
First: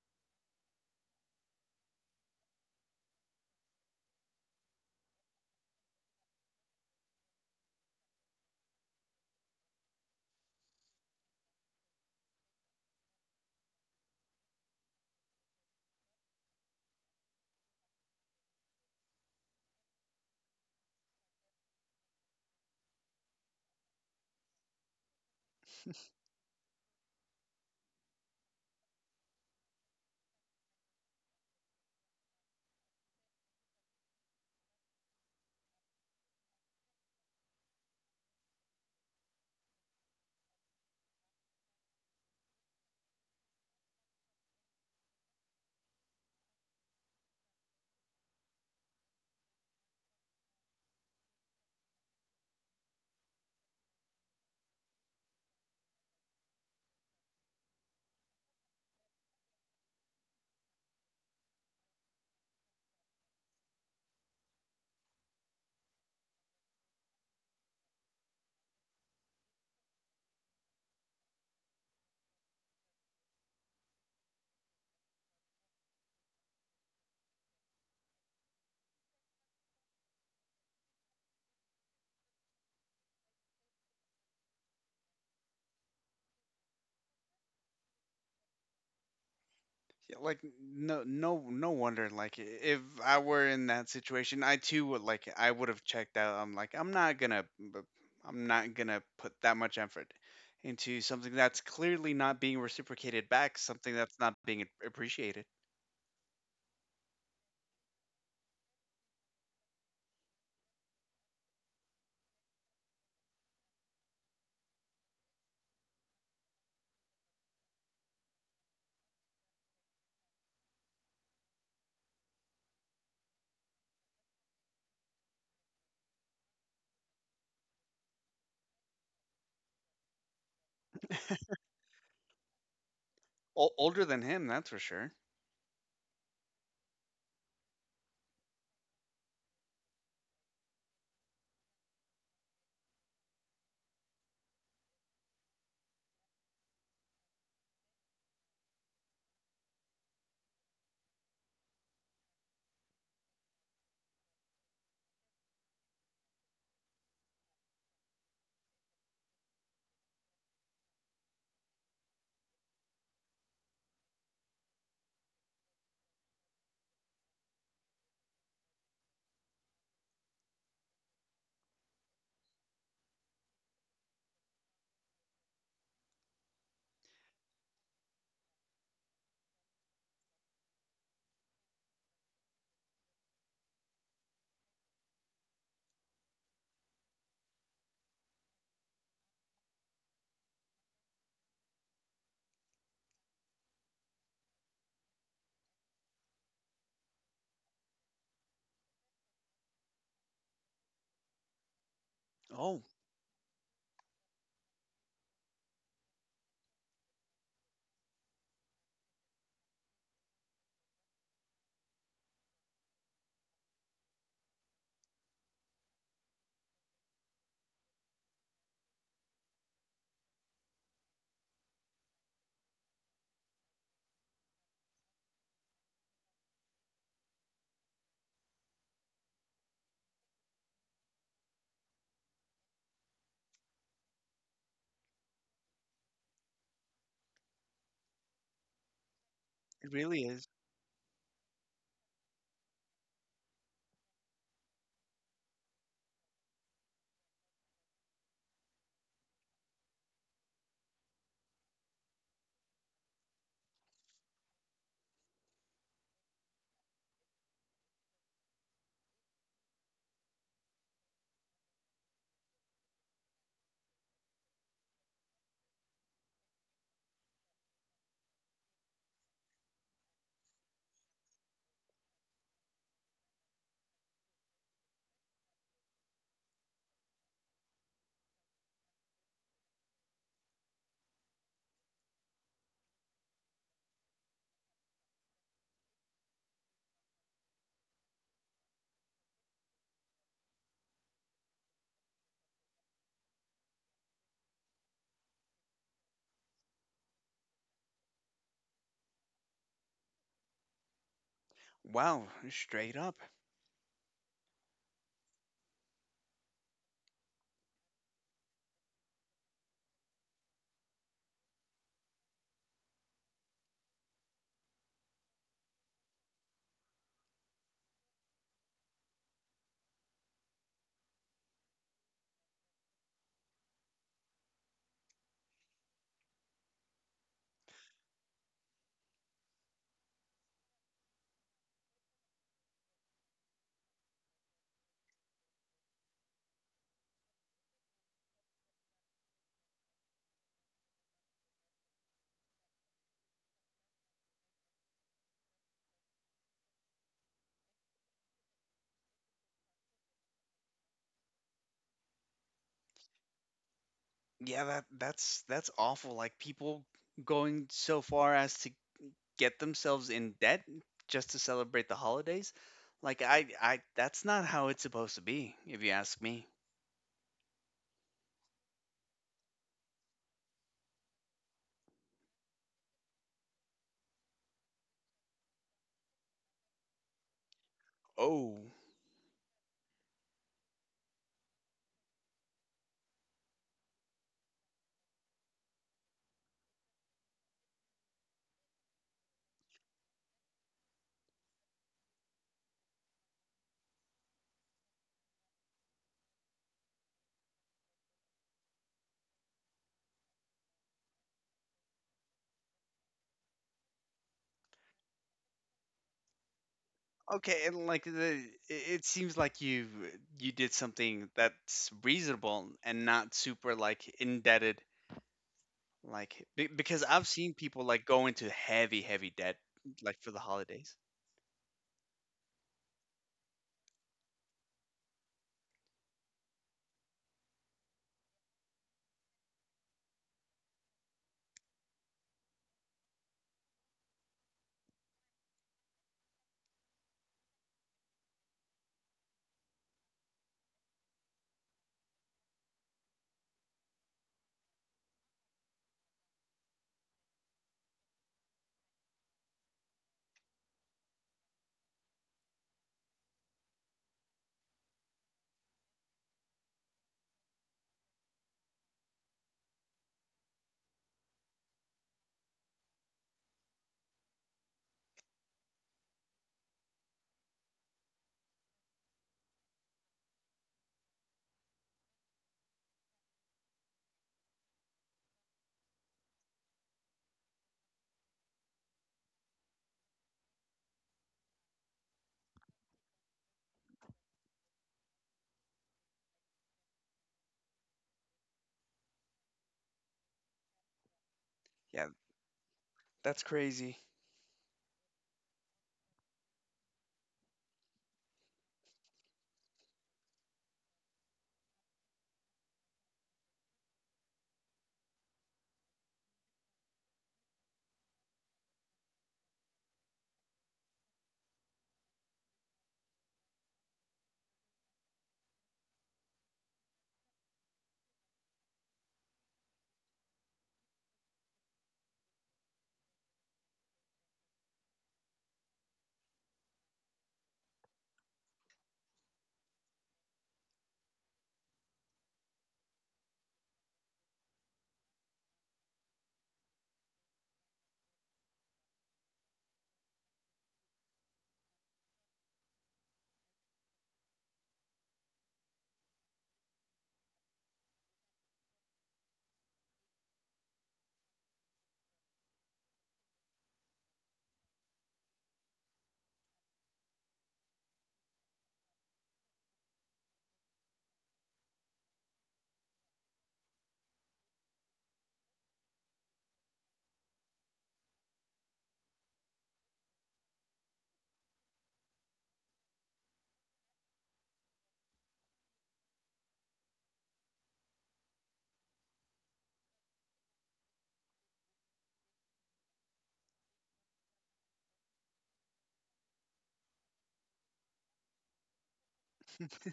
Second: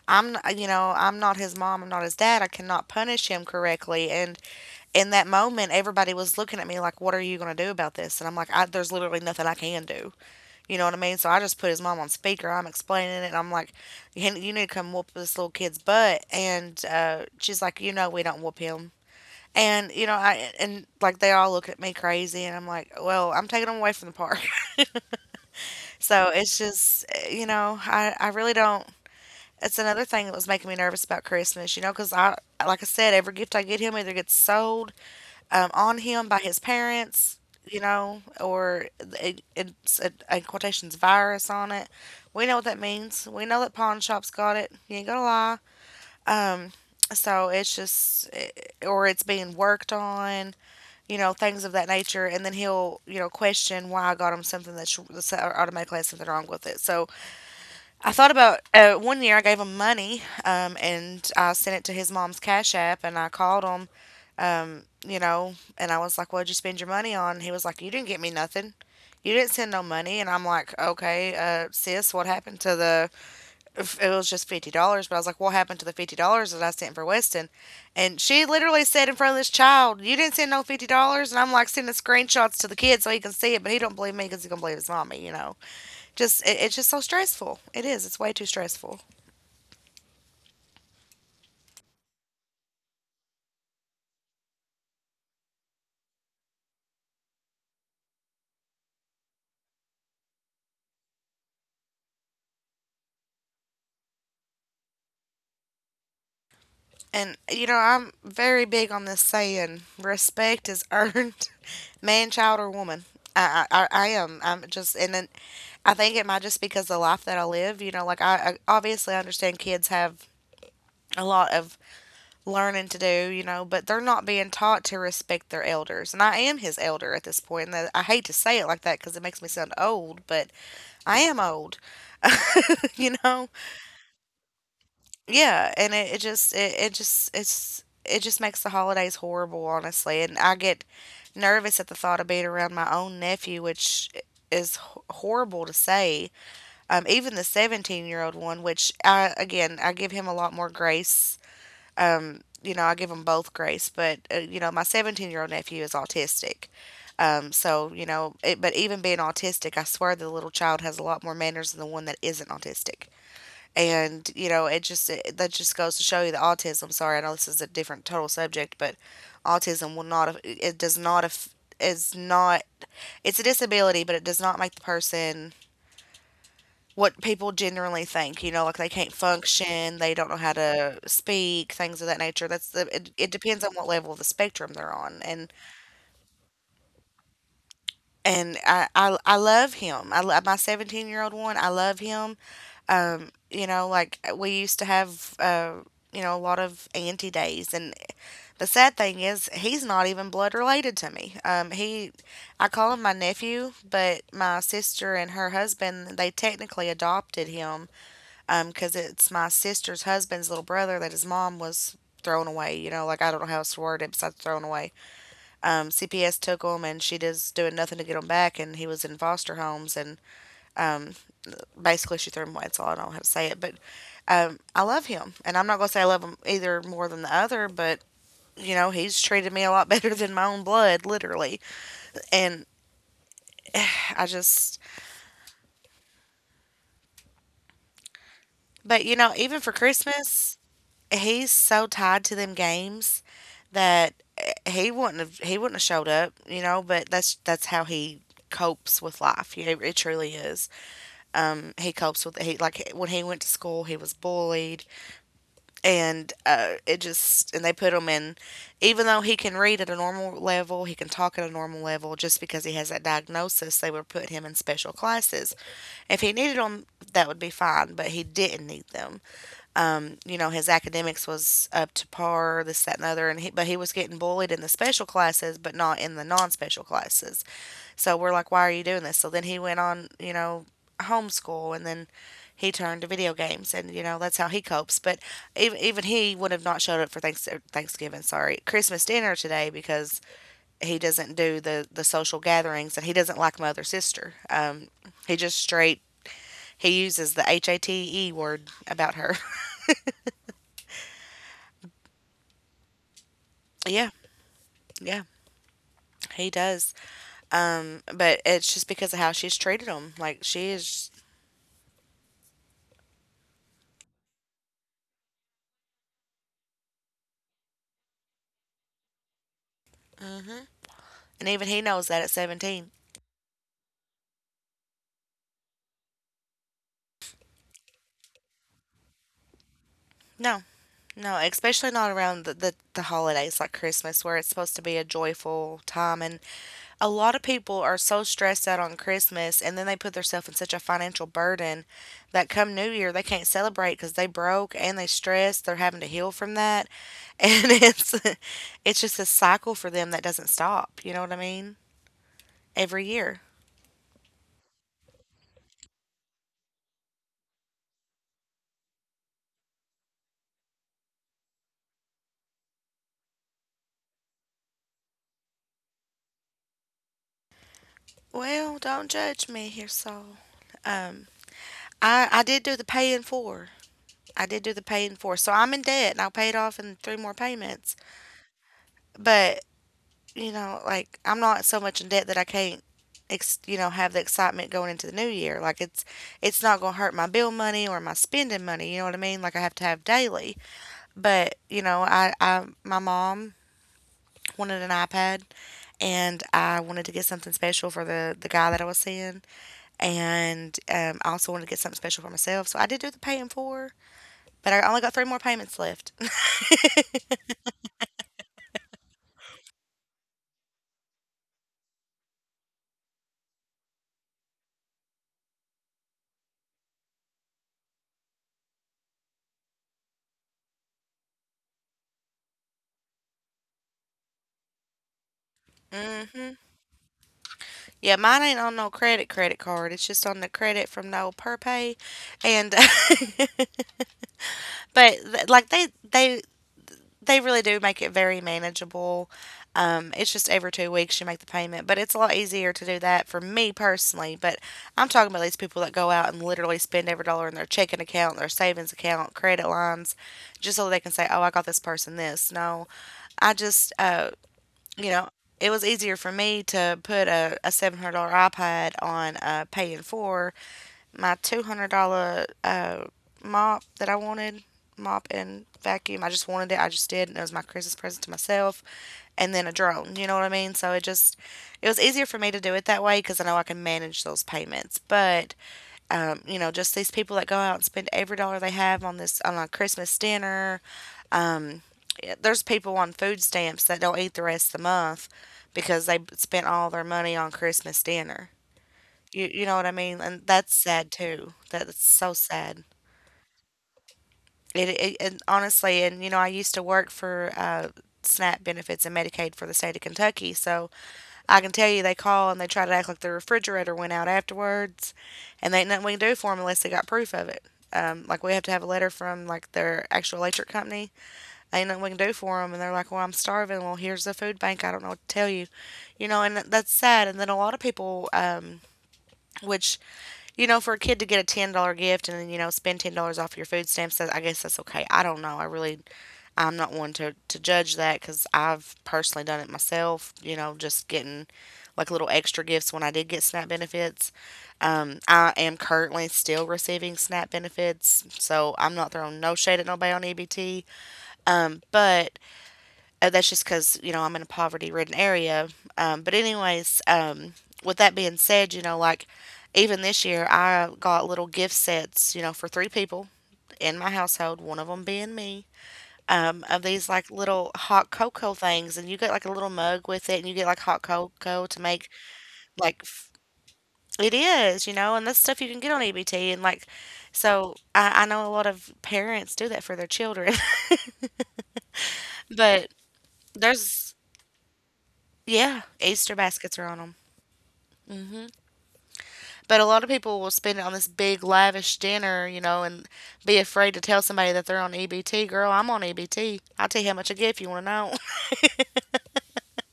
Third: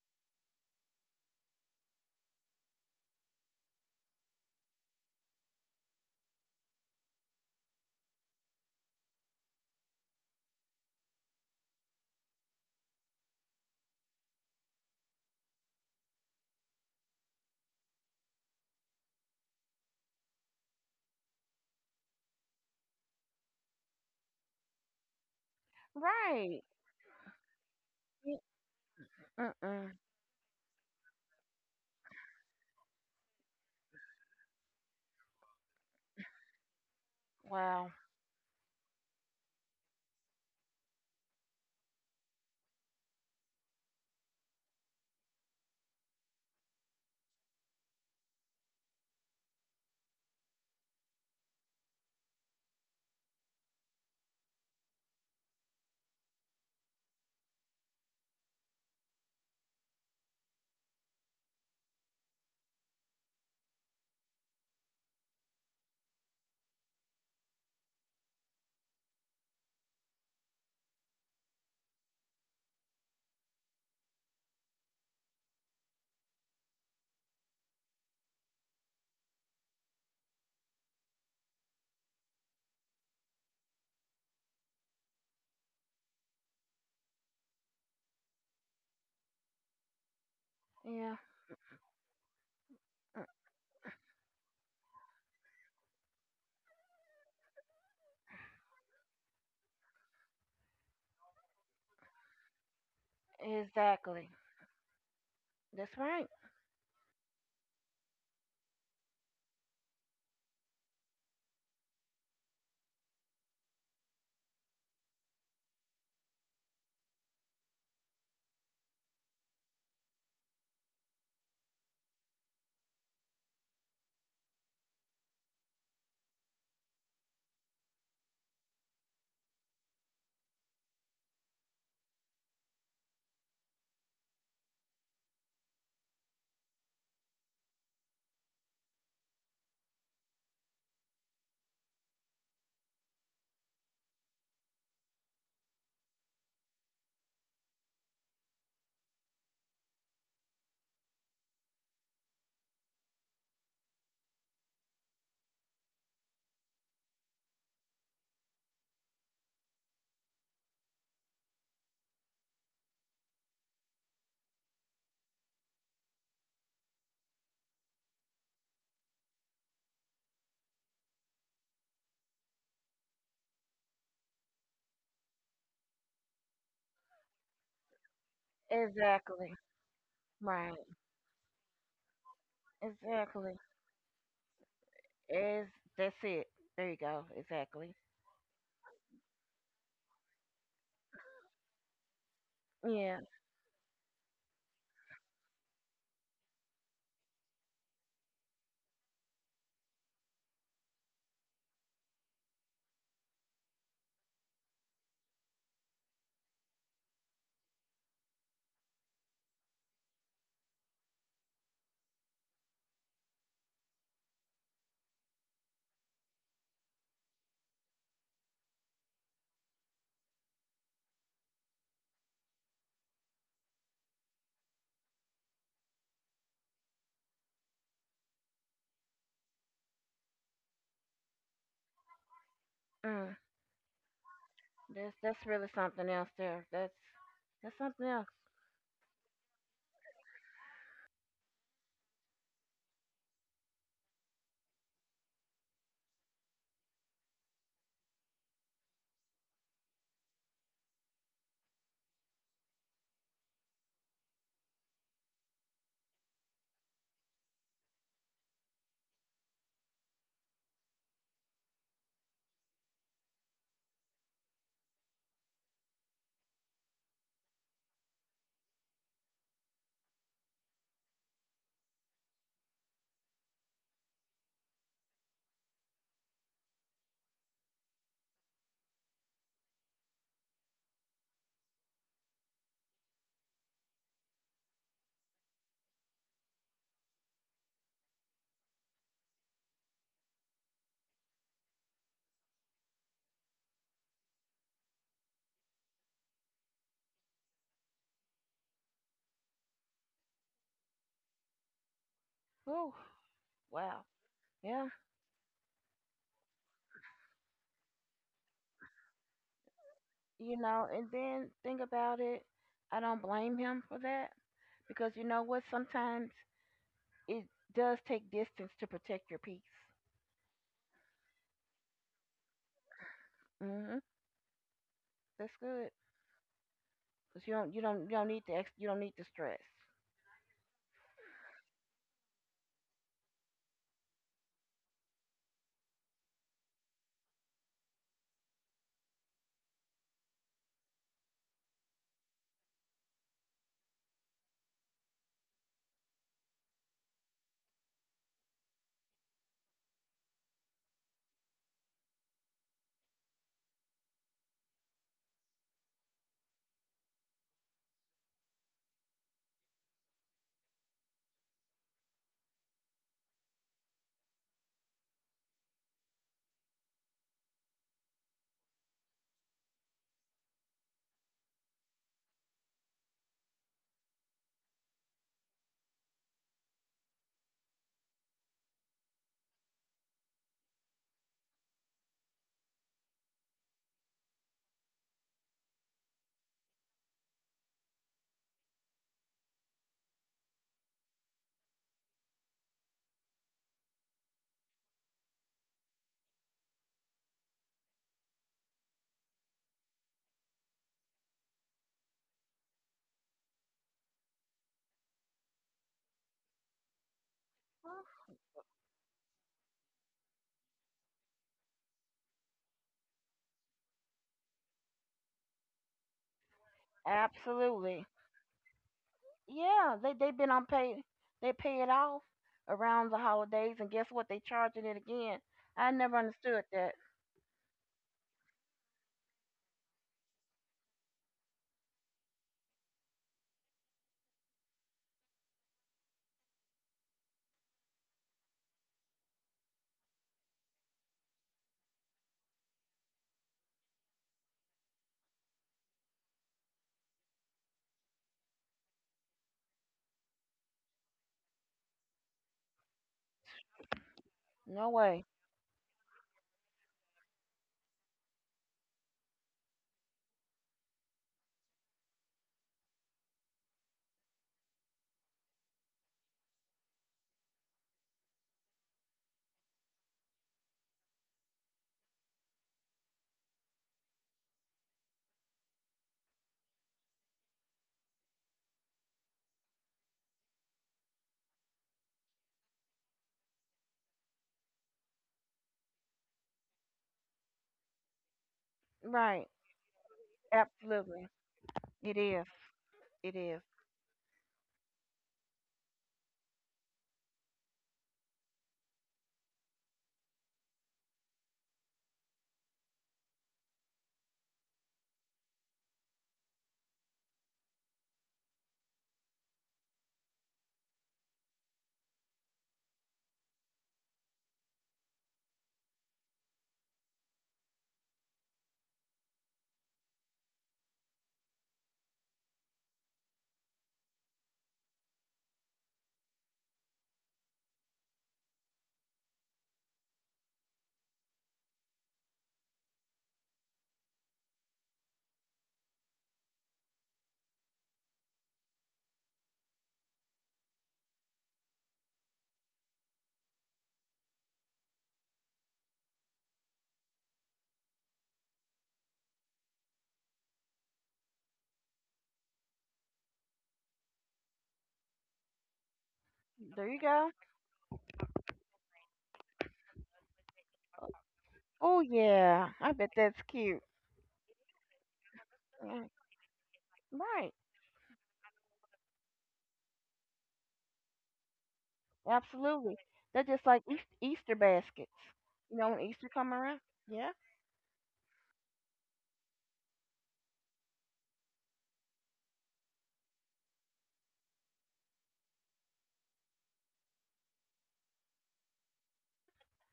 Speaker 1: I'm, you know, I'm not his mom. I'm not his dad. I cannot punish him correctly. And in that moment, everybody was looking at me like, "What are you gonna do about this?" And I'm like, I, "There's literally nothing I can do." You know what I mean? So I just put his mom on speaker. I'm explaining it. And I'm like, "You need to come whoop this little kid's butt." And she's like, "You know, we don't whoop him." And you know, I and like they all look at me crazy, and I'm like, "Well, I'm taking him away from the park." [LAUGHS] So it's
Speaker 3: Right.
Speaker 1: just, eh, you know, I
Speaker 3: Y-
Speaker 1: really don't. It's
Speaker 3: Mm-mm.
Speaker 1: another thing that was making me nervous about Christmas, you know, because I, like I said, every gift I get him either gets sold, on him by his parents, you
Speaker 3: Wow.
Speaker 1: know, or it's a, in quotations, virus on it. We know what that means. We know that pawn shops got it. You ain't gonna lie. Um, so it's just, eh, or it's being worked on, you know, things of that nature, and then he'll, you know, question why I got him something that's automatically has something wrong with it. So I thought about one year I gave him money, and I sent it to his mom's Cash App, and I called him, you know, and I was like, "What'd you spend your money on?" He was like, "You didn't get me nothing. You didn't send no money." And I'm like, "Okay, sis, what happened to the." If it was just $50. But I was like, "What happened to the $50 that I sent for Weston?" And she literally said in front of this child, "You didn't send no $50." And I'm like, sending screenshots to the kid so he can see it. But he don't believe me because he can believe his mommy, you know. Just, it's just so stressful. It is. It's way too stressful.
Speaker 2: yeah. Like no,
Speaker 3: Yeah.
Speaker 2: no, no wonder. Like if I were in that situation, I too would like, I would have checked out. I'm like, I'm not gonna put that much effort into something that's clearly not being reciprocated back, something that's
Speaker 3: Exactly.
Speaker 2: not being appreciated.
Speaker 3: That's right.
Speaker 1: And you know, I'm very big on this saying: respect is earned, [LAUGHS] man, child, or woman. I am. I'm just, and then I think it might just because the life that I live. You know, like I obviously understand kids have a lot of learning to do. You know, but they're not being taught to respect their elders, and I am his elder at this point. And that- I hate to say it like that because it makes me sound old, but I am old. [LAUGHS] You know,
Speaker 2: O- older than him, that's for sure.
Speaker 1: yeah, and it, it just it's it just makes the holidays horrible, honestly. And I get nervous at the thought of being around my own nephew, which is horrible to say. Even the 17-year-old one, which I, again, I give him a lot more grace. You know, I give them both grace, but you know, my 17-year-old nephew is autistic. So, you know, but even being autistic, I swear the little child has a lot more manners than the one that isn't autistic. And you know, that just goes to show you that autism, sorry, I know this is a different total subject, but autism will not af- it does not af- is not it's a disability, but it does not make the person what people generally think. You know, like they can't
Speaker 3: Exactly.
Speaker 1: function, they don't know how
Speaker 3: Right.
Speaker 1: to speak, things of that nature. That's the, it
Speaker 3: Exactly.
Speaker 1: depends on what level of the spectrum they're on. And
Speaker 3: Is that's it. There you go. Exactly.
Speaker 1: I love him. I love my 17-year-old one. I love him.
Speaker 3: Yeah.
Speaker 1: You know, like we used to have, you know, a lot of auntie days. And the sad thing is, he's not even blood related to me. I
Speaker 2: Oh,
Speaker 1: call him my nephew, but my sister and her husband, they technically adopted him, because it's my sister's husband's little brother that his mom was thrown away. You know, like I don't know how else to word it besides thrown away. CPS took him, and she just doing nothing to get him back, and he was in foster homes, and basically she threw him away. That's all I don't have to say it. But I love him, and I'm not gonna say I love him either more than the other, but you know, he's treated me a lot [LAUGHS] better than my own blood, literally. And
Speaker 3: Mm.
Speaker 1: I just,
Speaker 3: That's really something else there. That's something else.
Speaker 1: but you know, even for
Speaker 2: it really is.
Speaker 1: Christmas, he's so tied to them games that, eh, he wouldn't have showed up, you know. But that's how he copes with life. You know, it truly is. He copes with he like when he went to school, he was bullied. And it just, and they put him in, even though he can read at a normal level, he can talk at a normal level, just because he has that diagnosis, they would put him in special classes. If he needed them, that would be fine, but he didn't need them. You know, his academics was up to par, this, that, and the other, and he was getting bullied in the special classes, but not in the non-special classes. So we're like, why are you doing this? So then he went on, you know, homeschool, and then he turned to video games, and you know, that's how he copes. But even he would have not showed up for Thanksgiving, sorry, Christmas dinner today because he doesn't do the social gatherings, and he doesn't like mother sister. He just straight, he uses the HATE word about her.
Speaker 2: Wow,
Speaker 3: Whew.
Speaker 2: straight up.
Speaker 1: [LAUGHS]
Speaker 3: Wow.
Speaker 1: Yeah,
Speaker 3: Yeah.
Speaker 1: yeah. He does. But it's just because of how she's treated him. Like
Speaker 3: You
Speaker 1: she
Speaker 3: know, and
Speaker 1: is,
Speaker 3: then think about it. I don't blame him for that because you know what? Sometimes it does take distance to protect your peace.
Speaker 1: mhm. And even he knows that at 17.
Speaker 3: Mhm. That's good. 'Cause you don't need to you don't need to stress.
Speaker 1: No, no, especially not around the holidays like Christmas, where it's supposed to be a joyful time. And a lot of people are so stressed out on Christmas, and then they put themselves in such a financial burden that come New Year, they can't celebrate because they broke and they stressed. They're having to heal from that. [LAUGHS] And it's just a cycle for them that doesn't stop. You know what I mean? Every year.
Speaker 2: Yeah, that that's awful. Like people going so far as to get themselves in debt just to celebrate the holidays. Like I that's not how it's supposed to be, if you ask me.
Speaker 1: Well, don't judge me here, Saul. Um, I did do the paying for. I did do the paying for. So I'm in debt, and I'll pay it off in three more payments.
Speaker 2: Oh.
Speaker 1: But you know, like I'm not so much in debt that I can't, you know, have the excitement going into the new year. Like it's not gonna hurt my bill money or my spending money. You know what I mean? Like I have to have daily. But you know, I my mom wanted an iPad, and I wanted to get something special for the guy that I was seeing. And I also wanted to get something special for myself. So I did do the pay in four, but I only got three more payments left. [LAUGHS]
Speaker 2: Okay, and like
Speaker 3: Mhm.
Speaker 2: the it it seems like you did something that's reasonable and not super like indebted, like because I've seen people like
Speaker 3: Absolutely.
Speaker 2: go into heavy heavy debt
Speaker 3: Yeah. They
Speaker 2: like for
Speaker 3: they've
Speaker 2: the
Speaker 3: been on
Speaker 2: holidays.
Speaker 3: pay. They pay it off around the holidays, and guess what? They charging it again. I never
Speaker 1: Hmm.
Speaker 3: understood that.
Speaker 1: Yeah, mine ain't on no credit card. It's just on the credit from no per pay, and [LAUGHS] but like they really do make it very manageable. It's just every 2 weeks you make the payment, but it's a lot easier to do that for me personally. But I'm talking about these people that go out and literally spend every dollar in their checking account, their savings account, credit lines, just so they can say, "Oh, I got this person this." No, I just
Speaker 3: No
Speaker 1: you
Speaker 3: way.
Speaker 1: know, it was easier for me to put a $700 iPad on paying for my $200 mop that I wanted, mop and vacuum. I just wanted it. I just did, and it was my Christmas present to myself. And then a drone. You know what I mean? So it was easier for me to do it that way because I know I can manage those payments. But just these people that go out and spend every dollar they have on this on a Christmas dinner. Um, eh, there's people on food stamps that don't eat the rest of the month because they spent all their money on Christmas dinner.
Speaker 3: Right.
Speaker 1: You know what I mean? And that's sad
Speaker 3: Absolutely.
Speaker 1: too. That's
Speaker 2: Yeah,
Speaker 3: It
Speaker 1: so
Speaker 3: is.
Speaker 1: sad.
Speaker 3: It
Speaker 2: that's
Speaker 3: is.
Speaker 2: crazy.
Speaker 1: It and honestly, I used to work for SNAP benefits and Medicaid for the state of Kentucky, so I can tell you they call and they try to act like the refrigerator went out afterwards, and they ain't nothing we can do for them unless they got proof of it. Like we have to have a letter from like their actual electric company ain't nothing we can do for them. And they're like, well, I'm starving. Well, here's the food bank. I don't know what to tell you. And that's sad. And then a lot of people, which, for a kid to get a $10 gift and then, spend $10 off your food stamps, that- I guess that's okay. I don't know. I'm not one to judge that because I've personally done it myself, just getting like little extra gifts when I did get SNAP benefits. I am currently still receiving SNAP benefits, so I'm not throwing no shade at nobody on EBT. But that's just because, I'm in a poverty ridden area. But anyways, with that being said, like even this year, I got little gift sets, for three people in my household, one of them being me, of
Speaker 3: There you
Speaker 1: these like
Speaker 3: go.
Speaker 1: little hot cocoa things. And you get like a little mug with it and you get like hot cocoa to
Speaker 3: Oh
Speaker 1: make
Speaker 3: yeah. I
Speaker 1: like
Speaker 3: bet
Speaker 1: f-
Speaker 3: that's cute.
Speaker 1: it is, and that's stuff you can get on
Speaker 3: Yeah.
Speaker 1: EBT. And like,
Speaker 3: Right.
Speaker 1: so I know a lot of parents do that for their children, [LAUGHS] but
Speaker 3: Absolutely. They're just like
Speaker 1: there's,
Speaker 3: Easter baskets. You
Speaker 1: yeah,
Speaker 3: know when Easter
Speaker 1: Easter
Speaker 3: come
Speaker 1: baskets
Speaker 3: around?
Speaker 1: are on them.
Speaker 3: Yeah.
Speaker 1: But a lot of people will spend it on this big lavish dinner, and be afraid to tell somebody that they're on EBT. Girl, I'm on EBT. I'll tell you how much I get if you want to know.
Speaker 2: [LAUGHS]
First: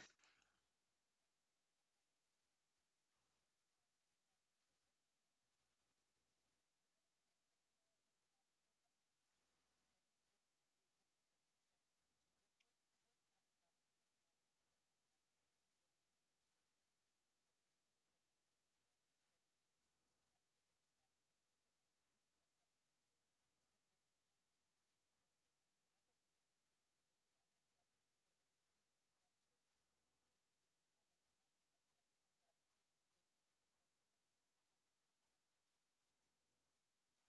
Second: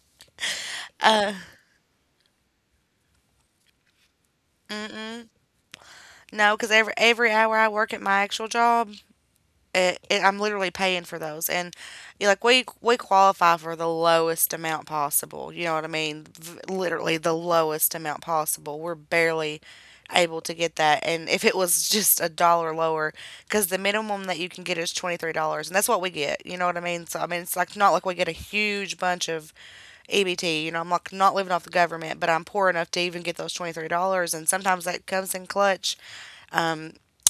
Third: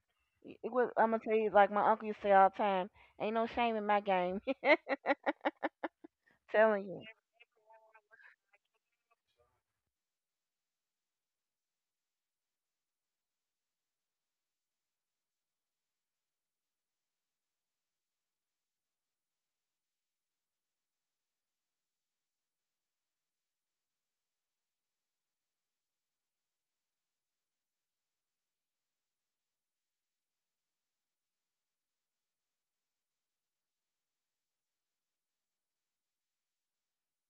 Speaker 3: Y- It was, I'm gonna tell you like my uncle used to say all the time. Ain't no shame in my game. [LAUGHS]
Speaker 1: [LAUGHS] No, because
Speaker 3: Telling
Speaker 1: every
Speaker 3: you.
Speaker 1: every hour I work at my actual job, I'm literally paying for those. And you're like, we qualify for the lowest amount possible. You know what I mean? Literally the lowest amount possible. We're barely able to get that. And if it was [LAUGHS] just a dollar lower, because the minimum that you can get is $23, and that's what we get. You know what I mean? So I mean, it's like not like we get a huge bunch of EBT. I'm like not living off the government, but I'm poor enough to even get those $23, and sometimes that comes in clutch.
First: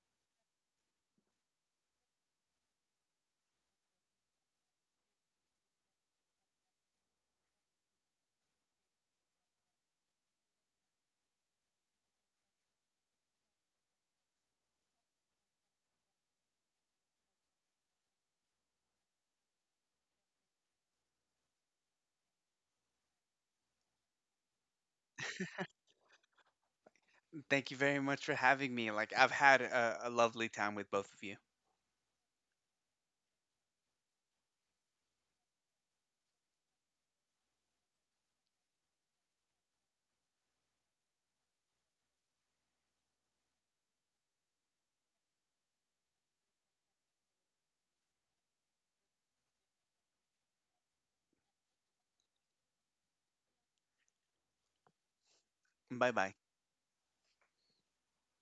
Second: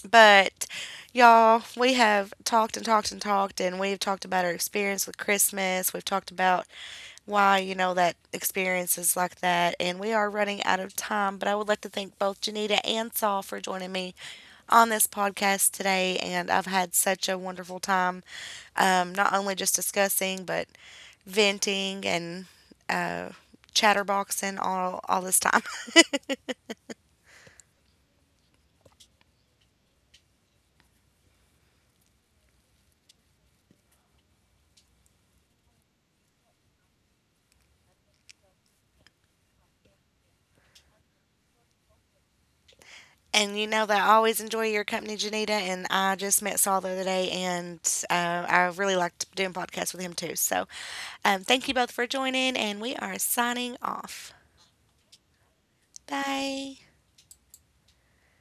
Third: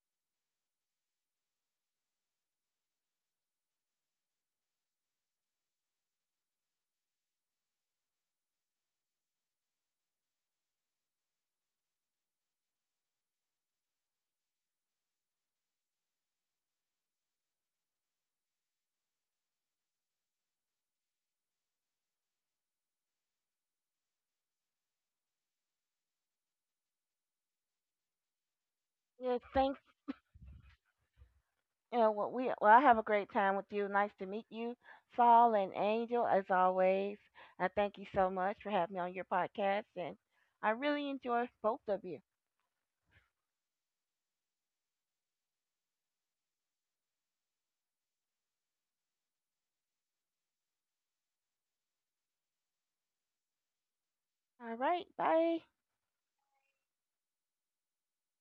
Speaker 1: But y'all, we have talked and talked and talked, and we've talked about our experience with Christmas. We've talked about why, that experience is like that. And we are running out of time, but I would like to thank both Janita and Saul for joining me on this podcast today. And I've had such a wonderful time, not only just discussing, but venting and uh, chatterboxing all this time. [LAUGHS]
Speaker 2: Thank you very much for having me. Like I've
Speaker 3: Yeah.
Speaker 2: had
Speaker 3: Thanks.
Speaker 2: a lovely time with both of you.
Speaker 3: You know what we. Well, I have a great time with you. Nice to meet you, Saul and Angel, as always. I thank you so much for having me on your podcast, and I really enjoy both of you.
Speaker 1: And you know that I always enjoy your company, Janita. And I just met Saul the other day, and I really liked doing podcasts with him too. So thank you both for joining, and we are signing off.
Speaker 3: All right. Bye.
Speaker 2: Bye bye.
Speaker 1: Bye.